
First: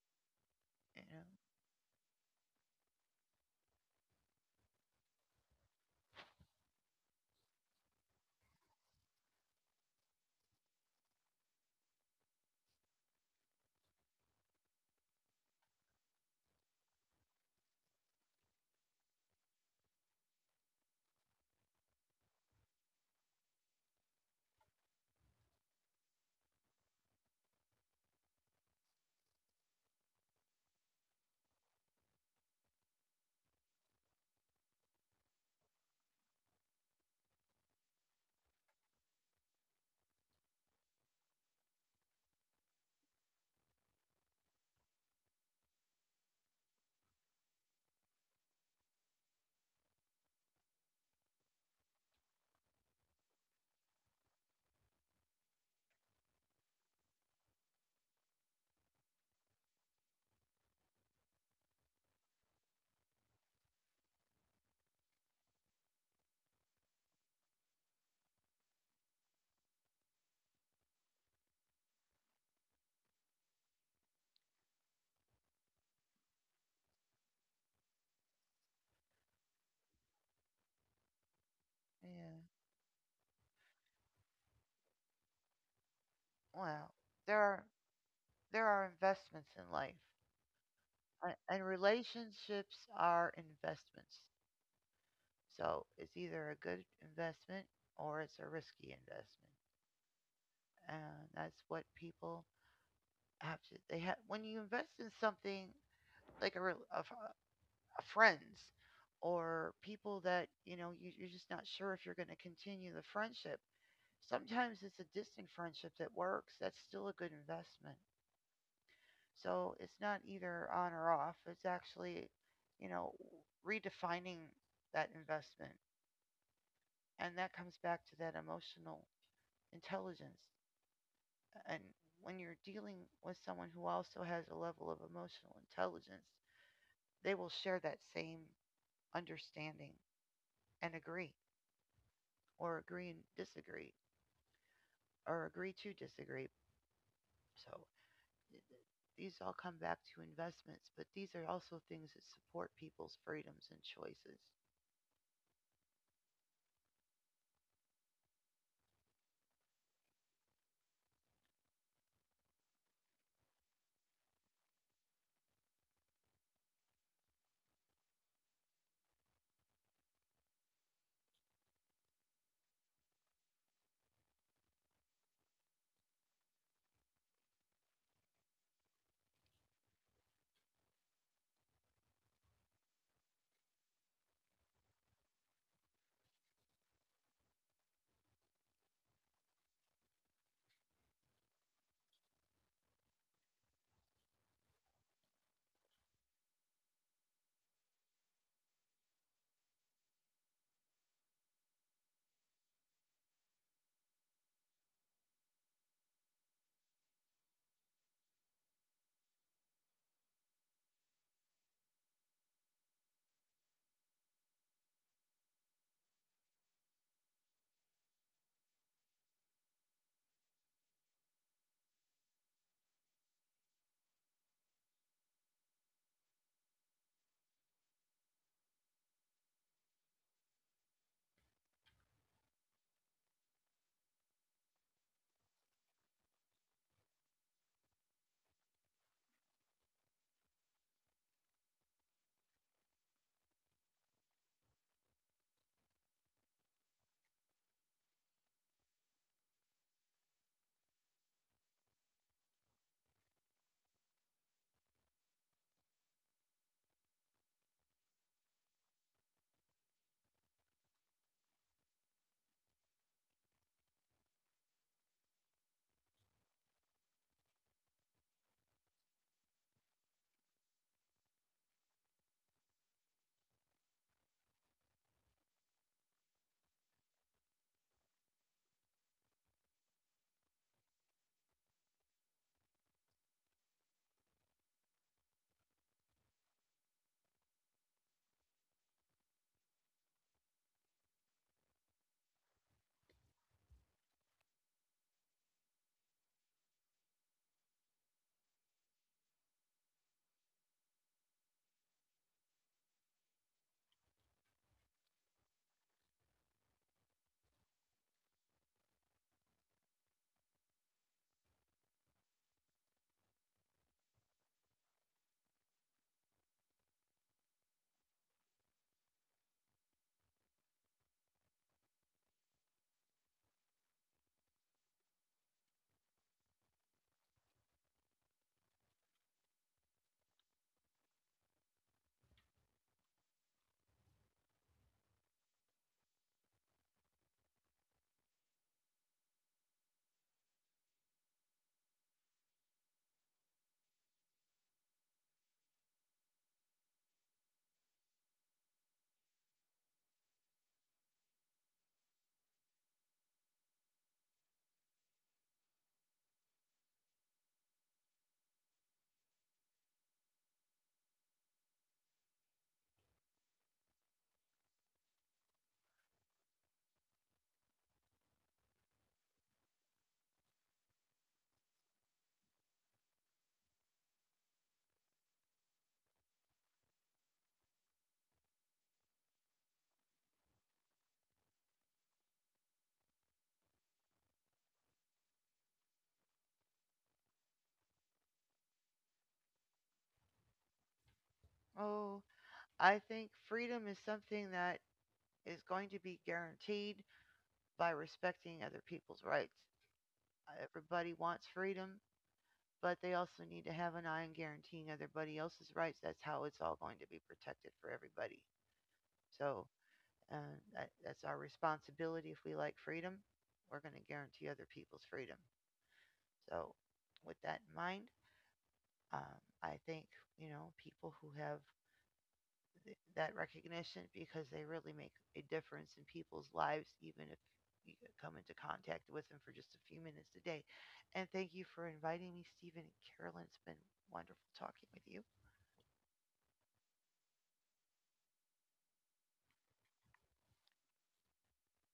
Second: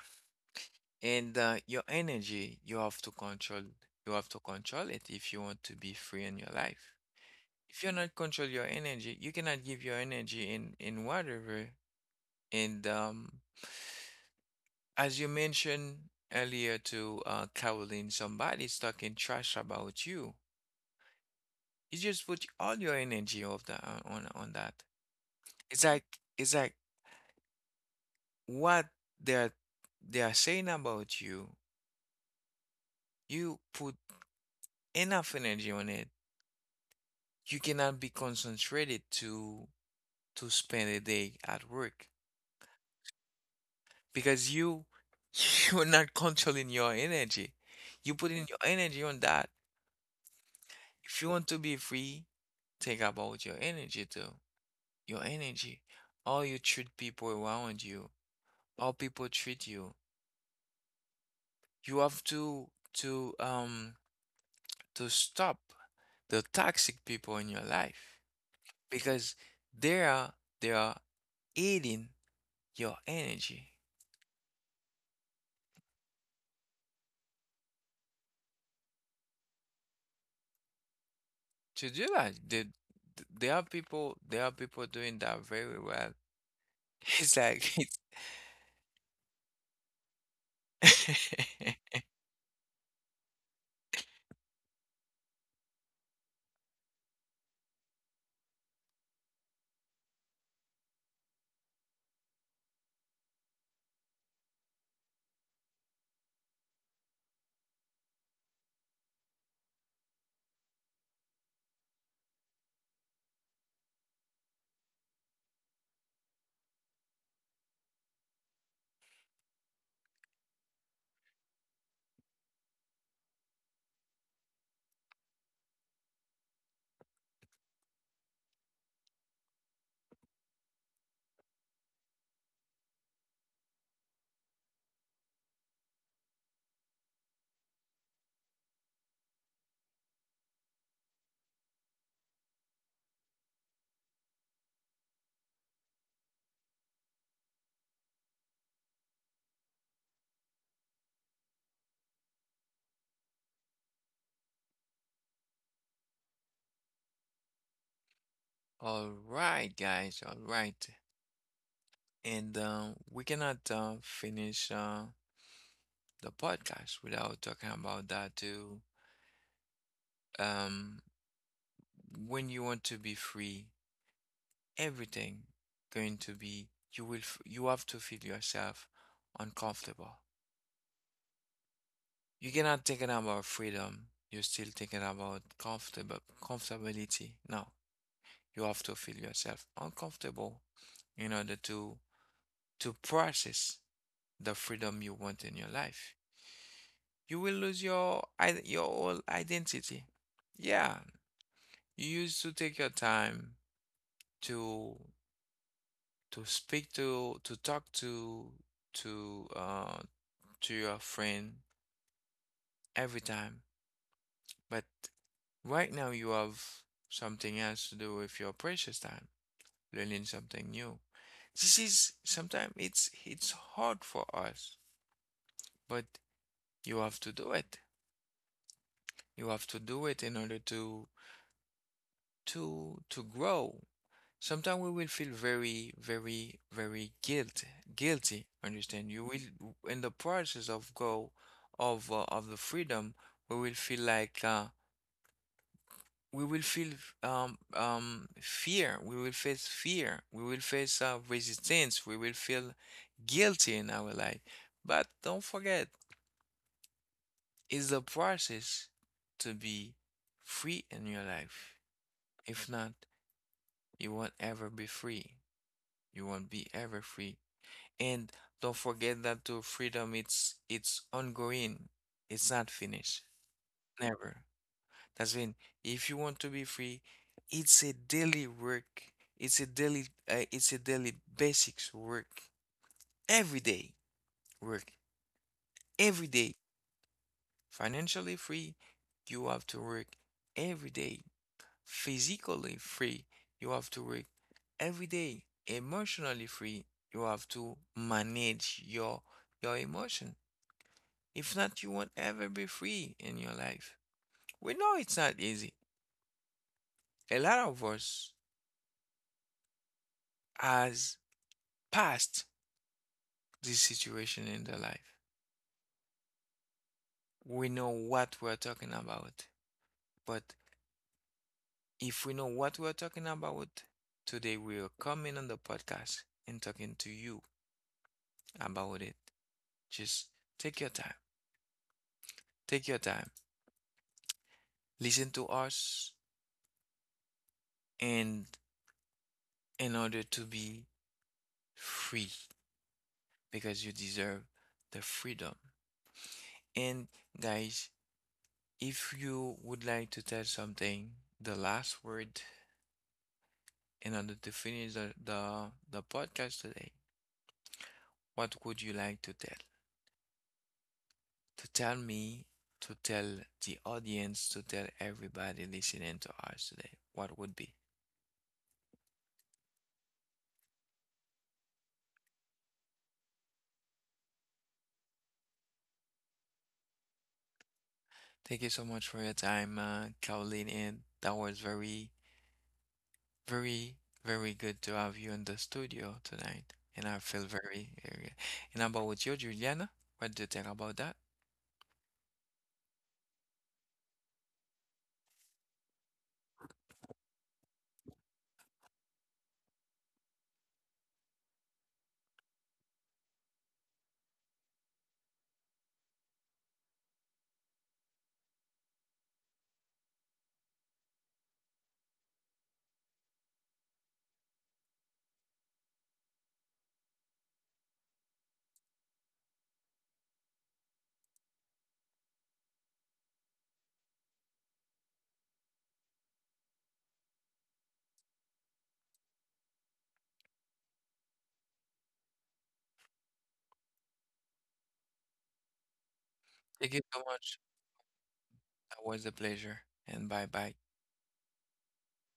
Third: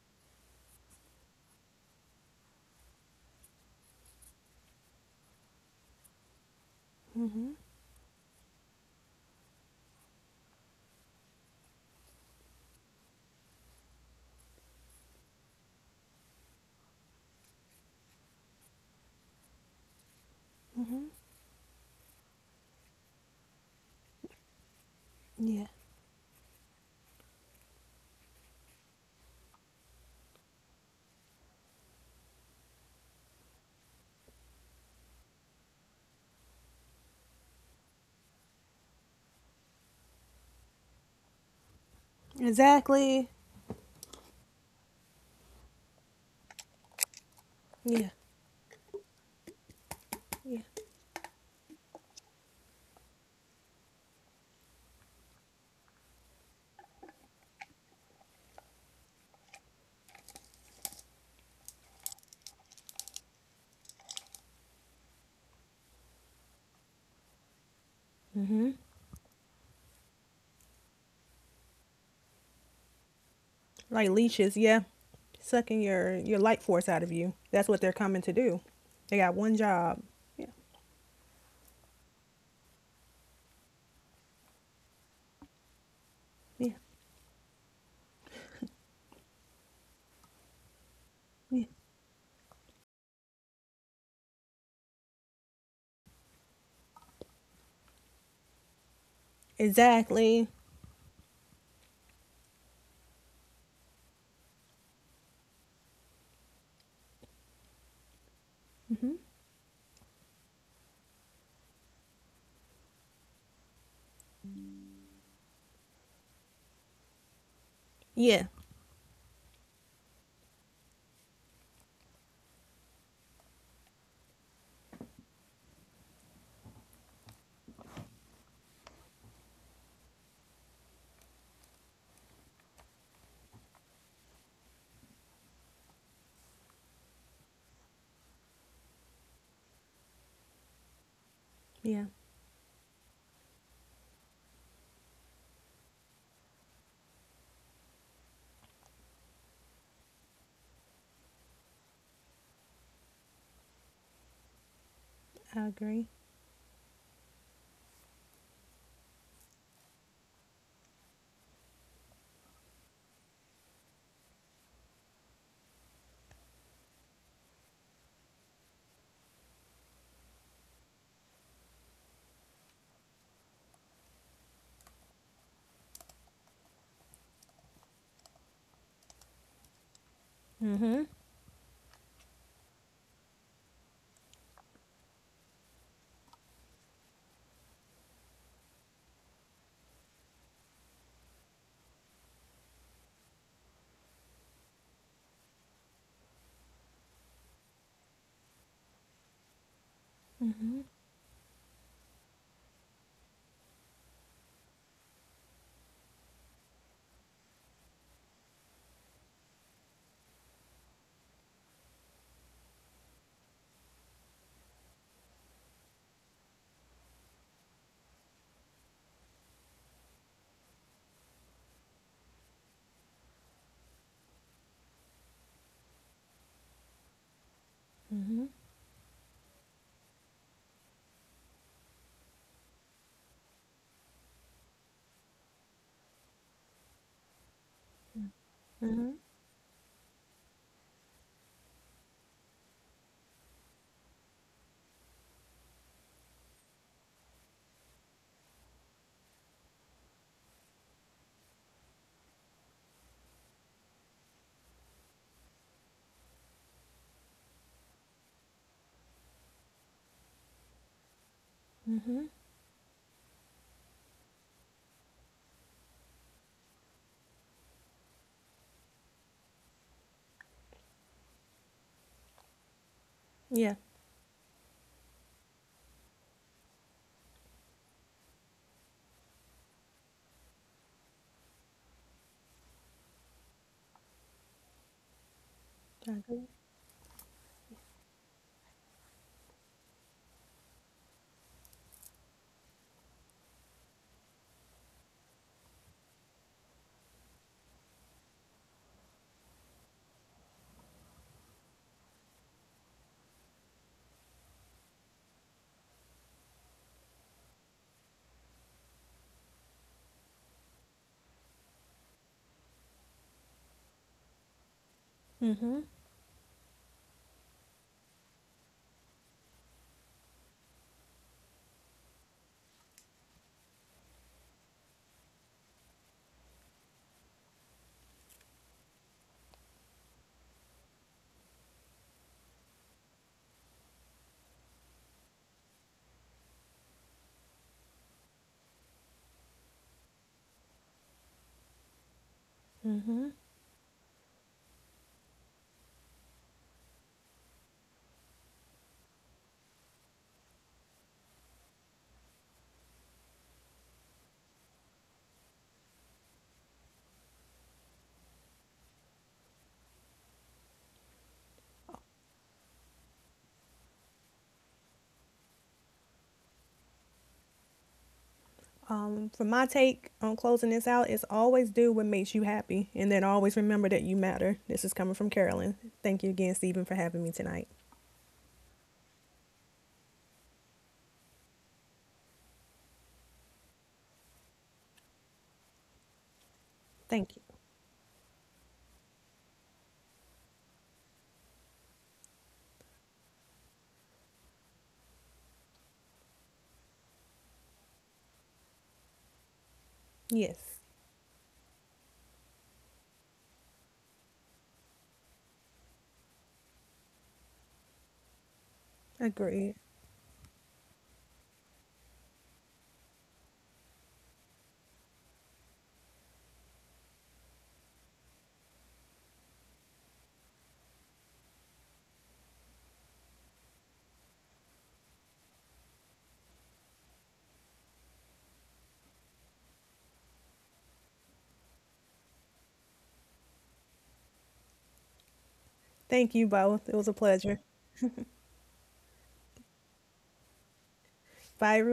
C: you know?
A: and your energy, you have to control. You have to control it if you want to be free in your life. If you're not control your energy, you cannot give your energy in whatever. And as you mentioned earlier to Caroline, somebody's talking trash about you. You just put all your energy of the on that.
B: Yeah.
A: It's like it's like what they're they are saying about you. You put enough energy on it you cannot be concentrated to spend a day at work
B: Exactly.
A: because you you're not controlling your energy.
B: Yeah.
A: You putting your energy on that.
B: Yeah.
A: If you want to be free, think about your energy too. Your energy, how you treat people around you, how people treat you. You have to to um to stop the toxic people in your life because they are they are eating your energy.
B: Like leeches, yeah. Sucking your light force out of you. That's what they're coming to do. They got one job. Yeah.
A: To do that.
C: Yeah.
A: There are people doing that very well.
B: Yeah.
C: Well, there
A: It's
C: are
A: like,
C: there are investments in life. a-
B: Yeah.
C: And
A: it's
C: relationships are investments. So it's either a good investment or it's a risky investment.
B: Exactly.
C: And that's what people have to they have when you invest in something like a, rel- a f- friends
B: Mhm.
C: or people that you know you, you're just not sure if you're going to continue the friendship, sometimes it's a distant friendship that works, that's still a good investment,
B: Yeah.
C: so it's not either on or off, it's actually, you know, redefining that investment, and that comes back to that emotional intelligence, and when you're dealing with someone who also has a level of emotional intelligence, they will share that same understanding and agree
B: Yeah.
C: or agree and disagree or agree to disagree. So th- th- these all come back to investments, but these are also things that support people's freedoms and choices.
B: I agree.
A: all right, guys, all right. And we cannot finish the podcast without talking about that too. Um, when you want to be free, everything going to be, you will, you have to feel yourself uncomfortable.
B: Mhm.
A: You cannot thinking about freedom. You're still thinking about comfortable comfortability. No, you have to feel yourself uncomfortable in order to process the freedom you want in your life. You will lose your your whole identity. Yeah, you used to take your time to to speak to talk to to uh to your friend every time, but right now you have something else to do with your precious time, learning something new. This is sometimes it's hard for us, but you have to do it. You have to do it in order to to grow. Sometimes we will feel very, very, very guilty. Understand?
B: Mhm.
A: You will in the process of go of the freedom, we will feel like we will feel fear. We will face fear. We will face resistance. We will feel guilty in our life. But don't forget is the process to be free in your life.
B: Mhm.
A: If not, you won't ever be free. You won't be ever free. And don't forget that to freedom, it's ongoing. It's not finished.
B: Yeah.
A: Never. That's when if you want to be free, it's a daily work. It's a daily. It's a daily basics work. Every day work.
B: I
A: Every
B: agree.
A: day. Financially free, you have to work every day. Physically free, you have to work every day. Emotionally free, you have to manage your emotion. If not, you won't ever be free in your life. We know it's not easy. A lot of us has passed this situation in their life.
B: Mhm.
A: We know what we're talking about. But if we know what we're talking about, today we are coming on the podcast and talking to you about it. Just take your time. Take your time. Listen to us and in order to be free
B: Mhm.
A: because you deserve the freedom. And guys, if you would like to tell something, the last word in order to finish the podcast today, what would you like to tell? To tell me, to tell the audience, to tell everybody listening to us today, what would be?
B: For my take on closing this out, is always do what makes you happy, and then always remember that you matter. This is coming from Carolyn. Thank you again, Stephen, for having me tonight.
A: Thank you so much for your time, Caroline, and that was very very, very good to have you in the studio tonight, and I
B: Thank you.
A: feel very, very good. And about you, Juliana, what do you think about that?
C: Oh, I think freedom is something that is going to be guaranteed by respecting other people's rights.
B: Yes.
C: Everybody wants freedom, but they also need to have an eye on guaranteeing everybody else's rights. That's how it's all going to be protected for everybody. So
B: Agreed.
C: uh, that, that's our responsibility. If we like freedom, we're going to guarantee other people's freedom. So, with that in mind, I think you know people who have that recognition because they really make a difference in people's lives, even if you come into contact with them for just a few minutes a day. And thank you for inviting me, Stephen and Carolyn. It's been wonderful talking with you.
B: Thank you
A: Thank you so
B: both. It was a
A: much.
B: pleasure.
A: That was a pleasure, and bye bye.
B: Bye, everyone.